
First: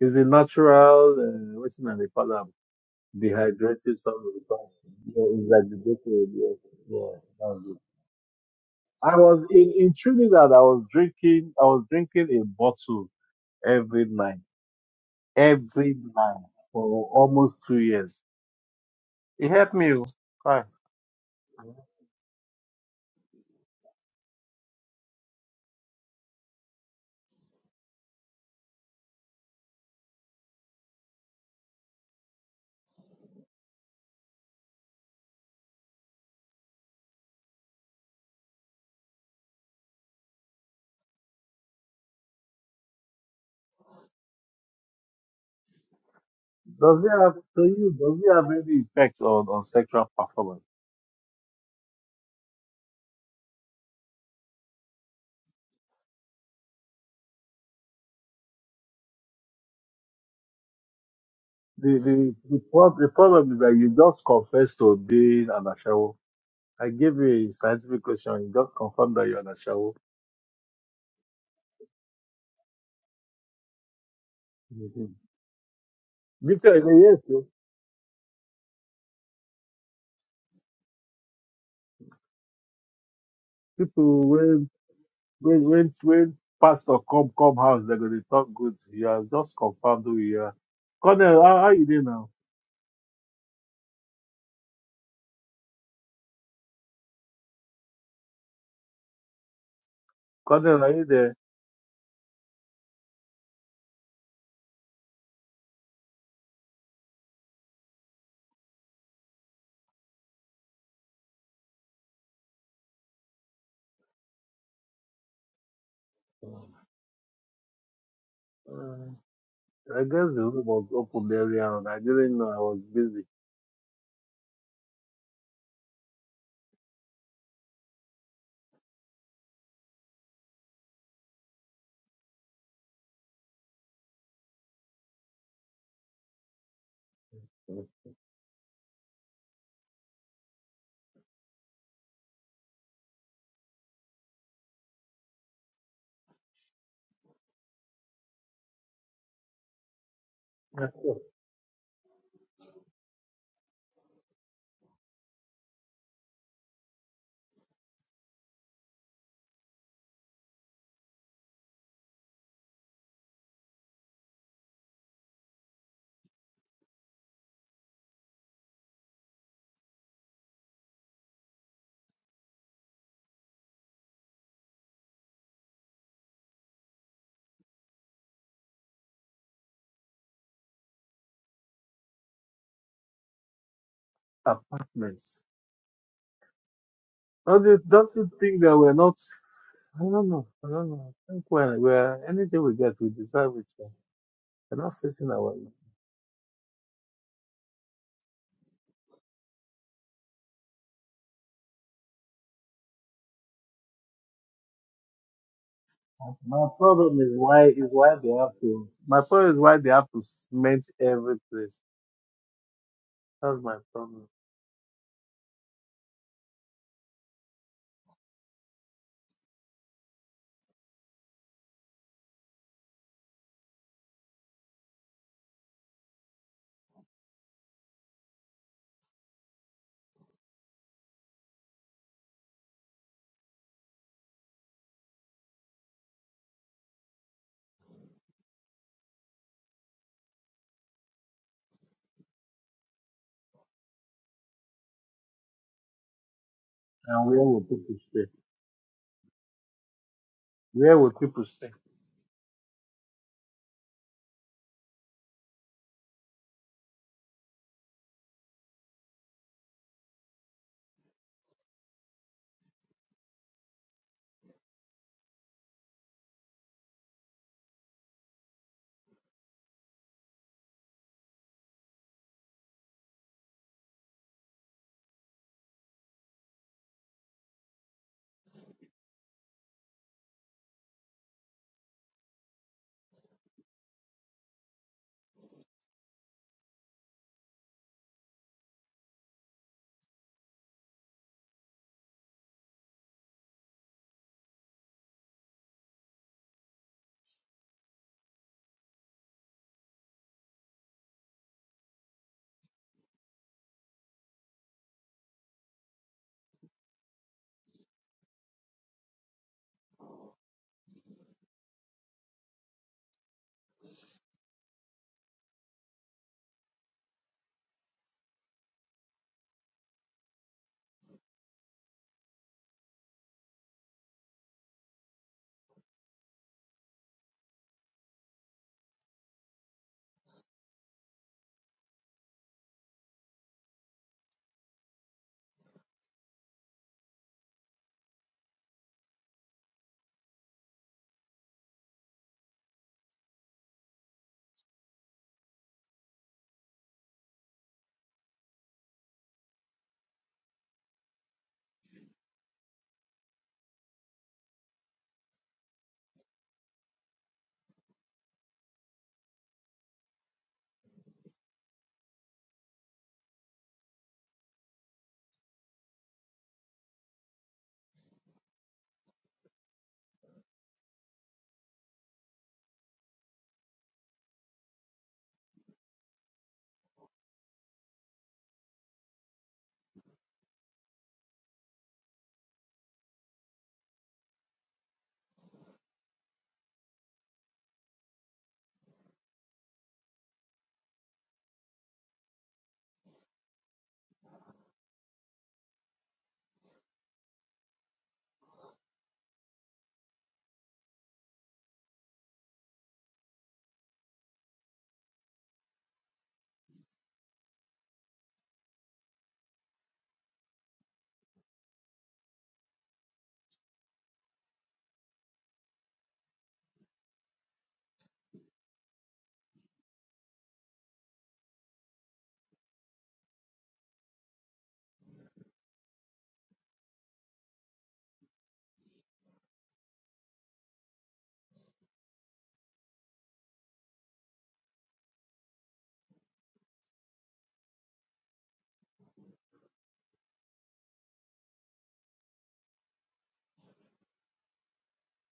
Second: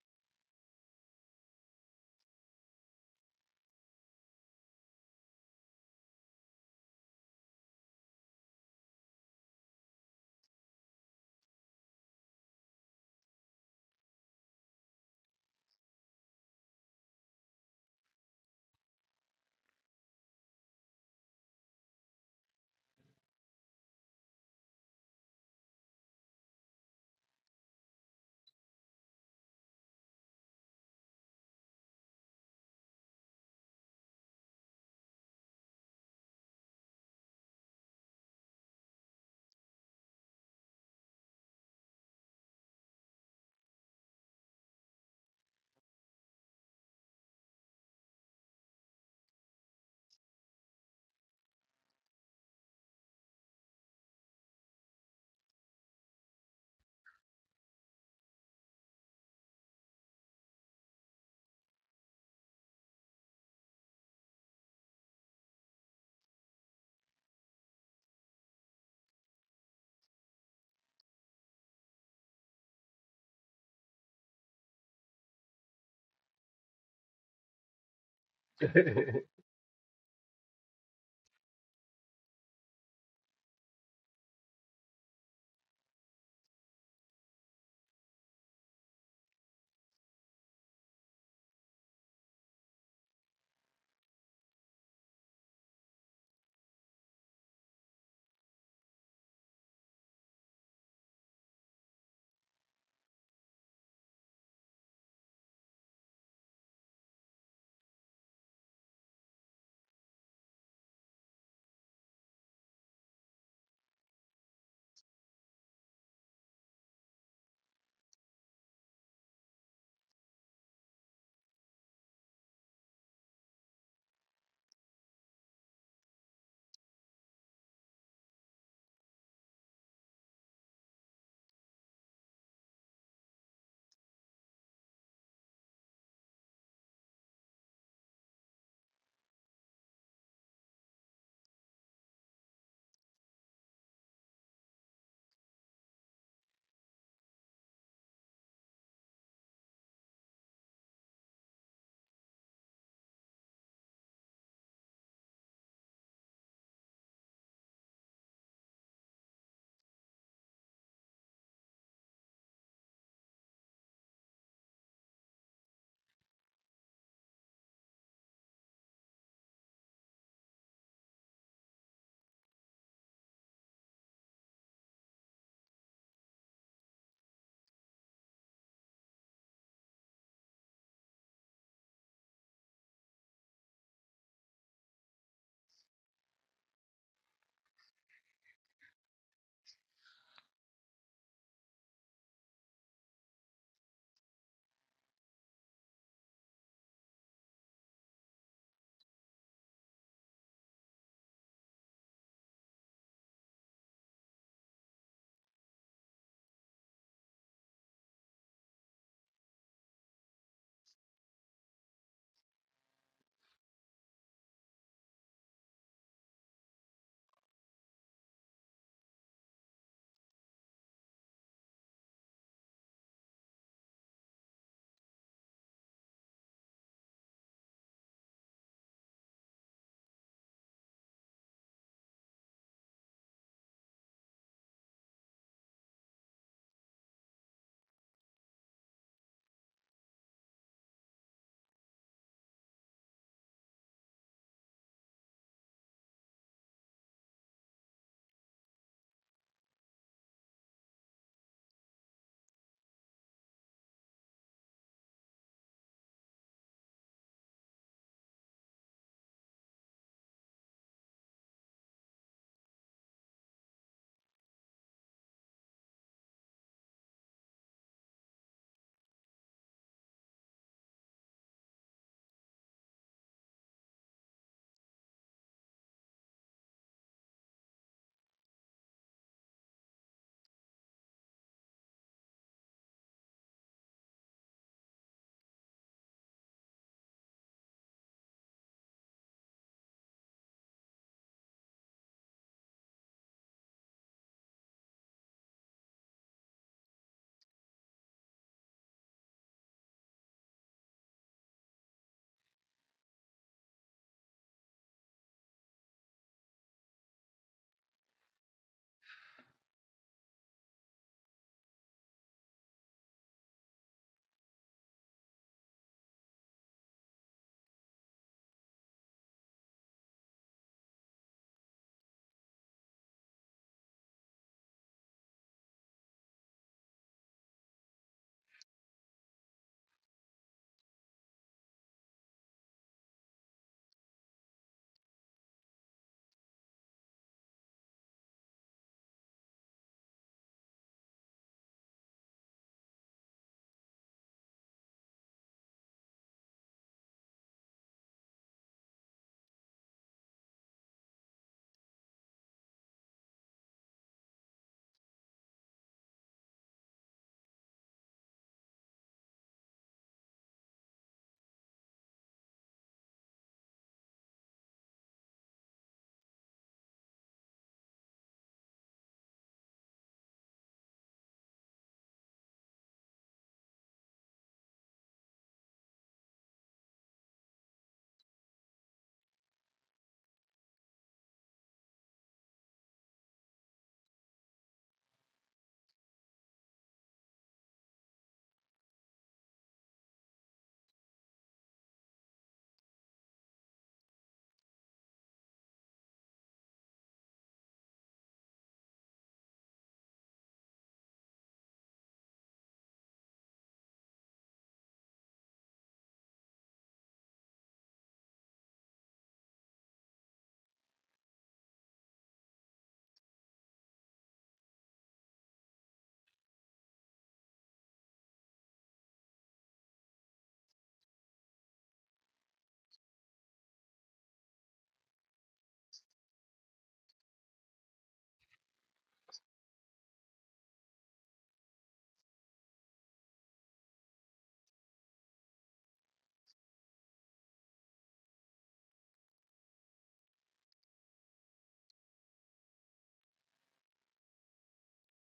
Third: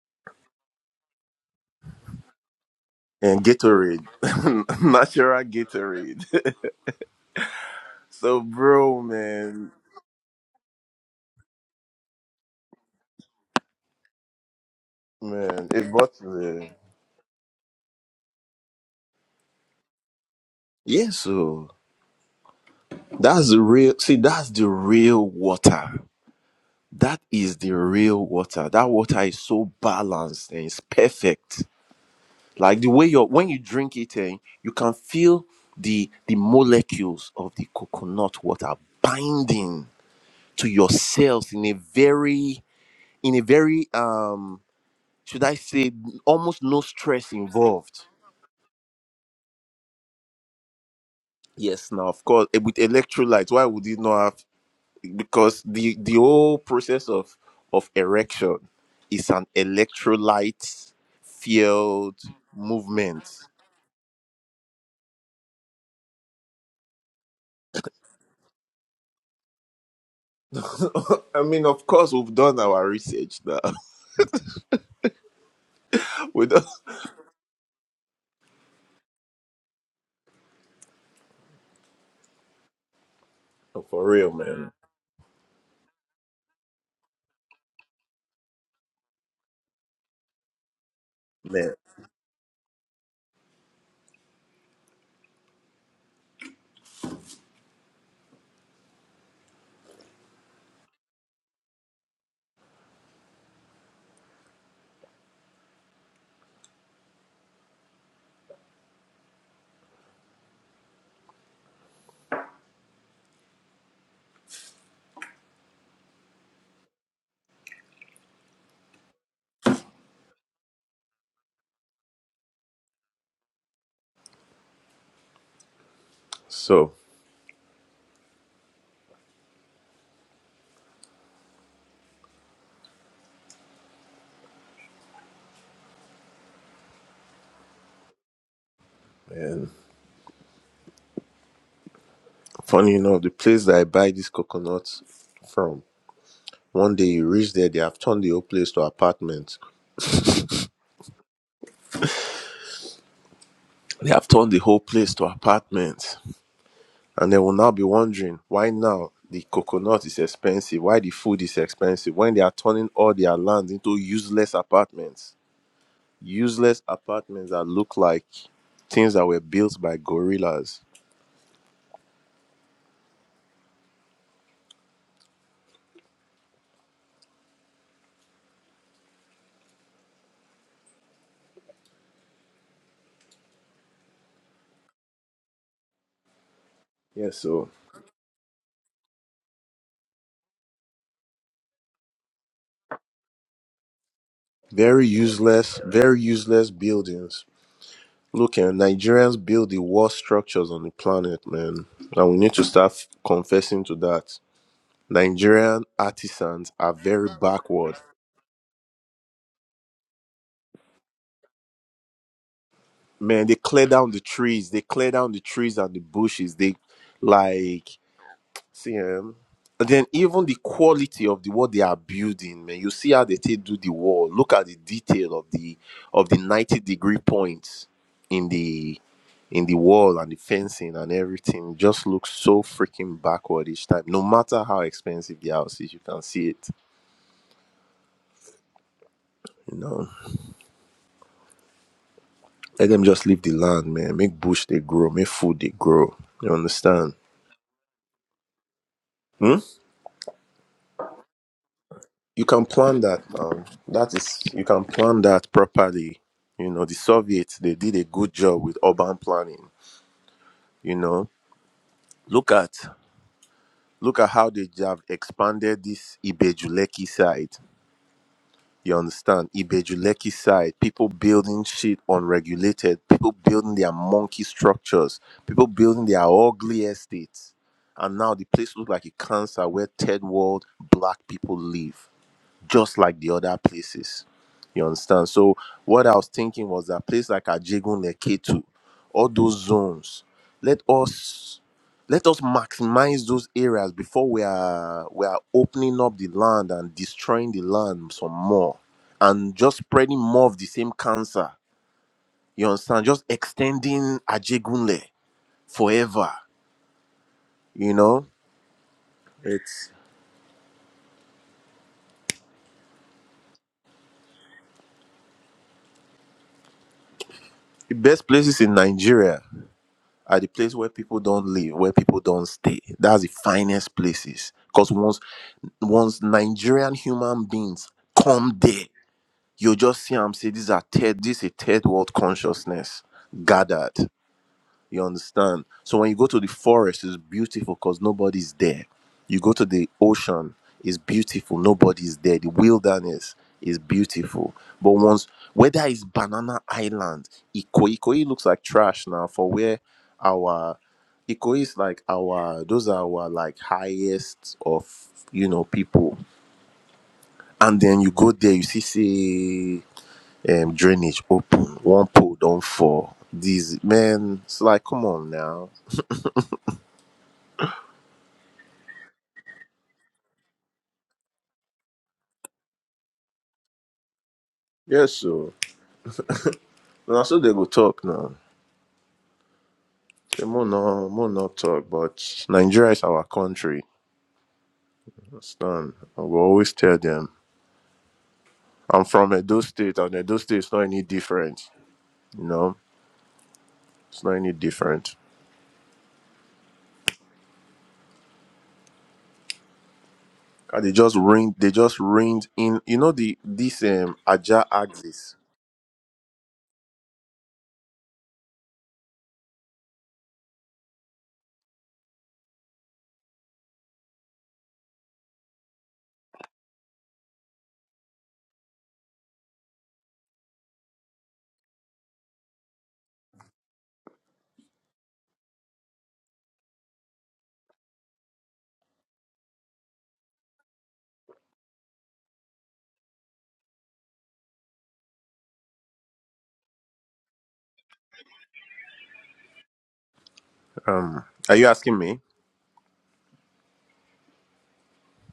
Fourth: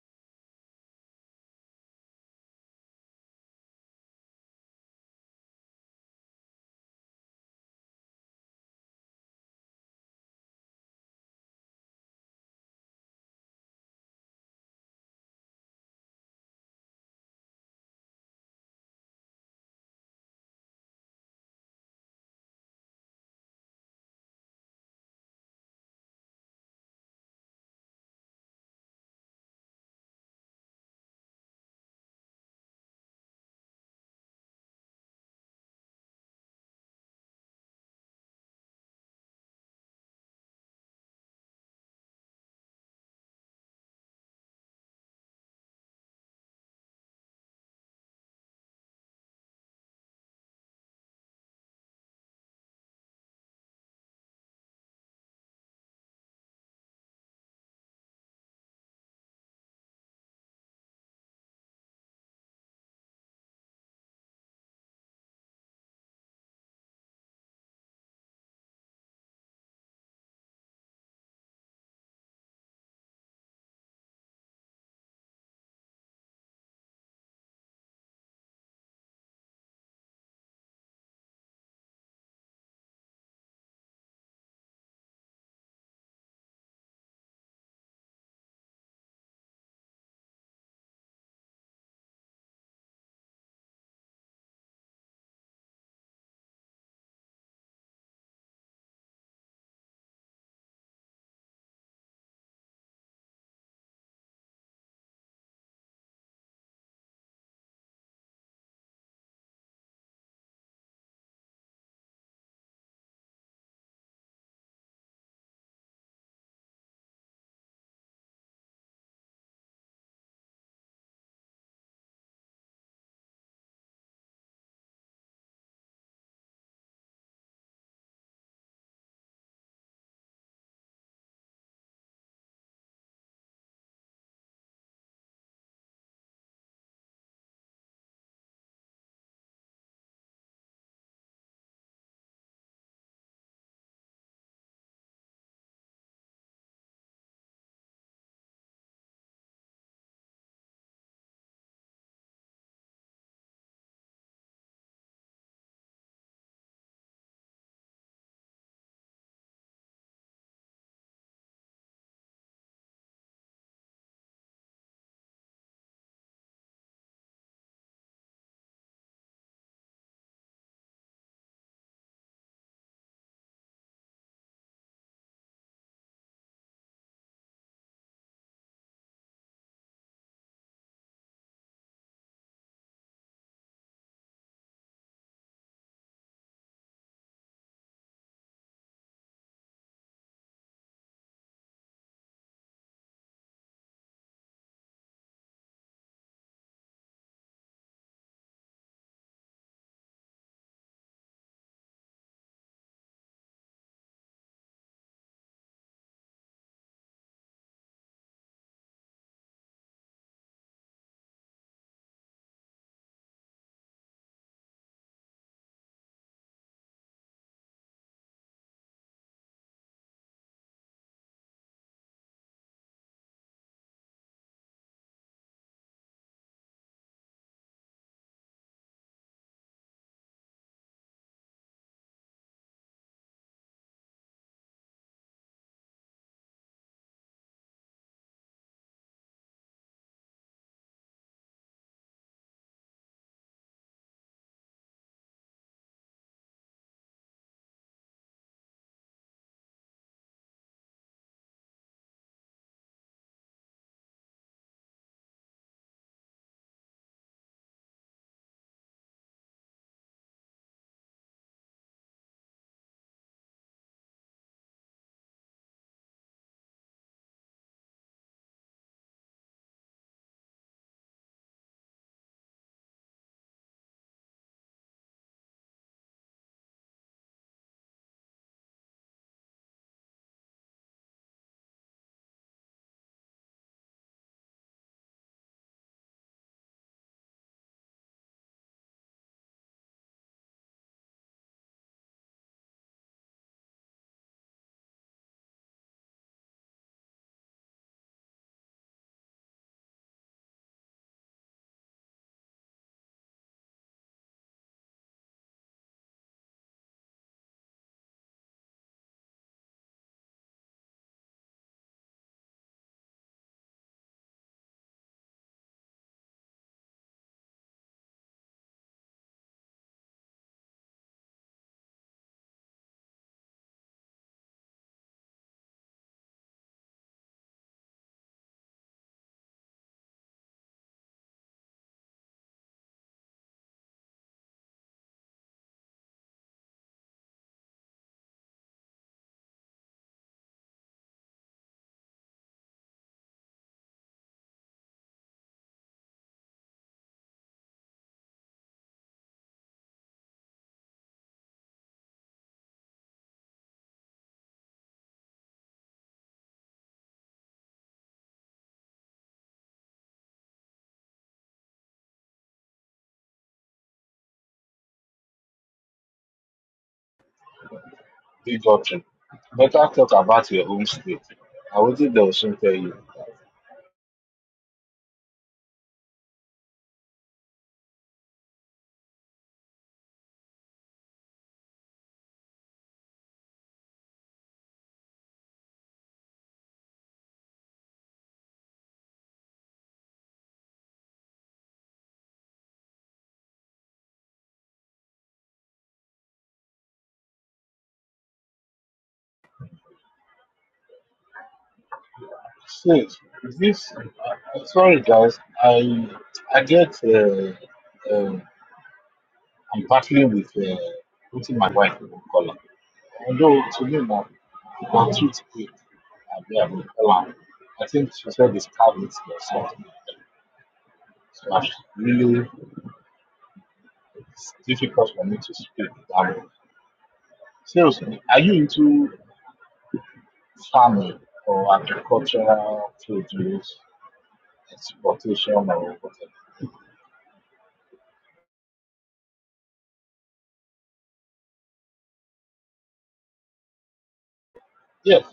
Speaker 2: is the natural, uh, what's in the column?
Speaker 3: and
Speaker 2: Dehydrated
Speaker 3: Gatorade,
Speaker 2: some of the time.
Speaker 3: [LAUGHS]
Speaker 2: Yeah,
Speaker 3: natural
Speaker 2: it's like the bakery.
Speaker 3: Gatorade.
Speaker 2: Yeah, yeah, that's it.
Speaker 3: [LAUGHS] so, bro,
Speaker 2: I was
Speaker 3: man,
Speaker 2: in in Trinidad. I was drinking. I was drinking a bottle every night.
Speaker 3: man, it
Speaker 2: every
Speaker 3: bought
Speaker 2: night
Speaker 3: me.
Speaker 2: for almost two years. It helped me. oh. Right.
Speaker 3: Yeah, so that's the real. See, that's the real water. That is the real water. That water is so balanced and it's perfect. Like the way you are when you drink it, eh, you can feel the the molecules of the coconut water binding to your cells in a very in a very um should I say, almost no
Speaker 2: Does it
Speaker 3: stress
Speaker 2: have to you?
Speaker 3: involved.
Speaker 2: Does it have any effect on, on sexual performance?
Speaker 3: Yes, now of course eh, with electrolytes, why would you not have? Because the the whole process of of erection is an electrolyte
Speaker 2: The
Speaker 3: field
Speaker 2: the the, prob- the
Speaker 3: movement.
Speaker 2: problem is that you just confess to being an ashawo. I gave you a scientific question. You just confirm that you're an ashawo.
Speaker 3: [LAUGHS] I mean, of course, we've done our research now.
Speaker 2: Mm-hmm.
Speaker 3: [LAUGHS] we don't,
Speaker 2: Because yes, oh,
Speaker 1: [LAUGHS]
Speaker 3: for
Speaker 2: people
Speaker 3: real,
Speaker 2: when
Speaker 3: man,
Speaker 2: when when when pastor come come house, they're gonna talk good. You are just confirmed who you are. Colonel, how, how
Speaker 3: man.
Speaker 2: you doing now? Colonel, are you there? I guess the room was open very early. I didn't know I was busy.
Speaker 3: So, man, funny enough, the place that I buy these coconuts from, one day you reach there, they have turned the whole place to apartment
Speaker 2: I thought
Speaker 3: They have turned the whole place to apartments. And they will now be wondering why now the coconut is expensive, why the food is expensive, when they are turning all their lands into useless apartments. Useless apartments that look like things that were built by gorillas.
Speaker 2: Apartments.
Speaker 3: Yes,
Speaker 2: Don't
Speaker 3: so
Speaker 2: you, don't you think that we're not? I don't know. I don't know. I think when we're anything we get, we deserve it. man. We're not
Speaker 3: very
Speaker 2: facing our.
Speaker 3: useless, very useless buildings. Look, and Nigerians build the worst structures on the planet, man. And we need to start confessing to that. Nigerian
Speaker 2: My
Speaker 3: artisans are
Speaker 2: problem
Speaker 3: very
Speaker 2: is why is
Speaker 3: backward.
Speaker 2: why they have to. My problem is why they have to cement every place.
Speaker 3: man they
Speaker 2: That's my
Speaker 3: clear down the
Speaker 2: problem.
Speaker 3: trees they clear down the trees and the bushes they like see um and then even the quality of the what they are building man you see how they take do the wall look at the detail of the of the 90 degree points in the in the wall and the fencing and everything just looks so freaking backward each time no matter how expensive the house is you can see it you know let them just leave the land man make bush they grow make food they grow you understand
Speaker 2: And where will people stay?
Speaker 3: Hmm?
Speaker 2: Where will people stay?
Speaker 3: you can plan that um that is you can plan that properly you know the soviets they did a good job with urban planning you know look at look at how they have expanded this ibejuleki side you understand ibejuleki side people building shit unregulated people building their monkey structures people building their ugly estates and now the place looks like a cancer where third world black people live just like the other places. You understand? So what I was thinking was that place like Ajegun Neketu, all those zones, let us let us maximize those areas before we are we are opening up the land and destroying the land some more and just spreading more of the same cancer. You understand? Just extending Ajegunle forever. You know? It's the best places in Nigeria. at the place where people don't live, where people don't stay. That's the finest places. Because once once Nigerian human beings come there, you just see them say these are third, this is third world consciousness gathered. You understand? So when you go to the forest, it's beautiful because nobody's there. You go to the ocean, it's beautiful, nobody's there. The wilderness is beautiful. But once whether it's Banana Island, Ikoyi, Ikoyi looks like trash now for where our Ikoyi is like our those are our like highest of you know people. And then you go there, you see see um, drainage open, one pole don't fall. These men, it's like come on now
Speaker 4: Big option. Better talk about your own state. I will think they will soon tell you.
Speaker 3: Yes, so now so they go talk now. They more no more not talk, but Nigeria is our country. Understand? I will always tell them I'm from Edo State, and Edo State is not any different. You know, it's not any different. And they just ring. They just ringed in. You
Speaker 4: So,
Speaker 3: know the this
Speaker 4: this,
Speaker 3: um Aja
Speaker 4: uh, sorry
Speaker 3: axis.
Speaker 4: guys, I I get, uh, um I'm battling with uh, putting my wife in color. Although to me, now, my treat quick, I'll be able to color. I think she said this card is or something. So, I really, it's difficult for me to speak that way. Seriously, are you into farming or agricultural produce exportation or whatever.
Speaker 3: Um, are you asking me?
Speaker 4: Yes,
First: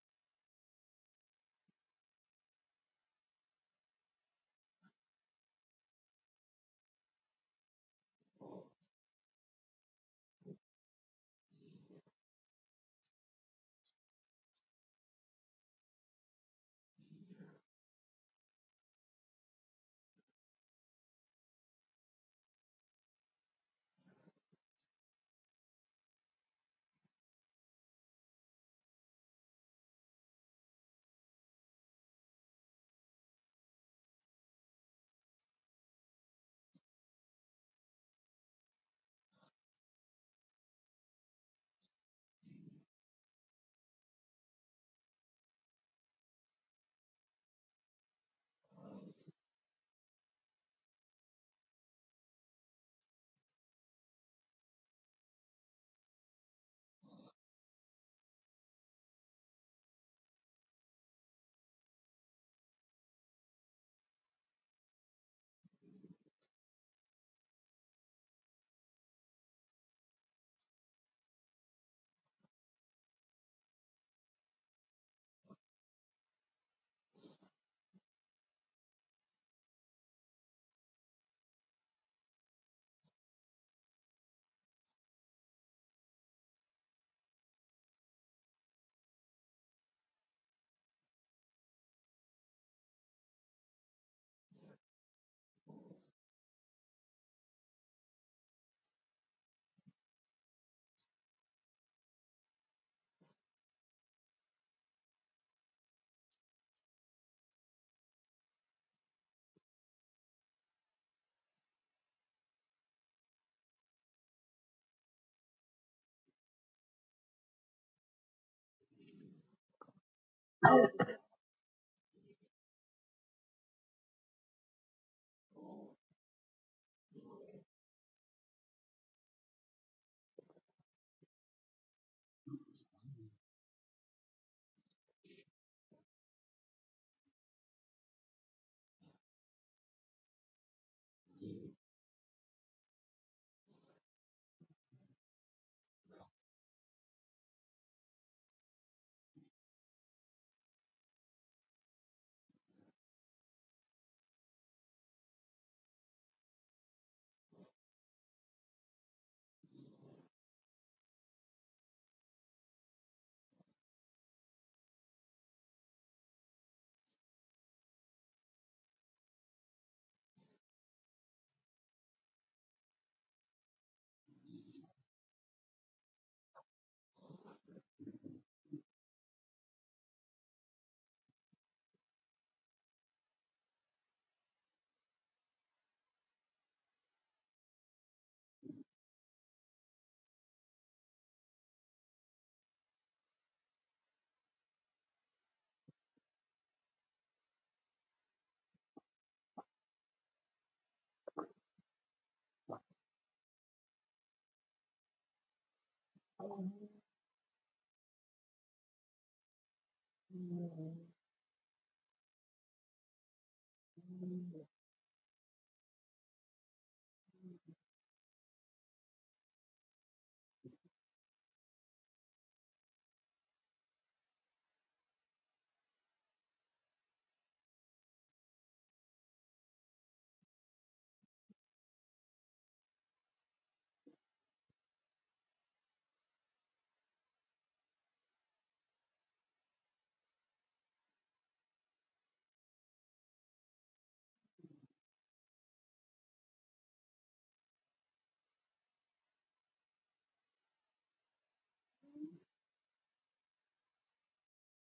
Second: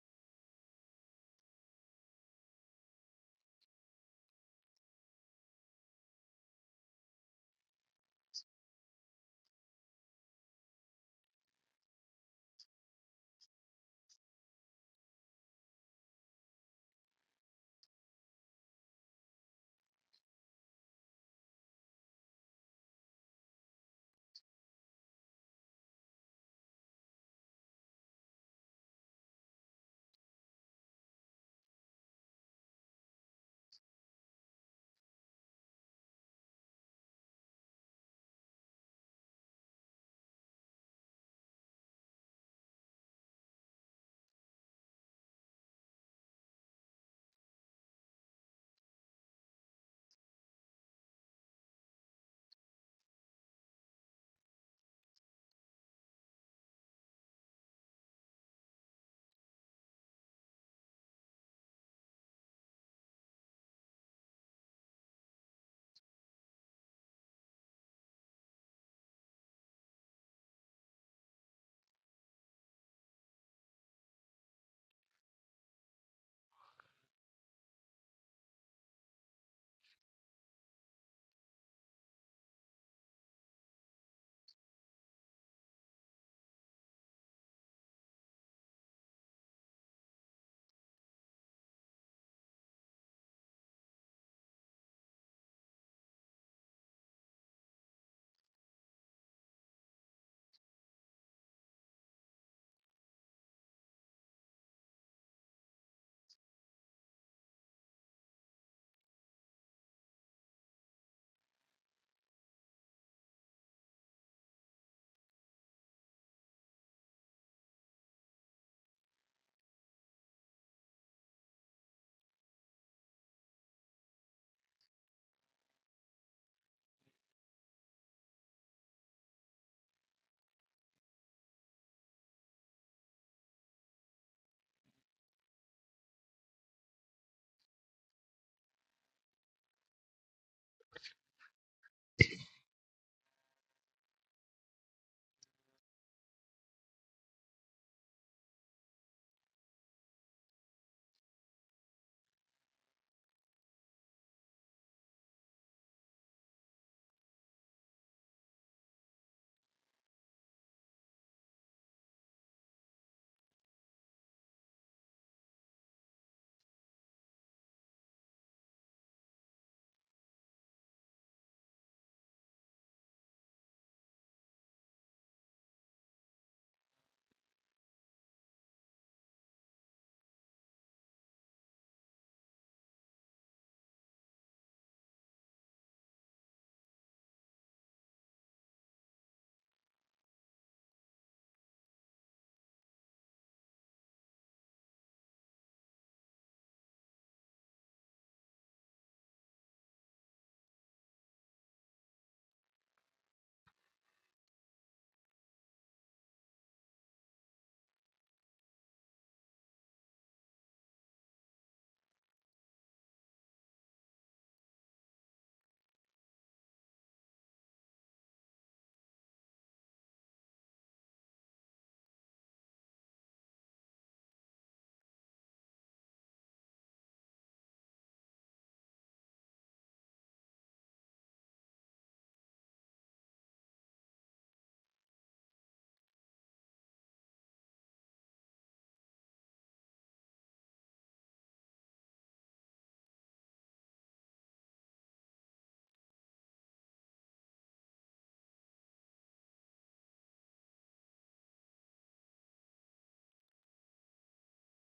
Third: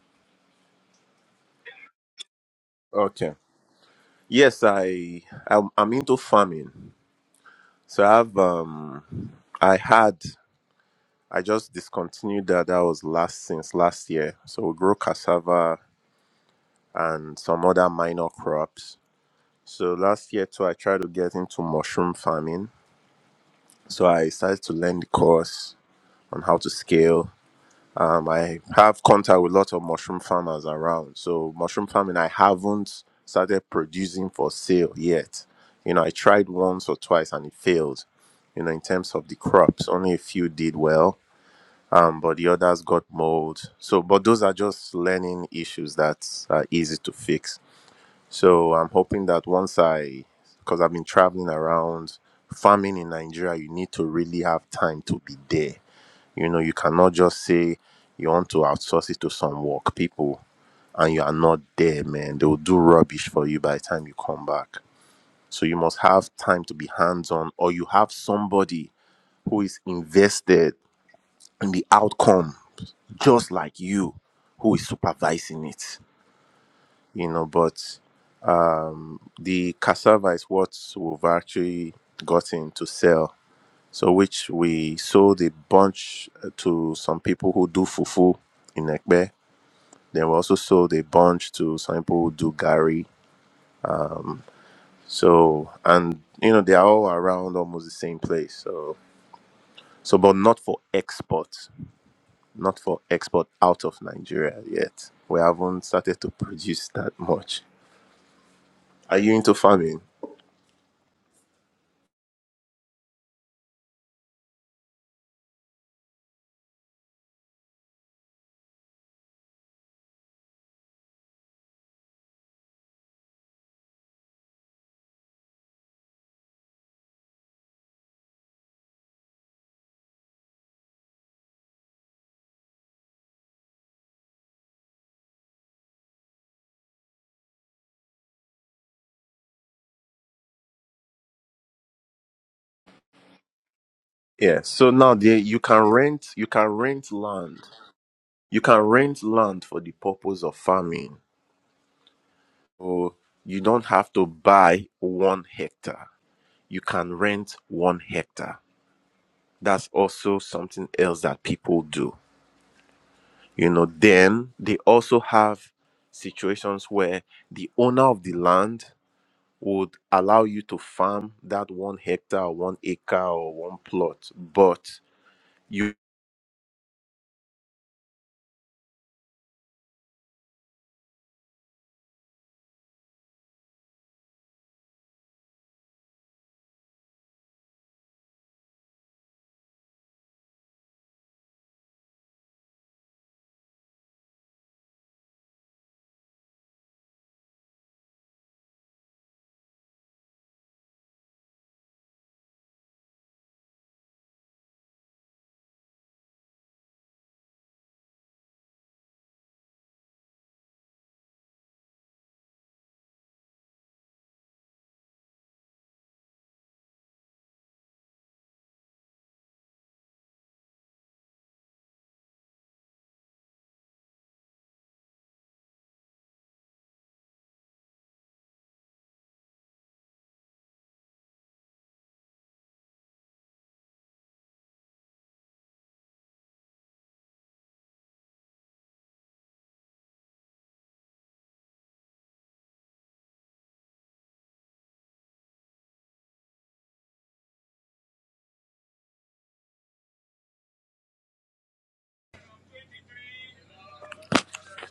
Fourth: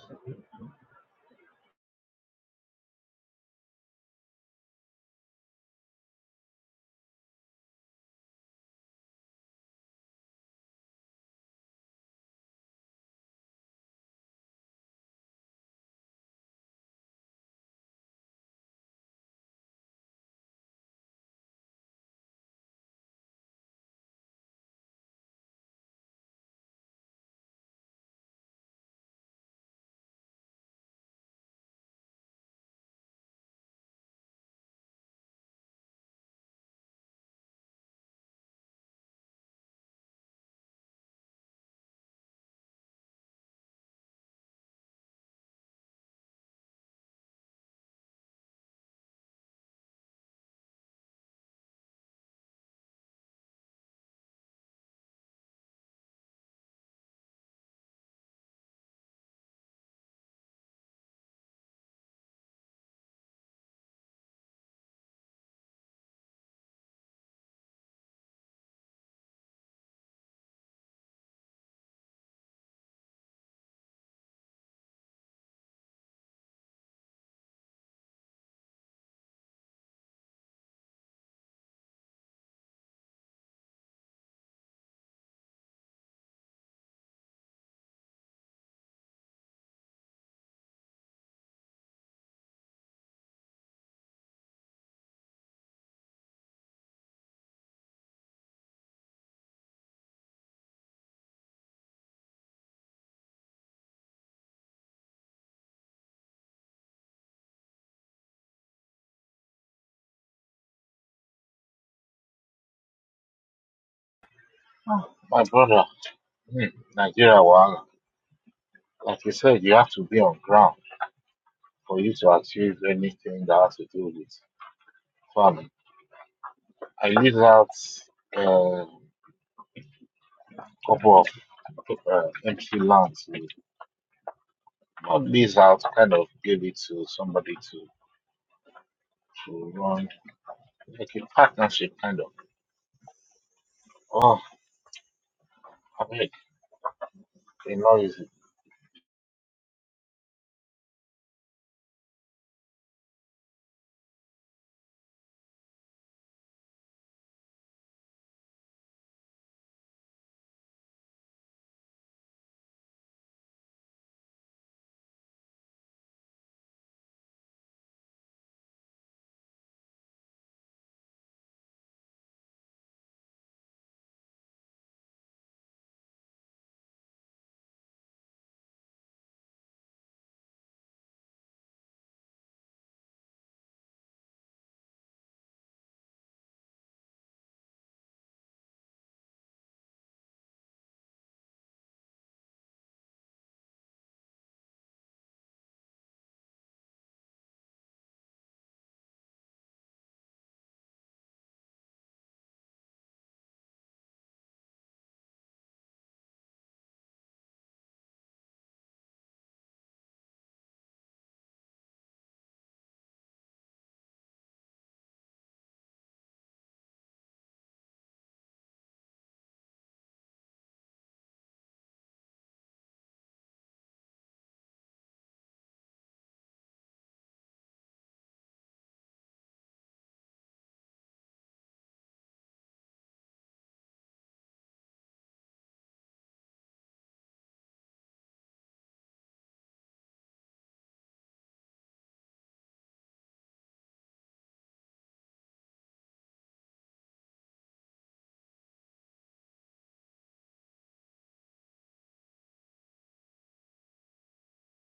Speaker 3: Okay. Yes, I I'm, I'm into farming. So I have um I had. I just discontinued that. That was last since last year. So we grow cassava and some other minor crops. So last year too, I tried to get into mushroom farming. So I started to learn the course on how to scale. Um, I have contact with lots of mushroom farmers around. So mushroom farming, I haven't started producing for sale yet. You know, I tried once or twice and it failed. You know, in terms of the crops, only a few did well um, but the others got mold. So, but those are just learning issues that are easy to fix. So, I'm hoping that once I, because I've been traveling around, farming in Nigeria, you need to really have time to be there. You know, you cannot just say you want to outsource it to some work people and you are not there, man. They will do rubbish for you by the time you come back. So, you must have time to be hands on, or you have somebody who is invested in the outcome just like you who is supervising it you know but the cassava is what we've actually gotten to sell so which we sold a bunch uh, to some people who do fufu in Ekbe. Then we also sold a bunch to some people who do gari. So and you know they are all around almost the same place. So so but not for export, not for export out of Nigeria yet. We haven't started to produce that much. Are you into farming?
Speaker 4: my brother, hmm, Nigeria, wahala. like you said, you have to be on ground for you to achieve anything that has to do with farming. I leave out a couple of uh, empty land to not lease out, kind of give it to somebody to, to run, like a partnership kind of. Oh,
Speaker 3: Yeah. So now there you can
Speaker 4: I
Speaker 3: rent
Speaker 4: mean,
Speaker 3: you can rent land.
Speaker 4: it's not easy.
Speaker 3: You can rent land for the purpose of farming. So you don't have to buy one hectare. You can rent one hectare. That's also something else that people do. You know, then they also have situations where the owner of the land would allow you to farm that one hectare, one acre, or one plot. But you,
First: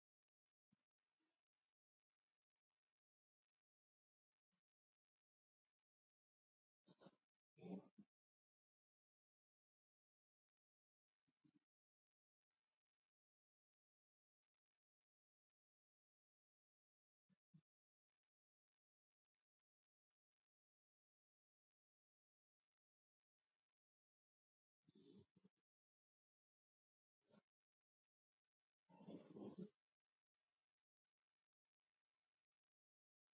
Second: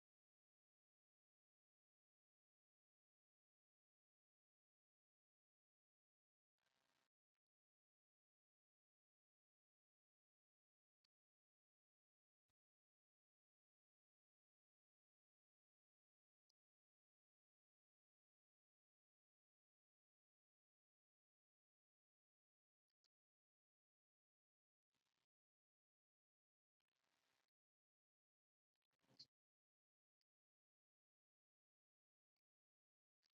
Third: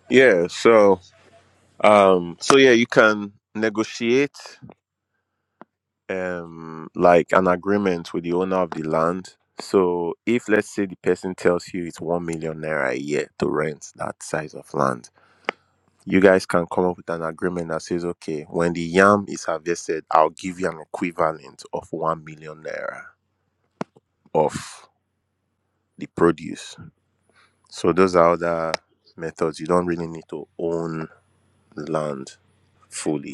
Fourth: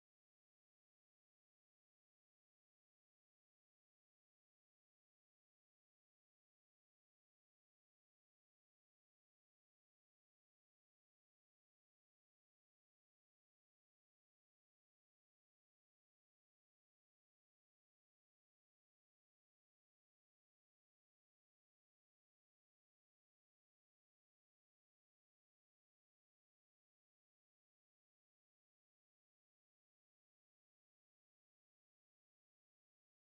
Speaker 3: yeah, so Um, so yeah, you can negotiate um like an agreement with the owner of the land. So if let's say the person tells you it's one million naira a year to rent that size of land, you guys can come up with an agreement that says, okay, when the yam is harvested, I'll give you an equivalent of one million naira of the produce. So those are other methods. You don't really need to own land fully.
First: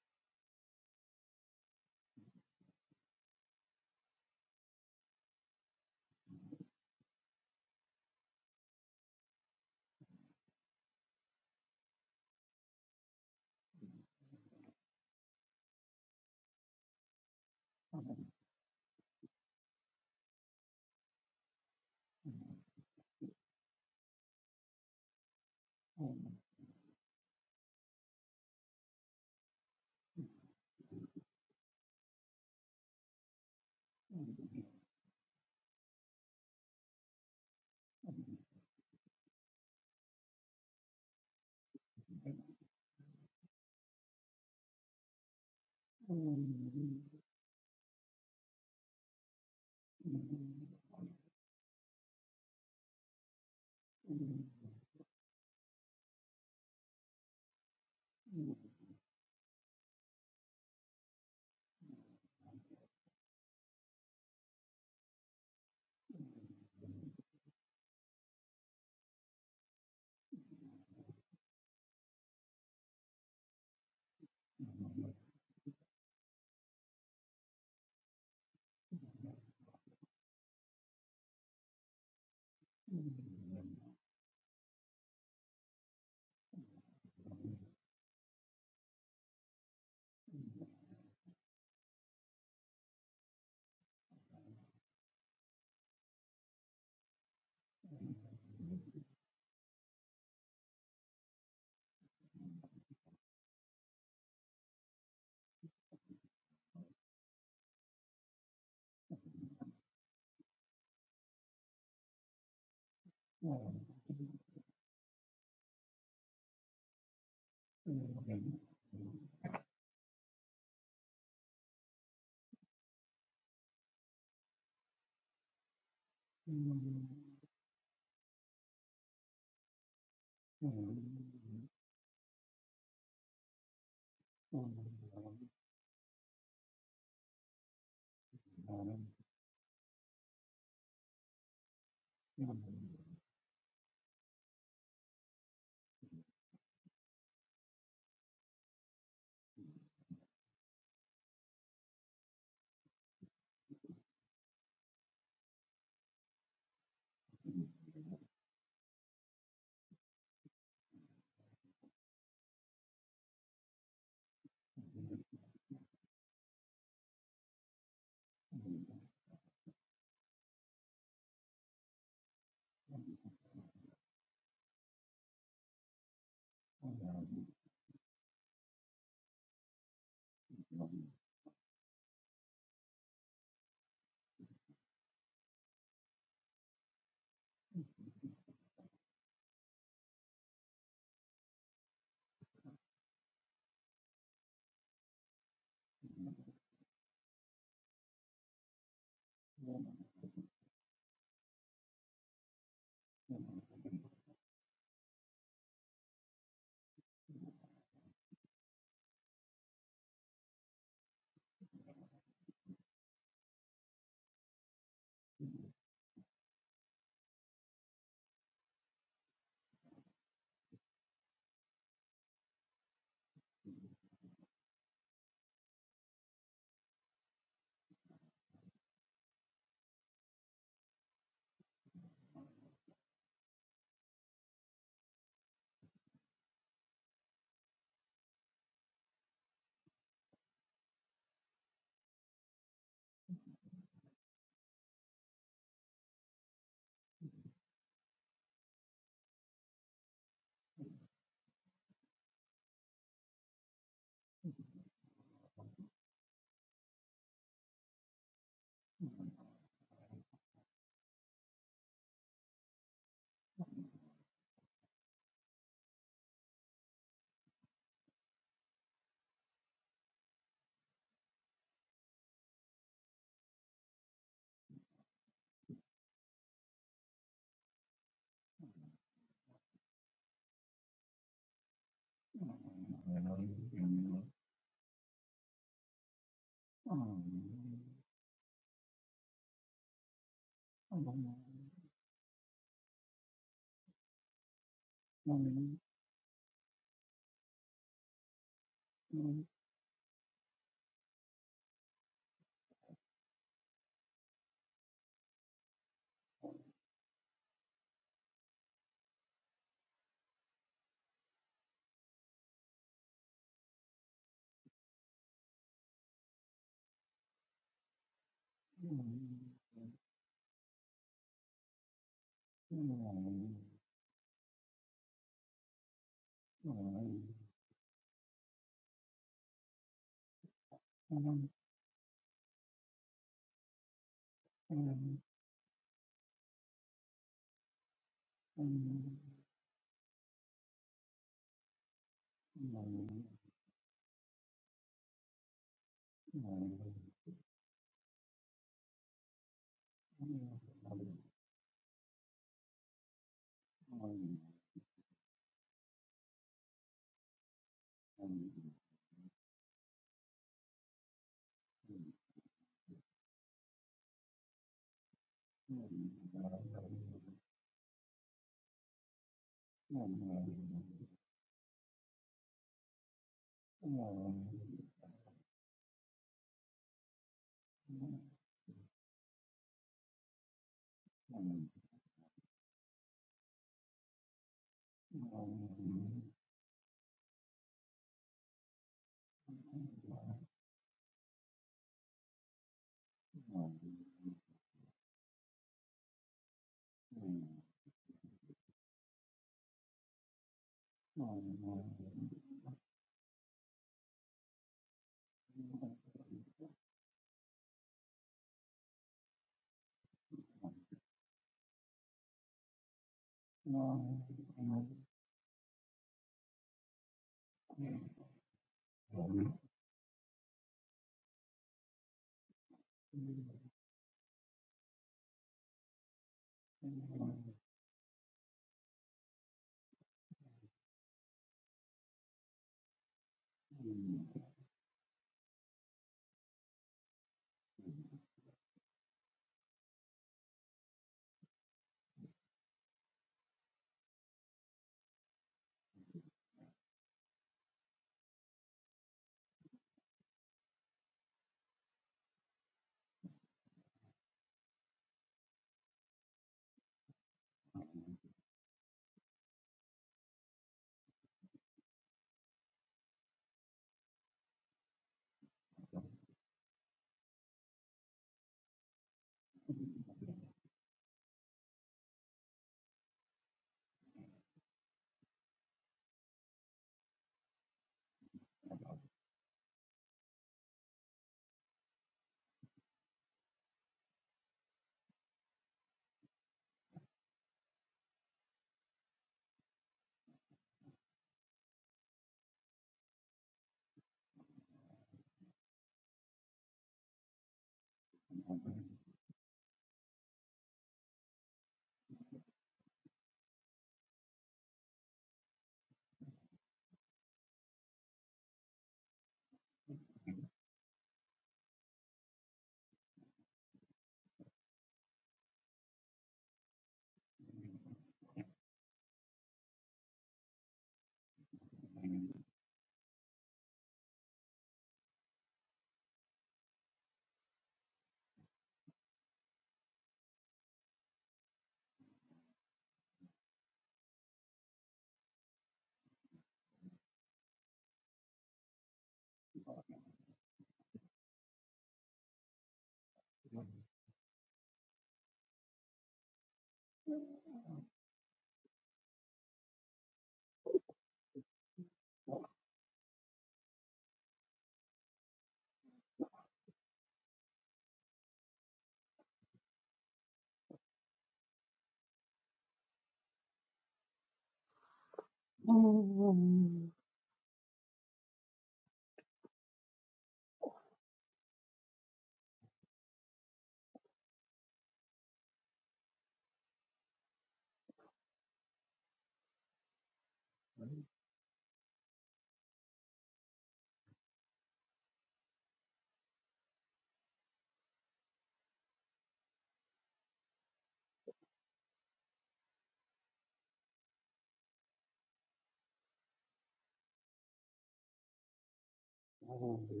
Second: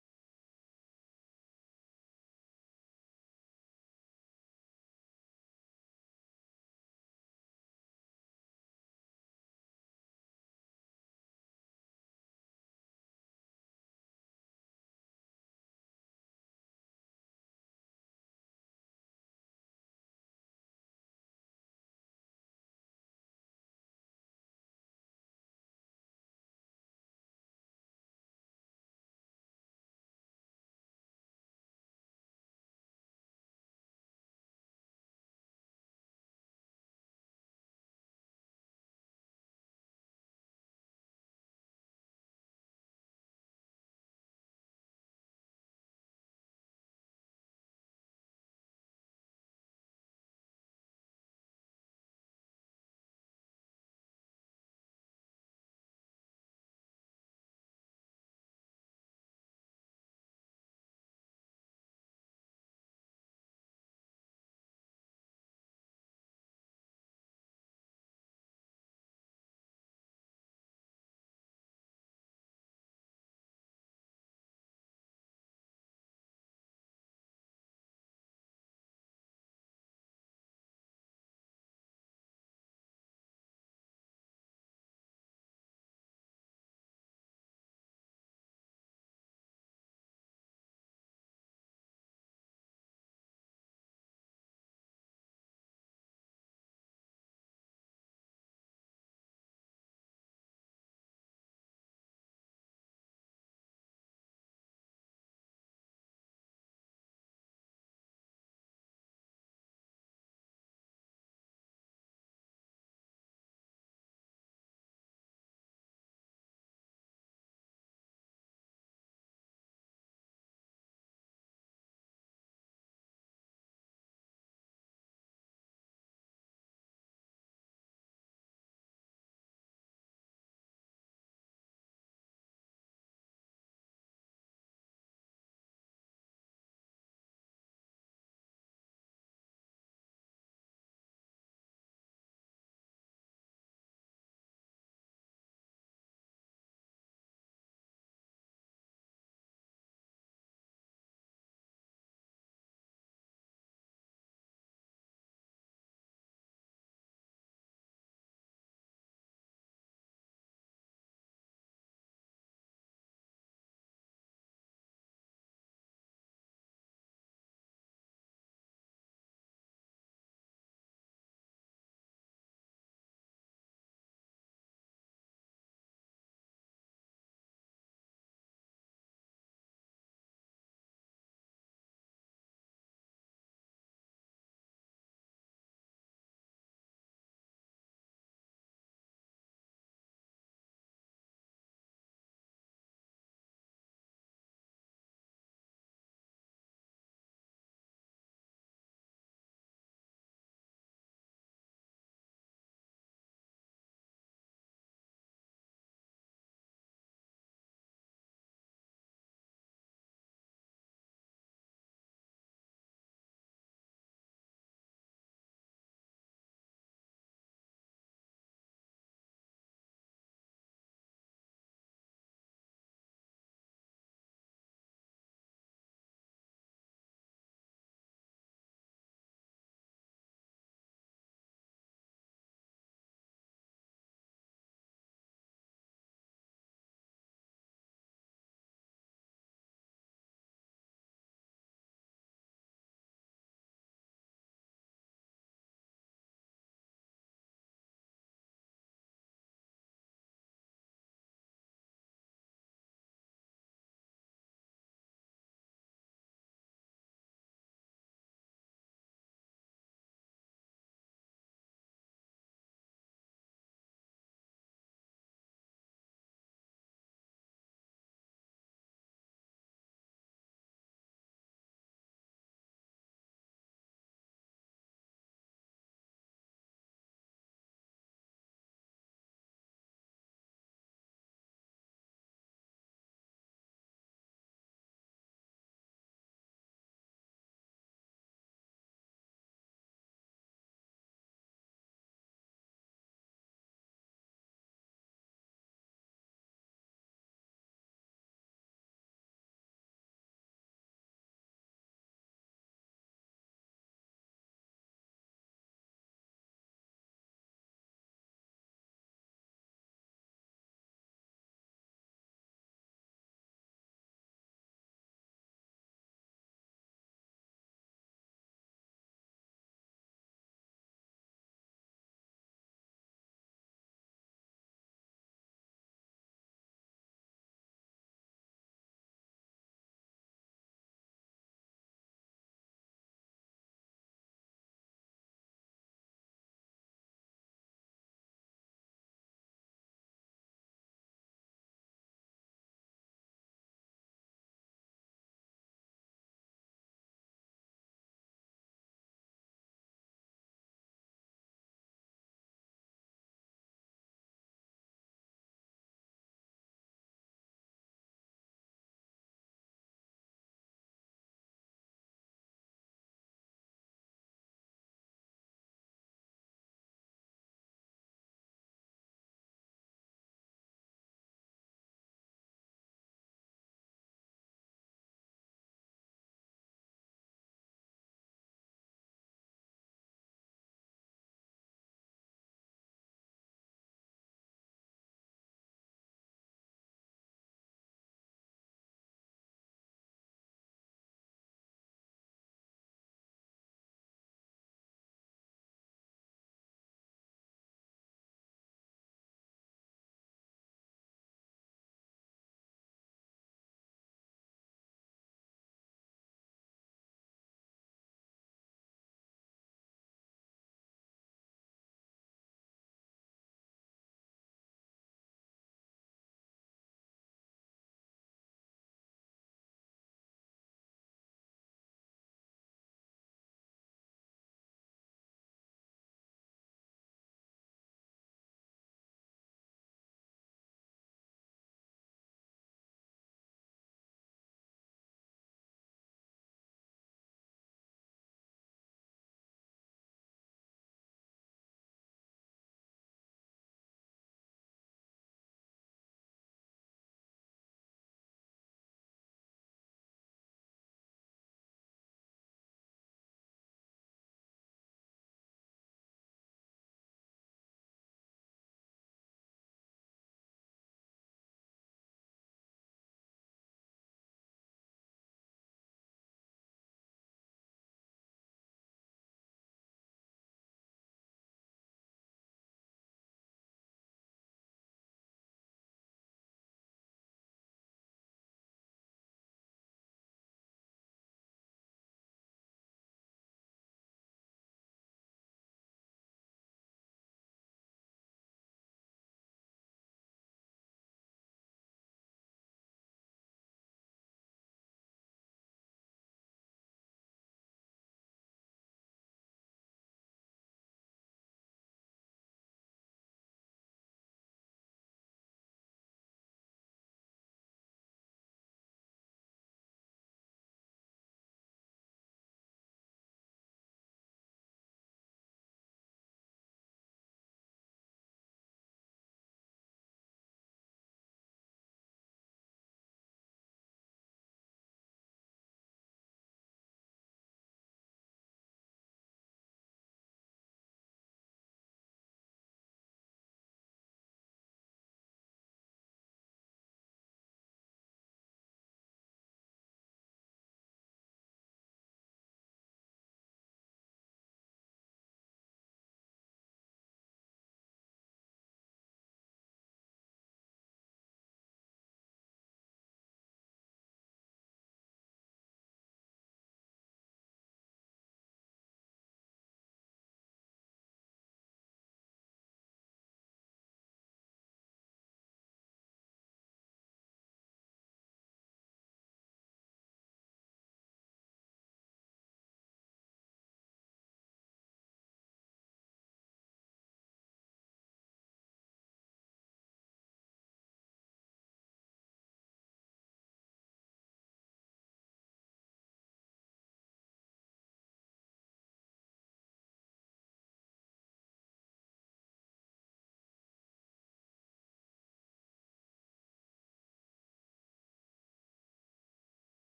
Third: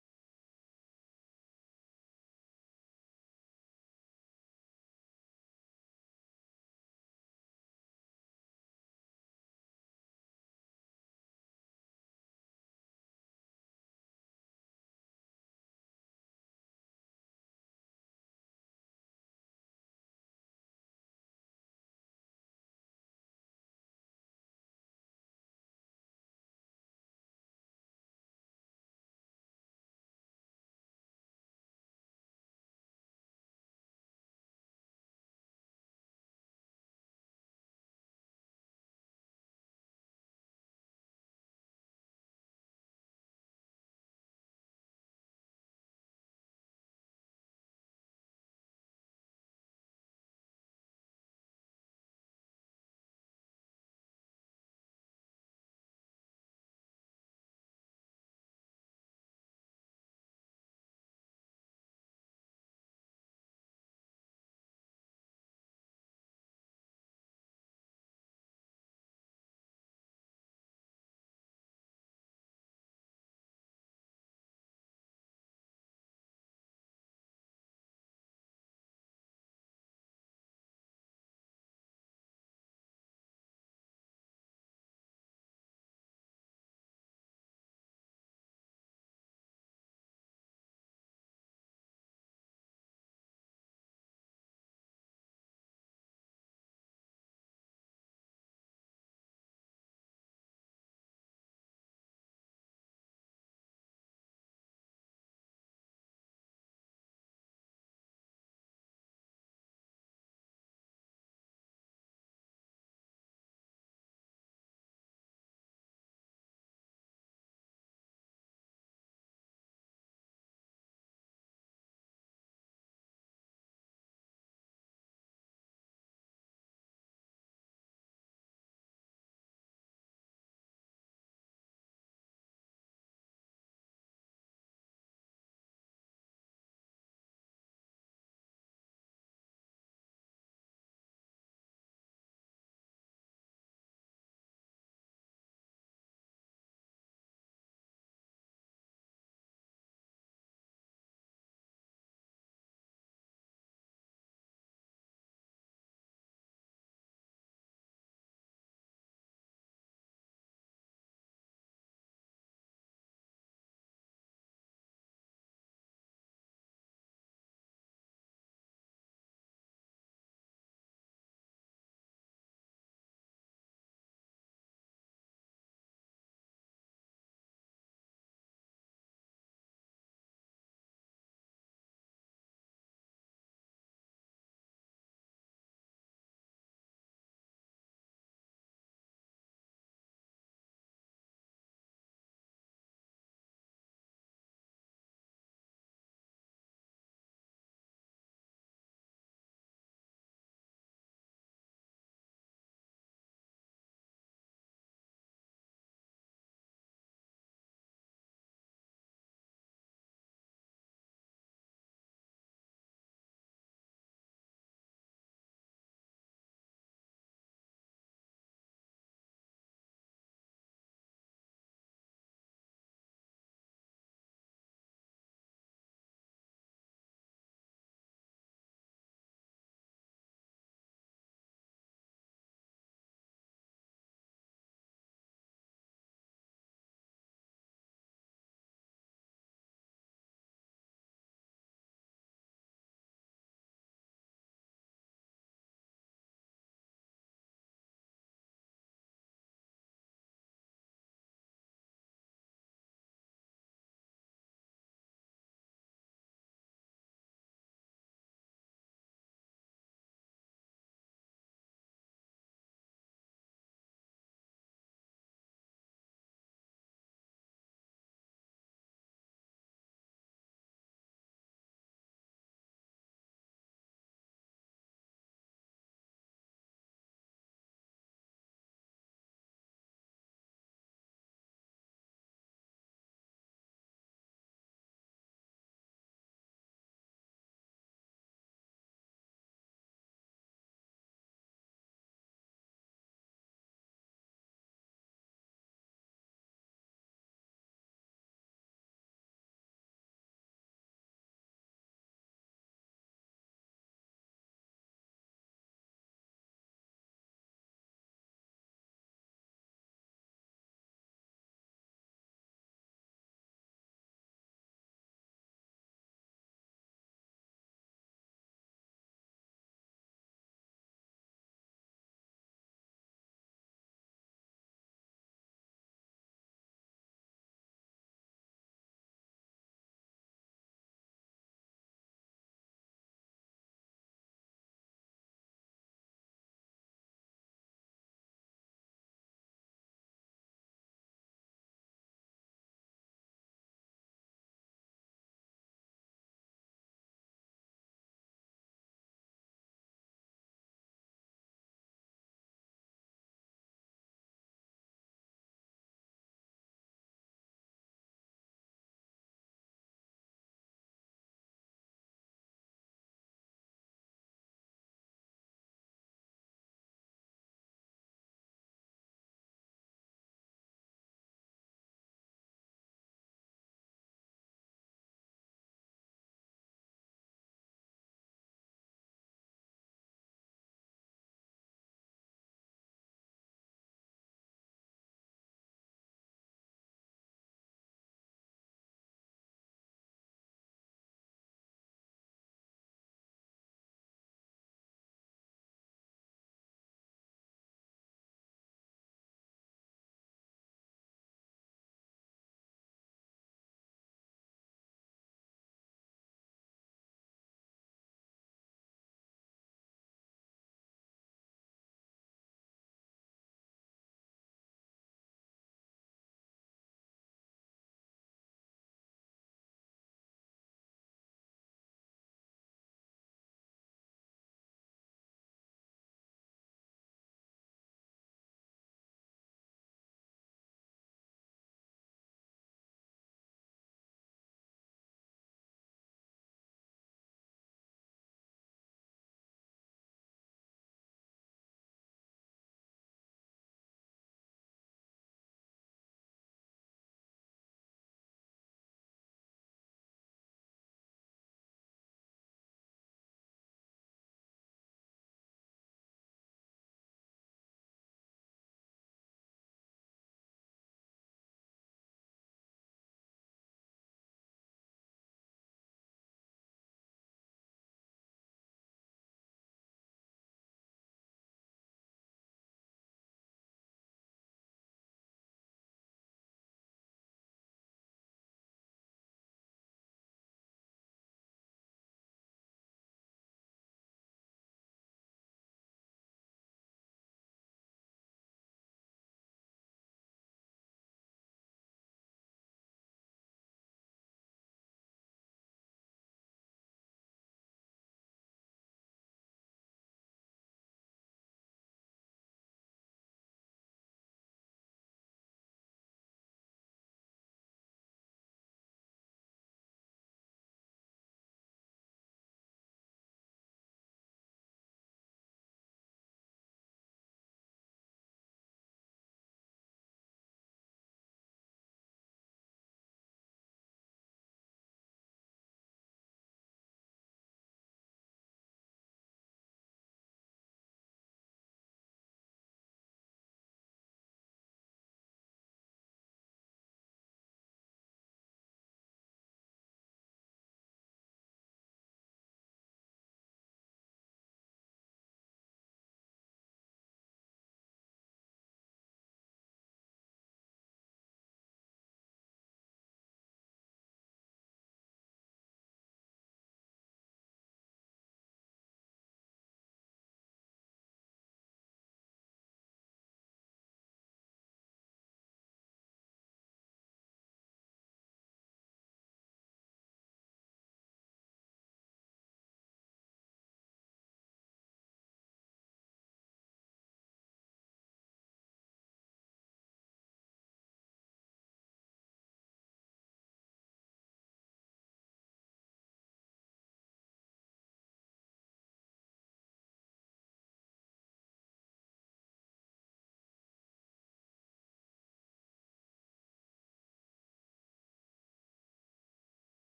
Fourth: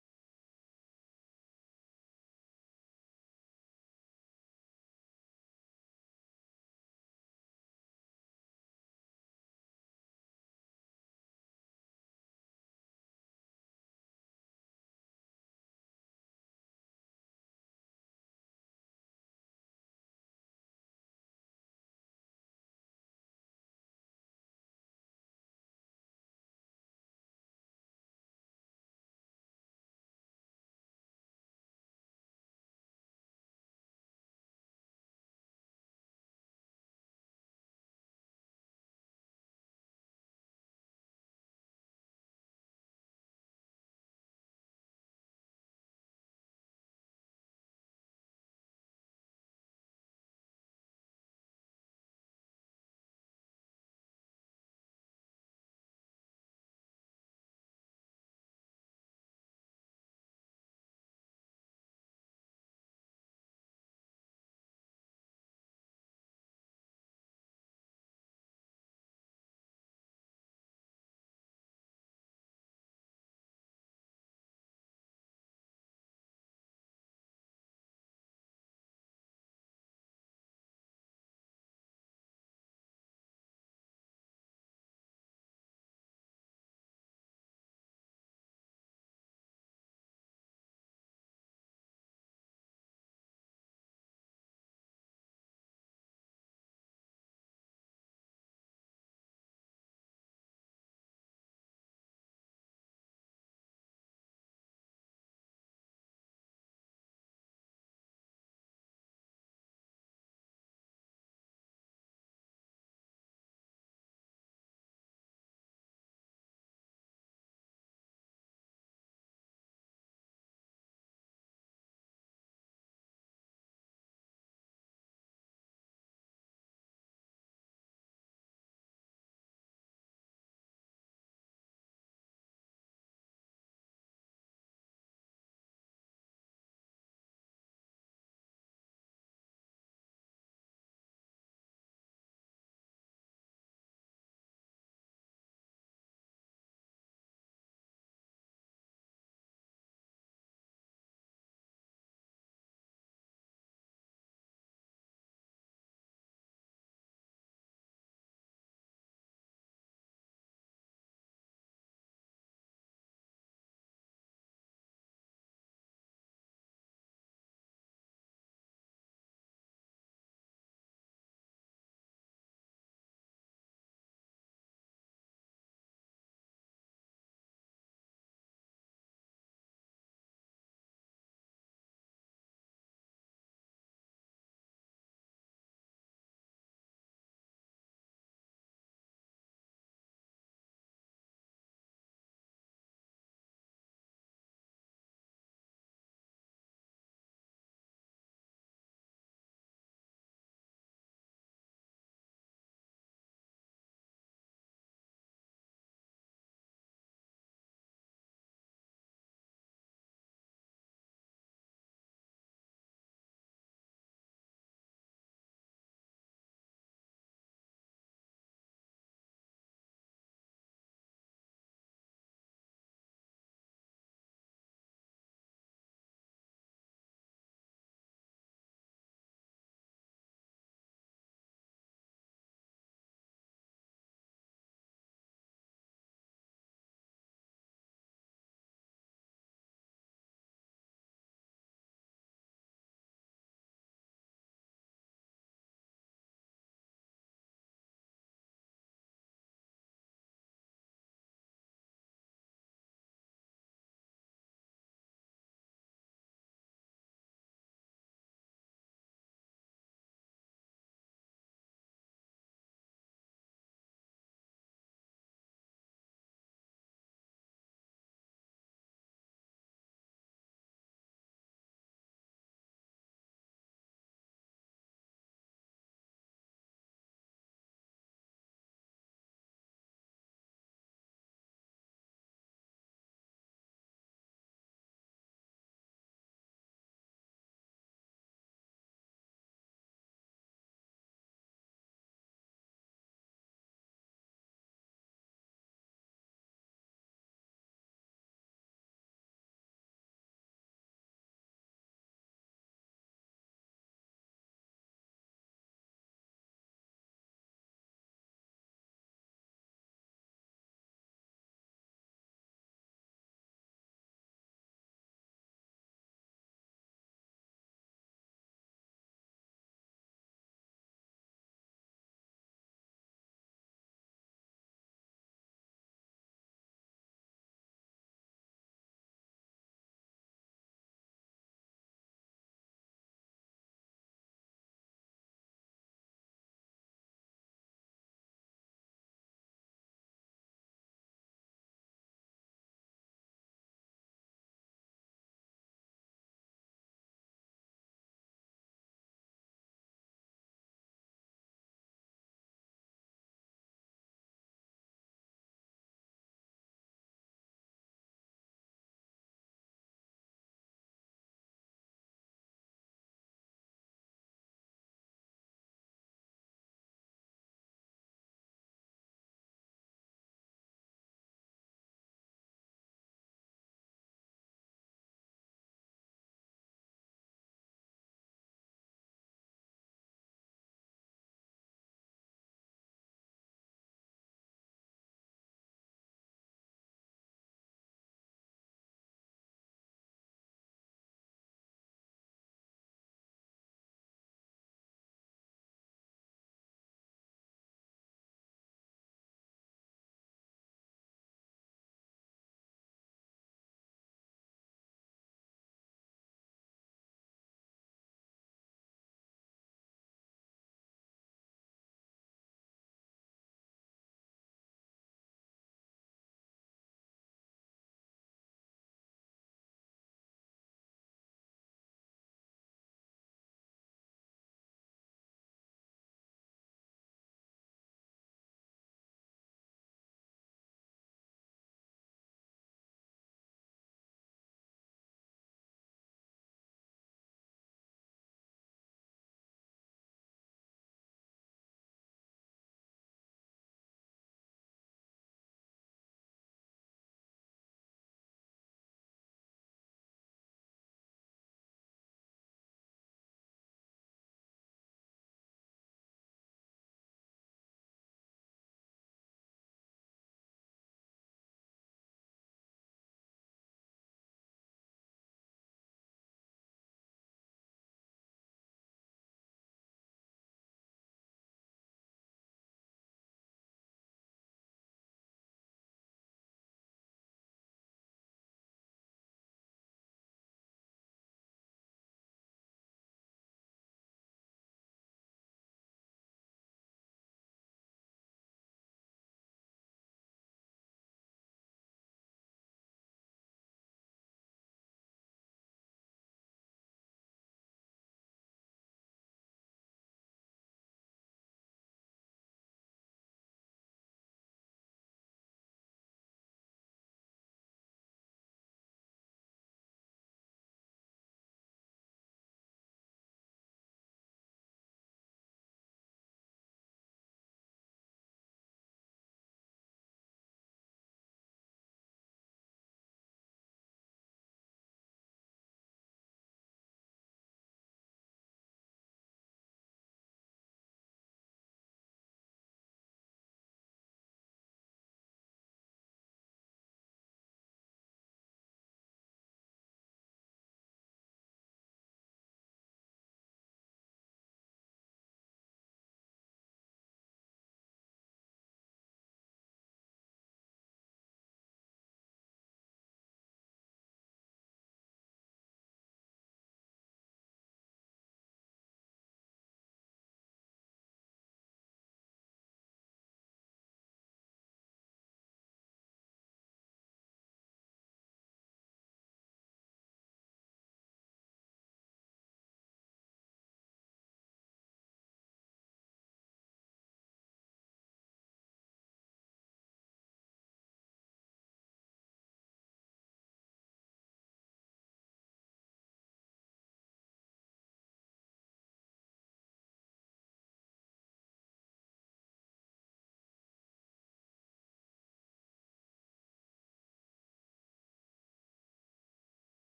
Speaker 2: Oh.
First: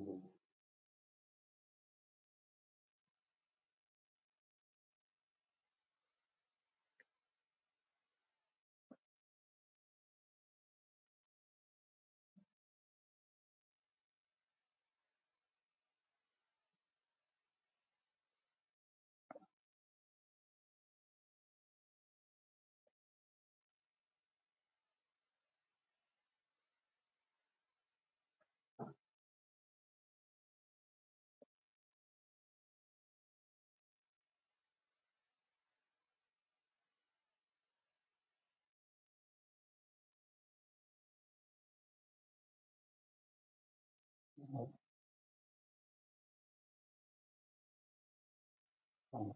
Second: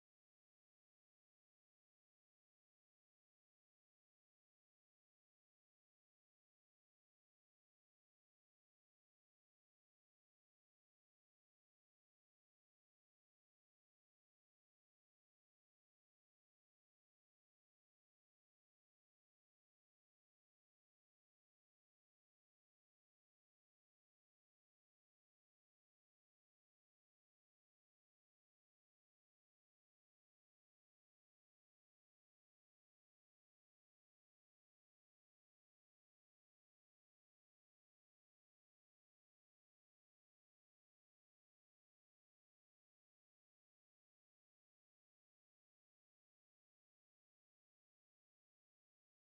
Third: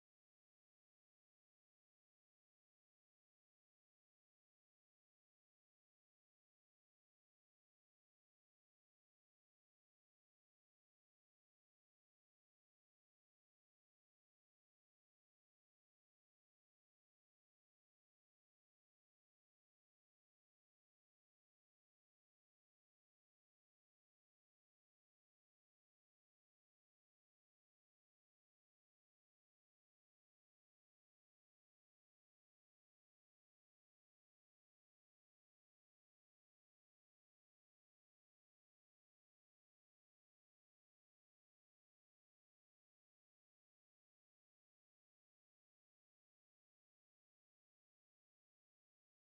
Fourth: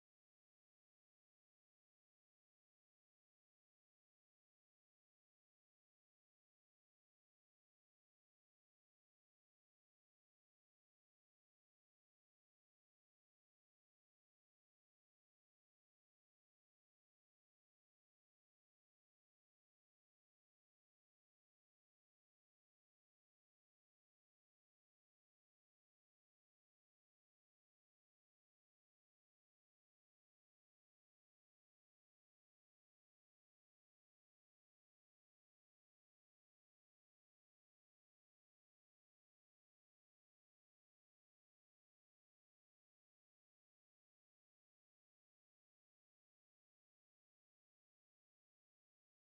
Speaker 2: Mostly, money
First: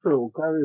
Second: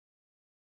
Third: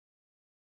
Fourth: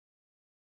Speaker 2: for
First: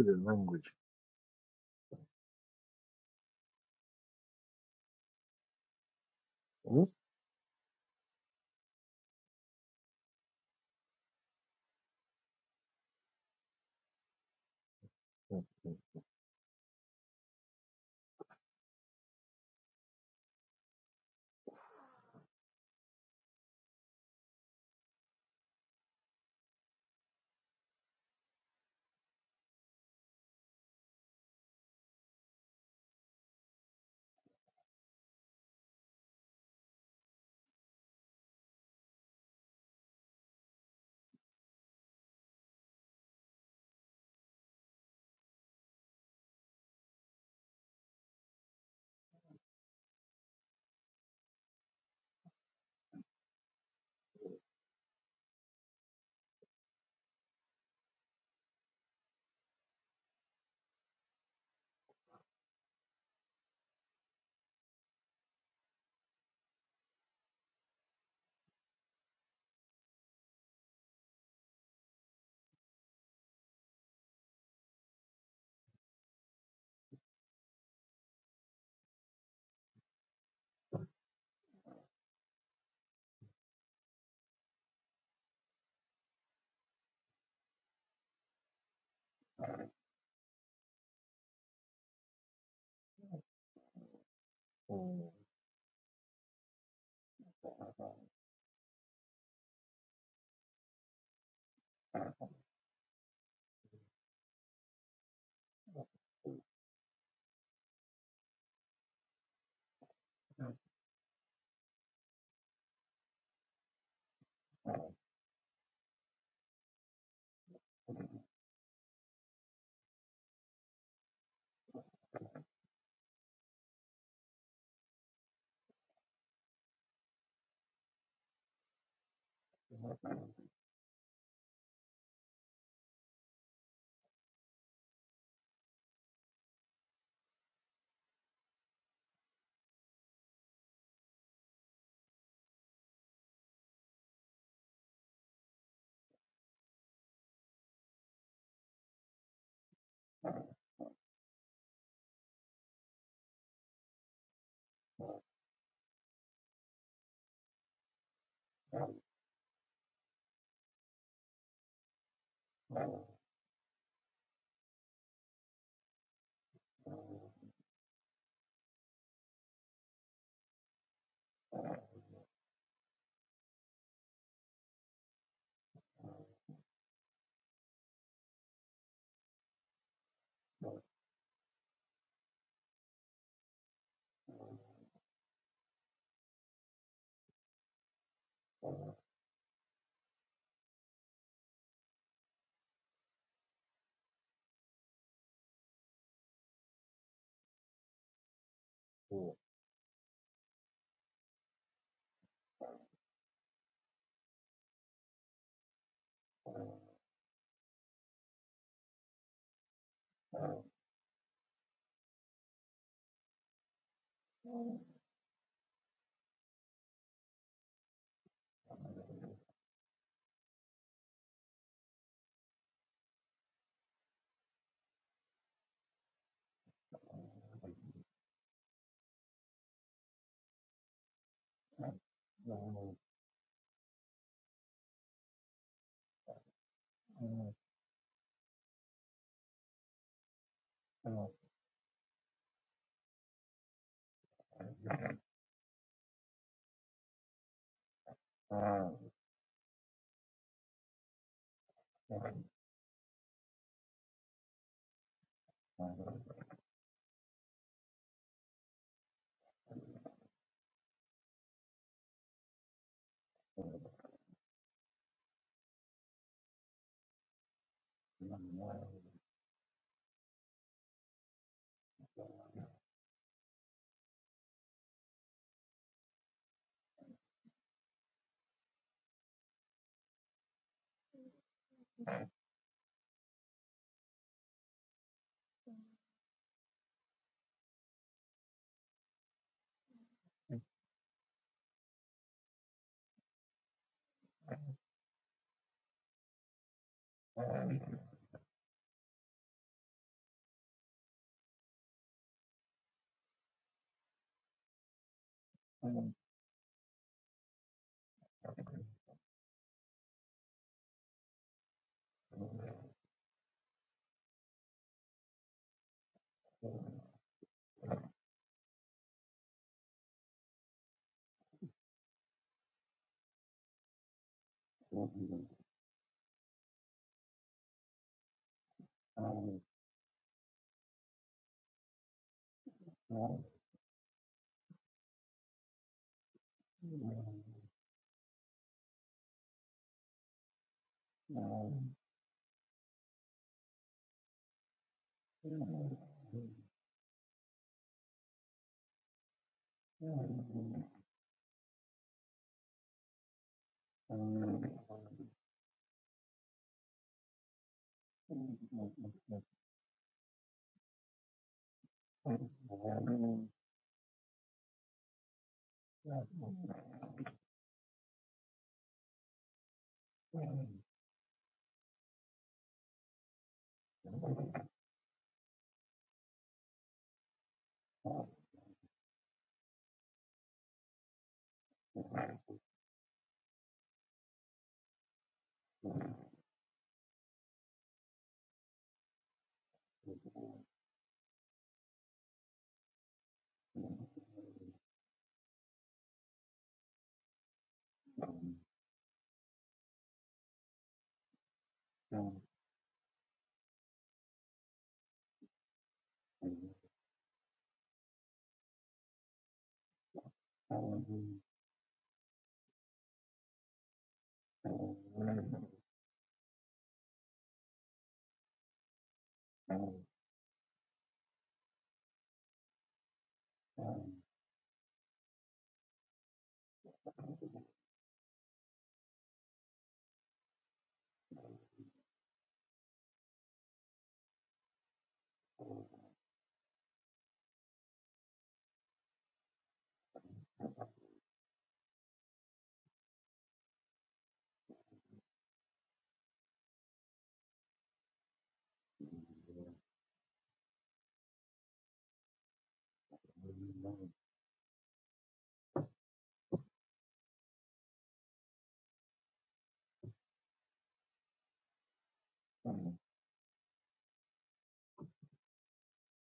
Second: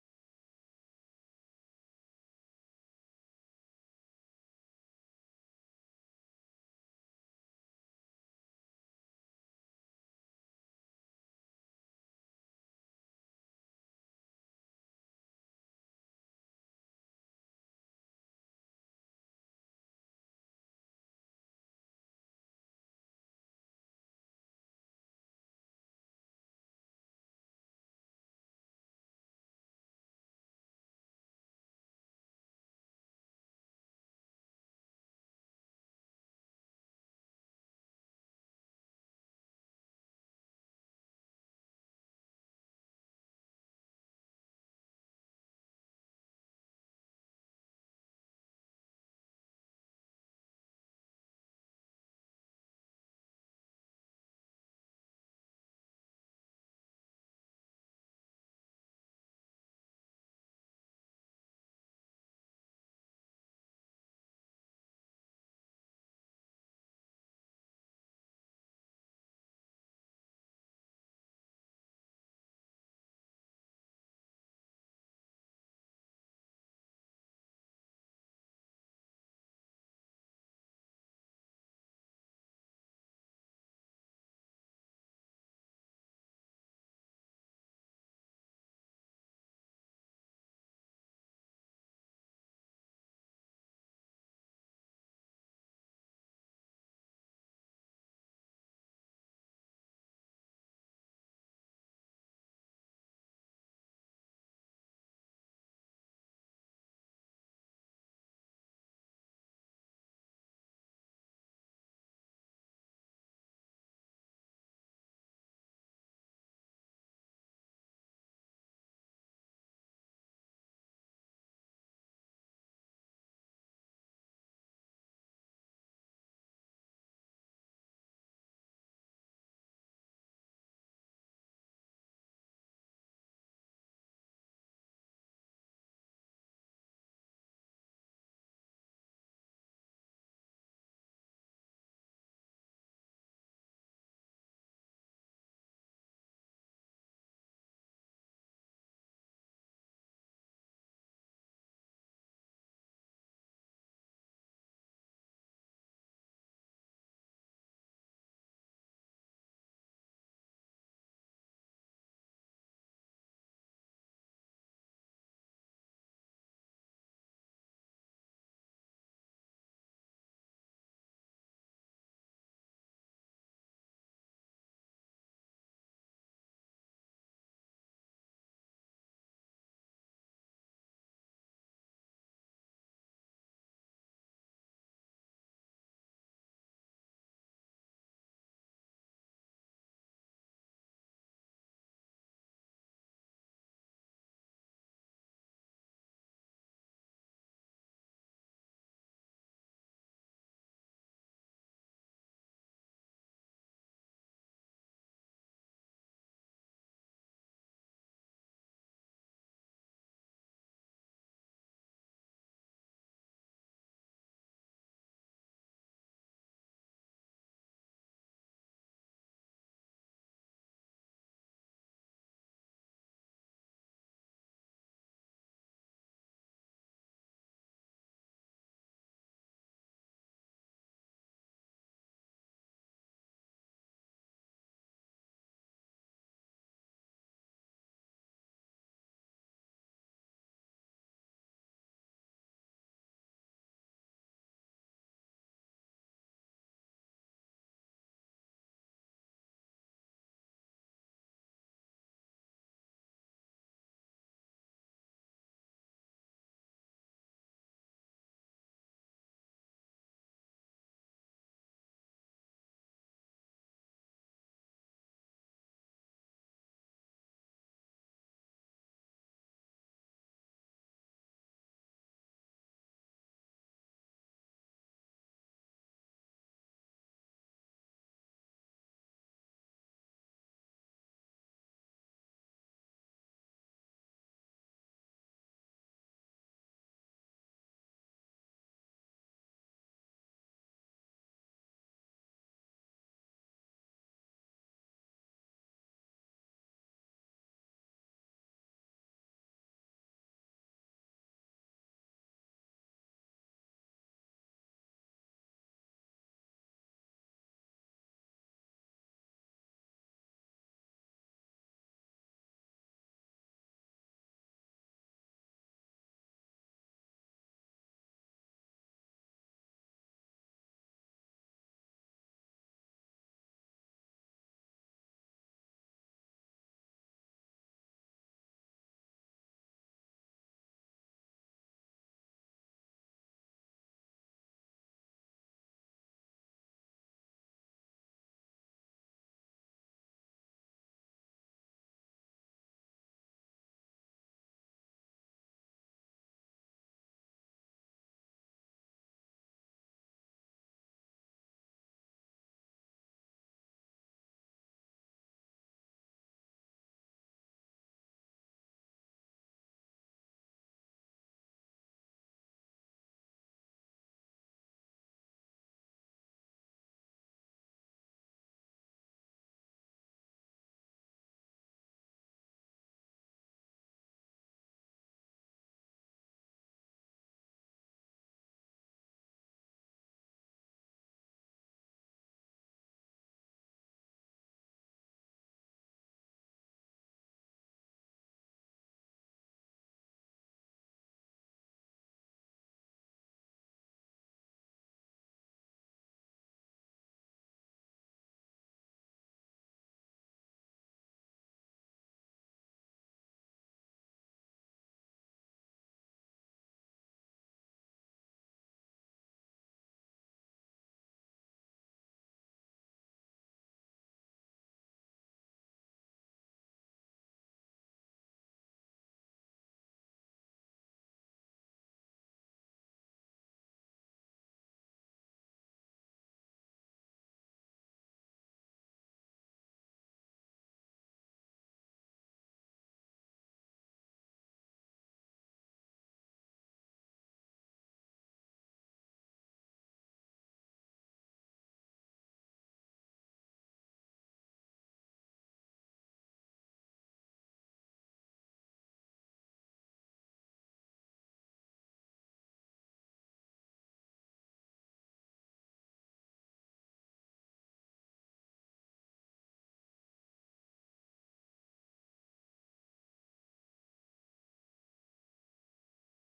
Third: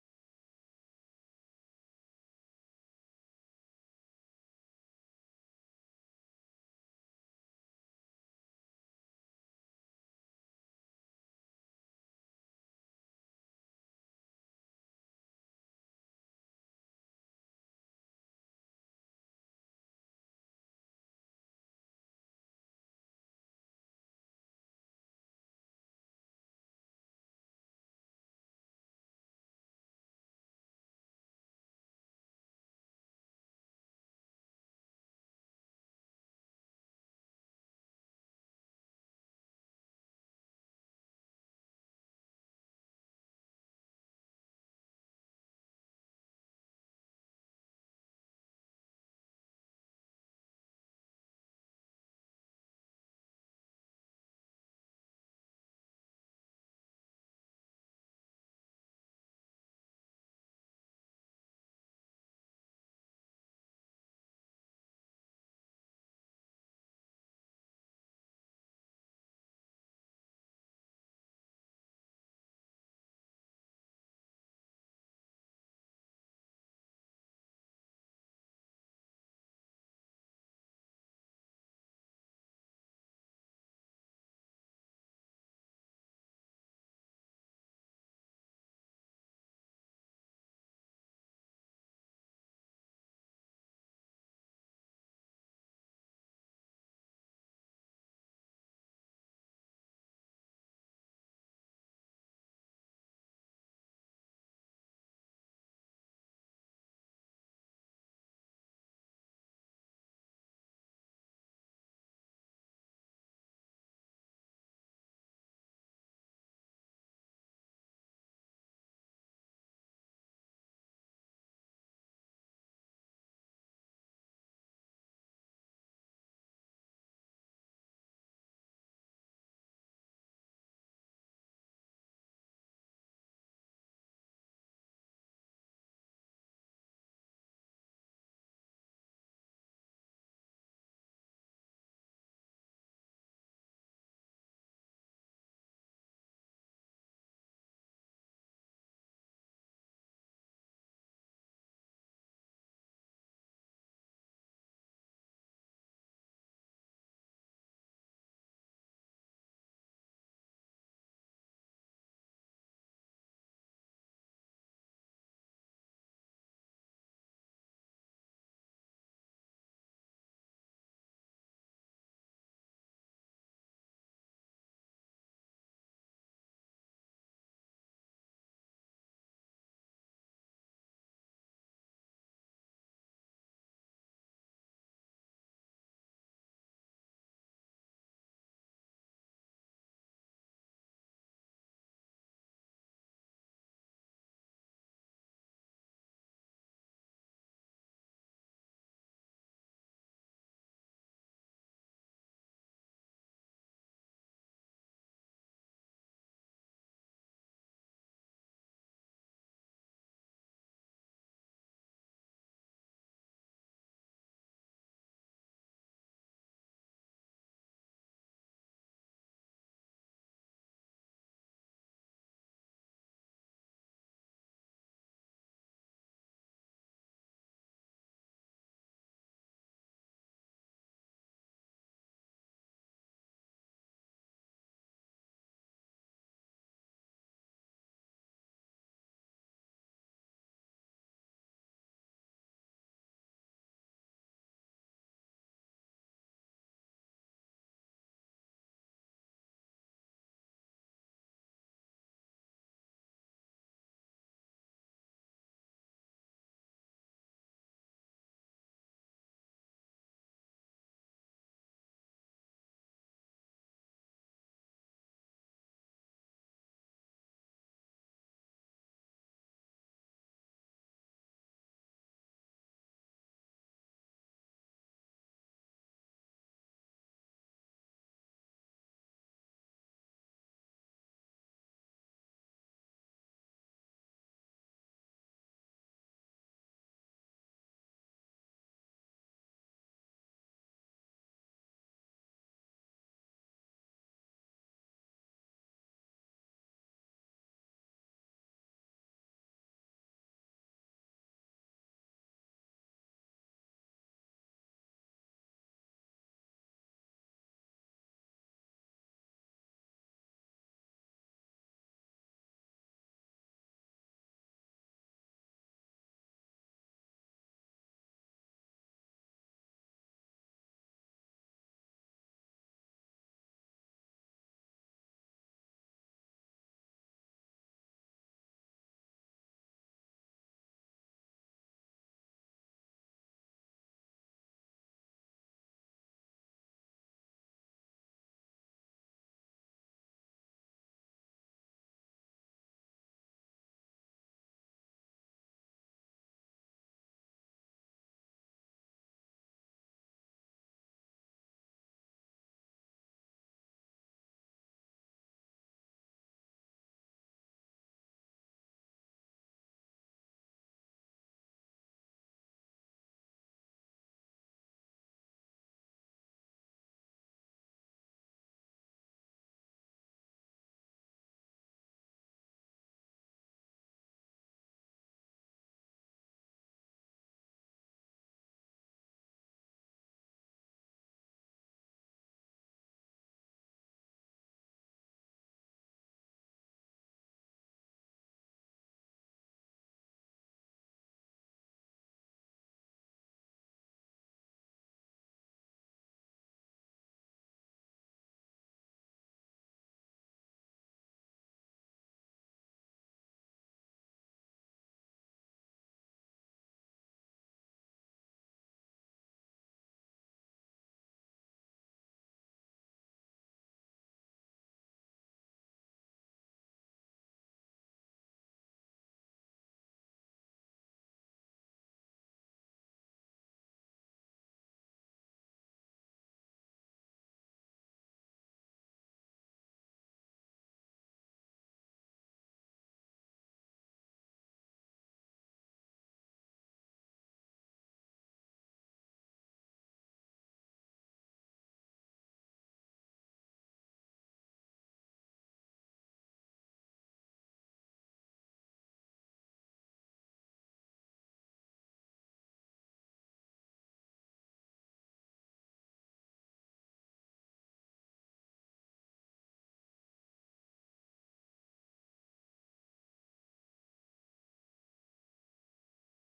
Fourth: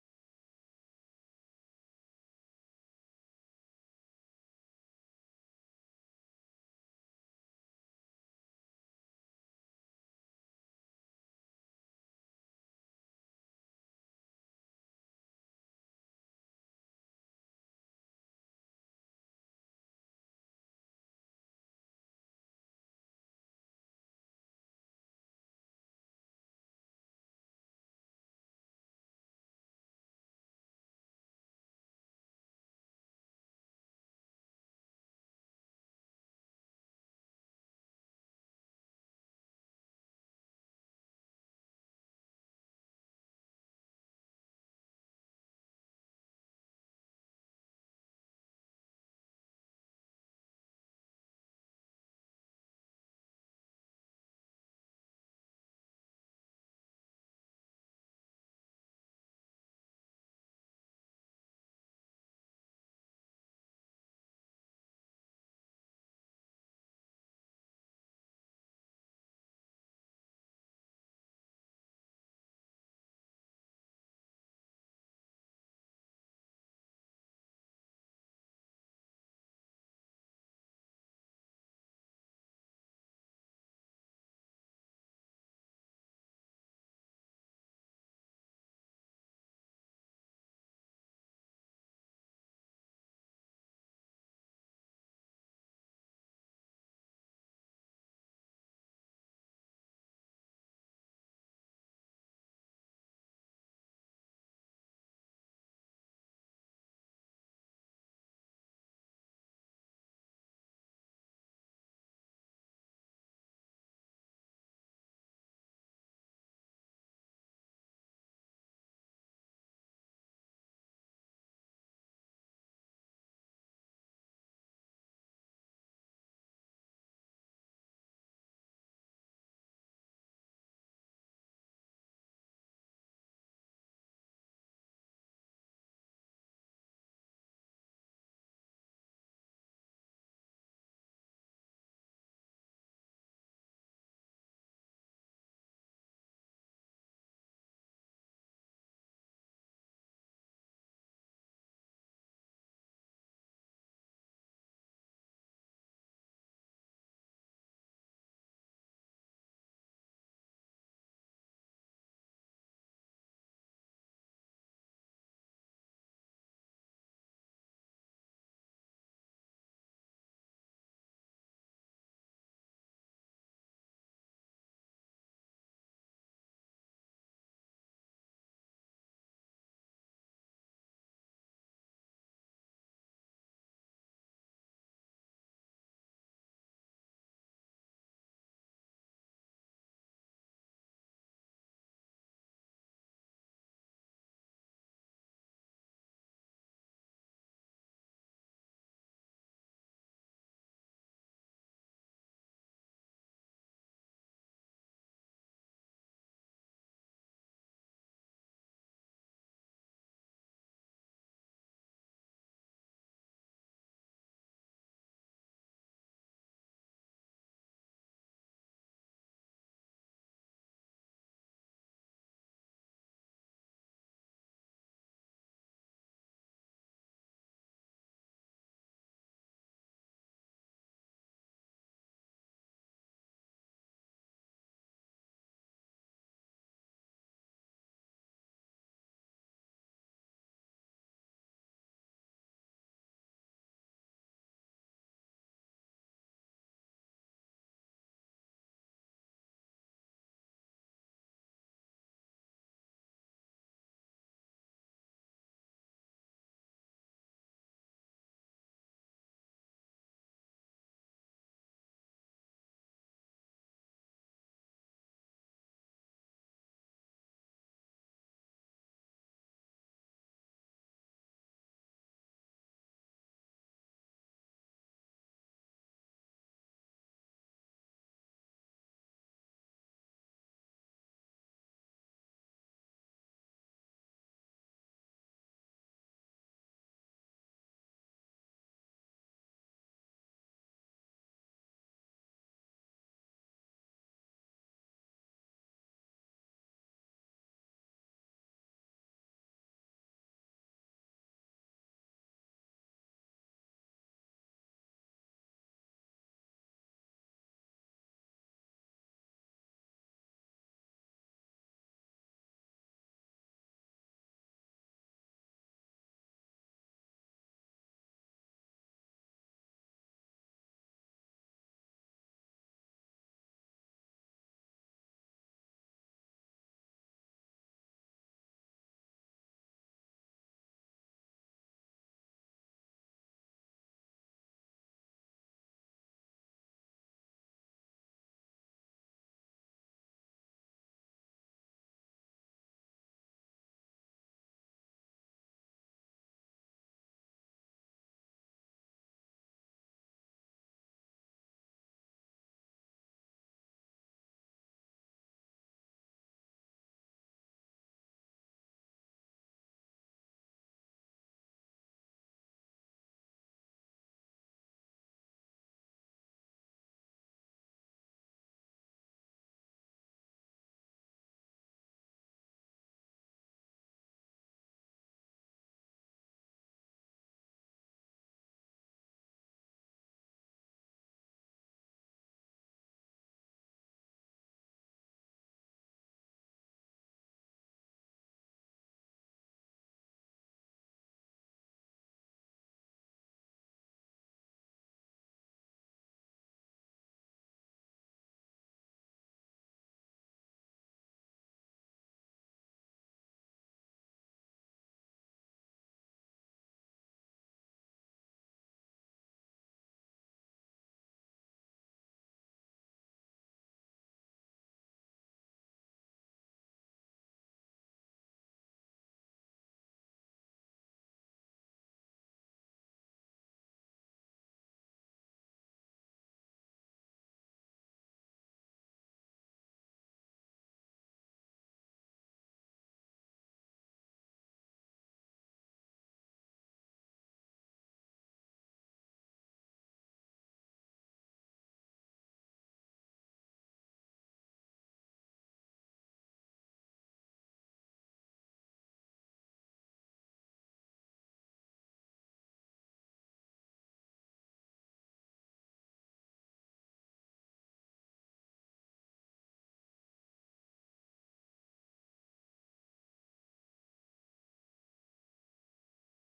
Speaker 2: lunch.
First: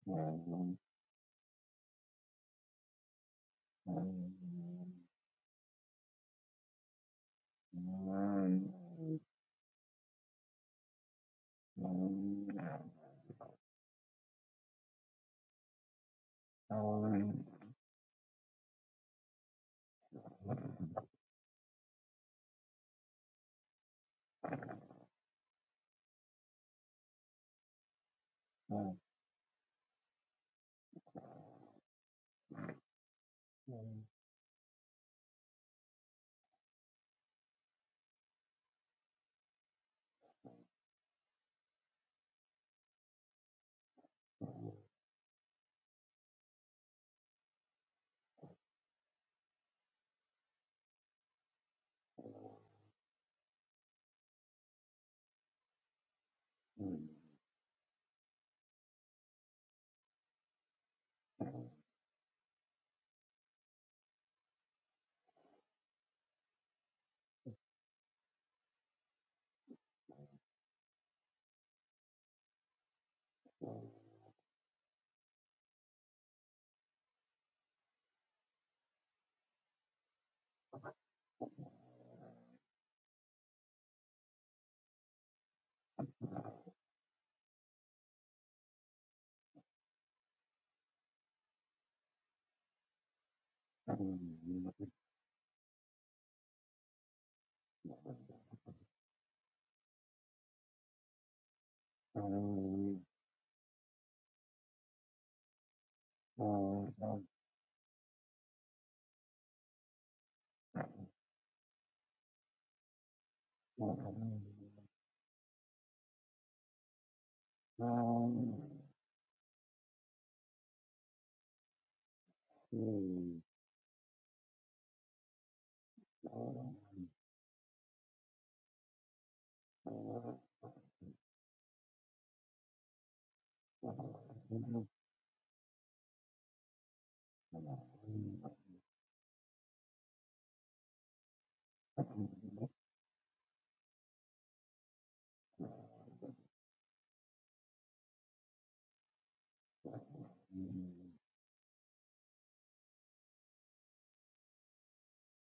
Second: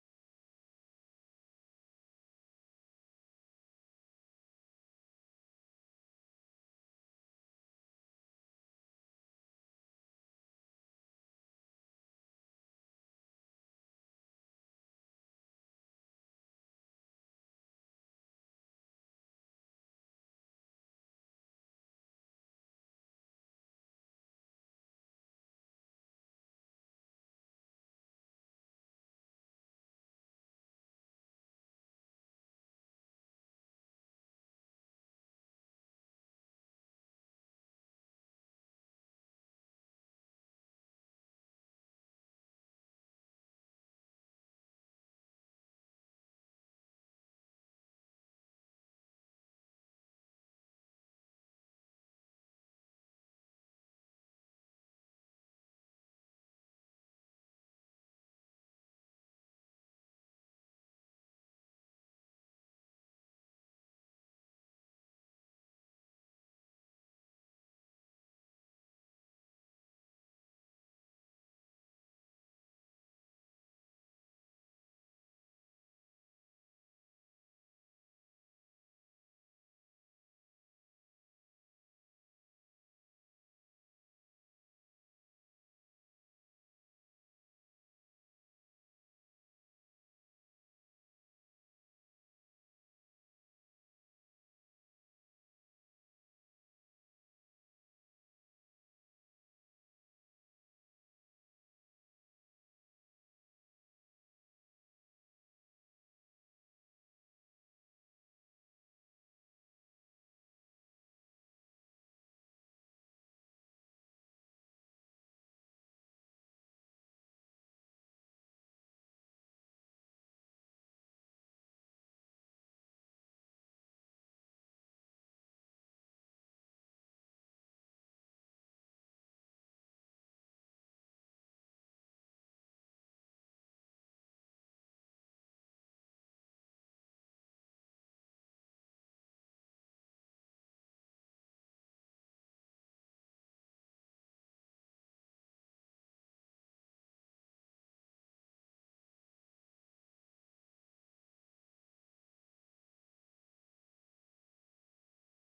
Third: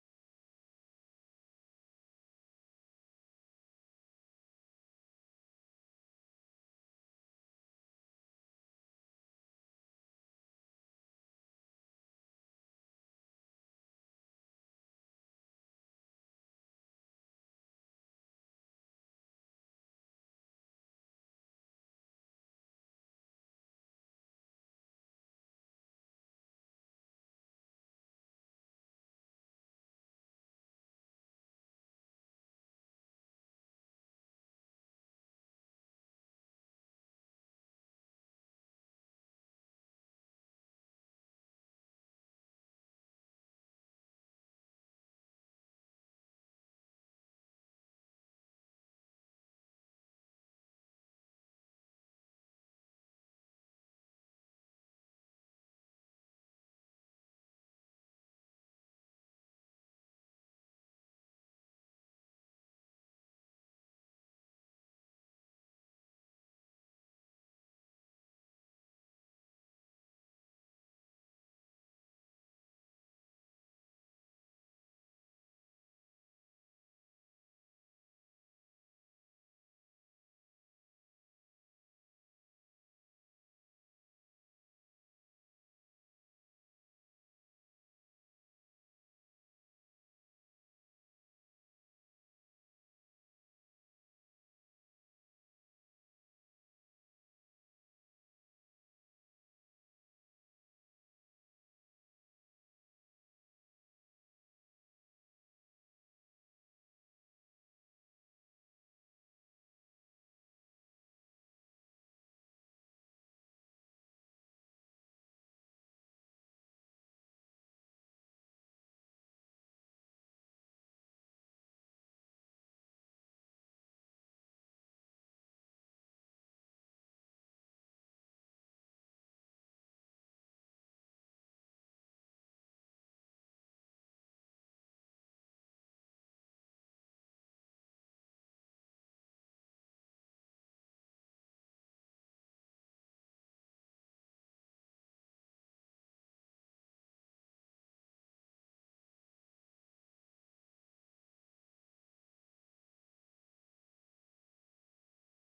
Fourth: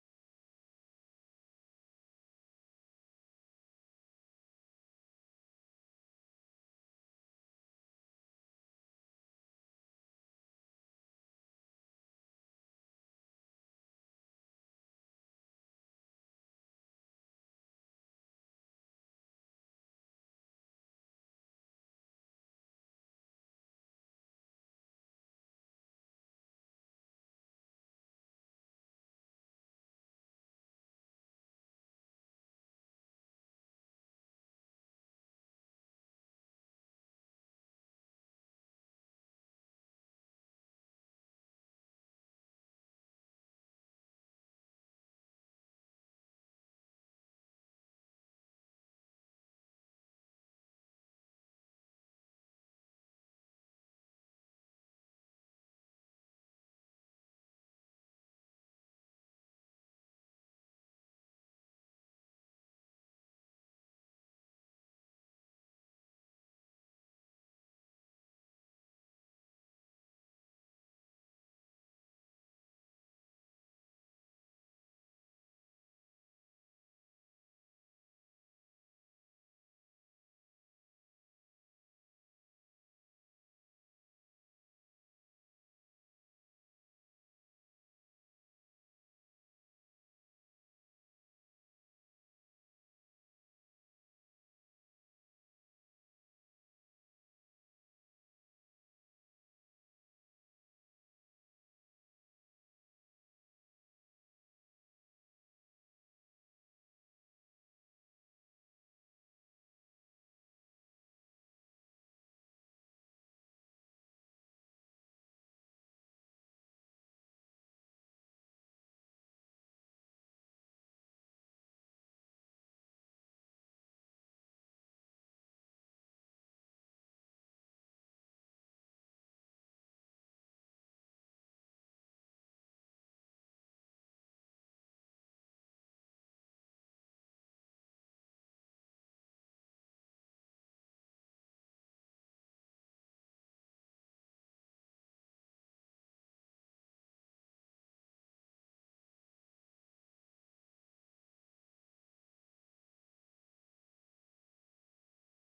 Speaker 2: Thank you.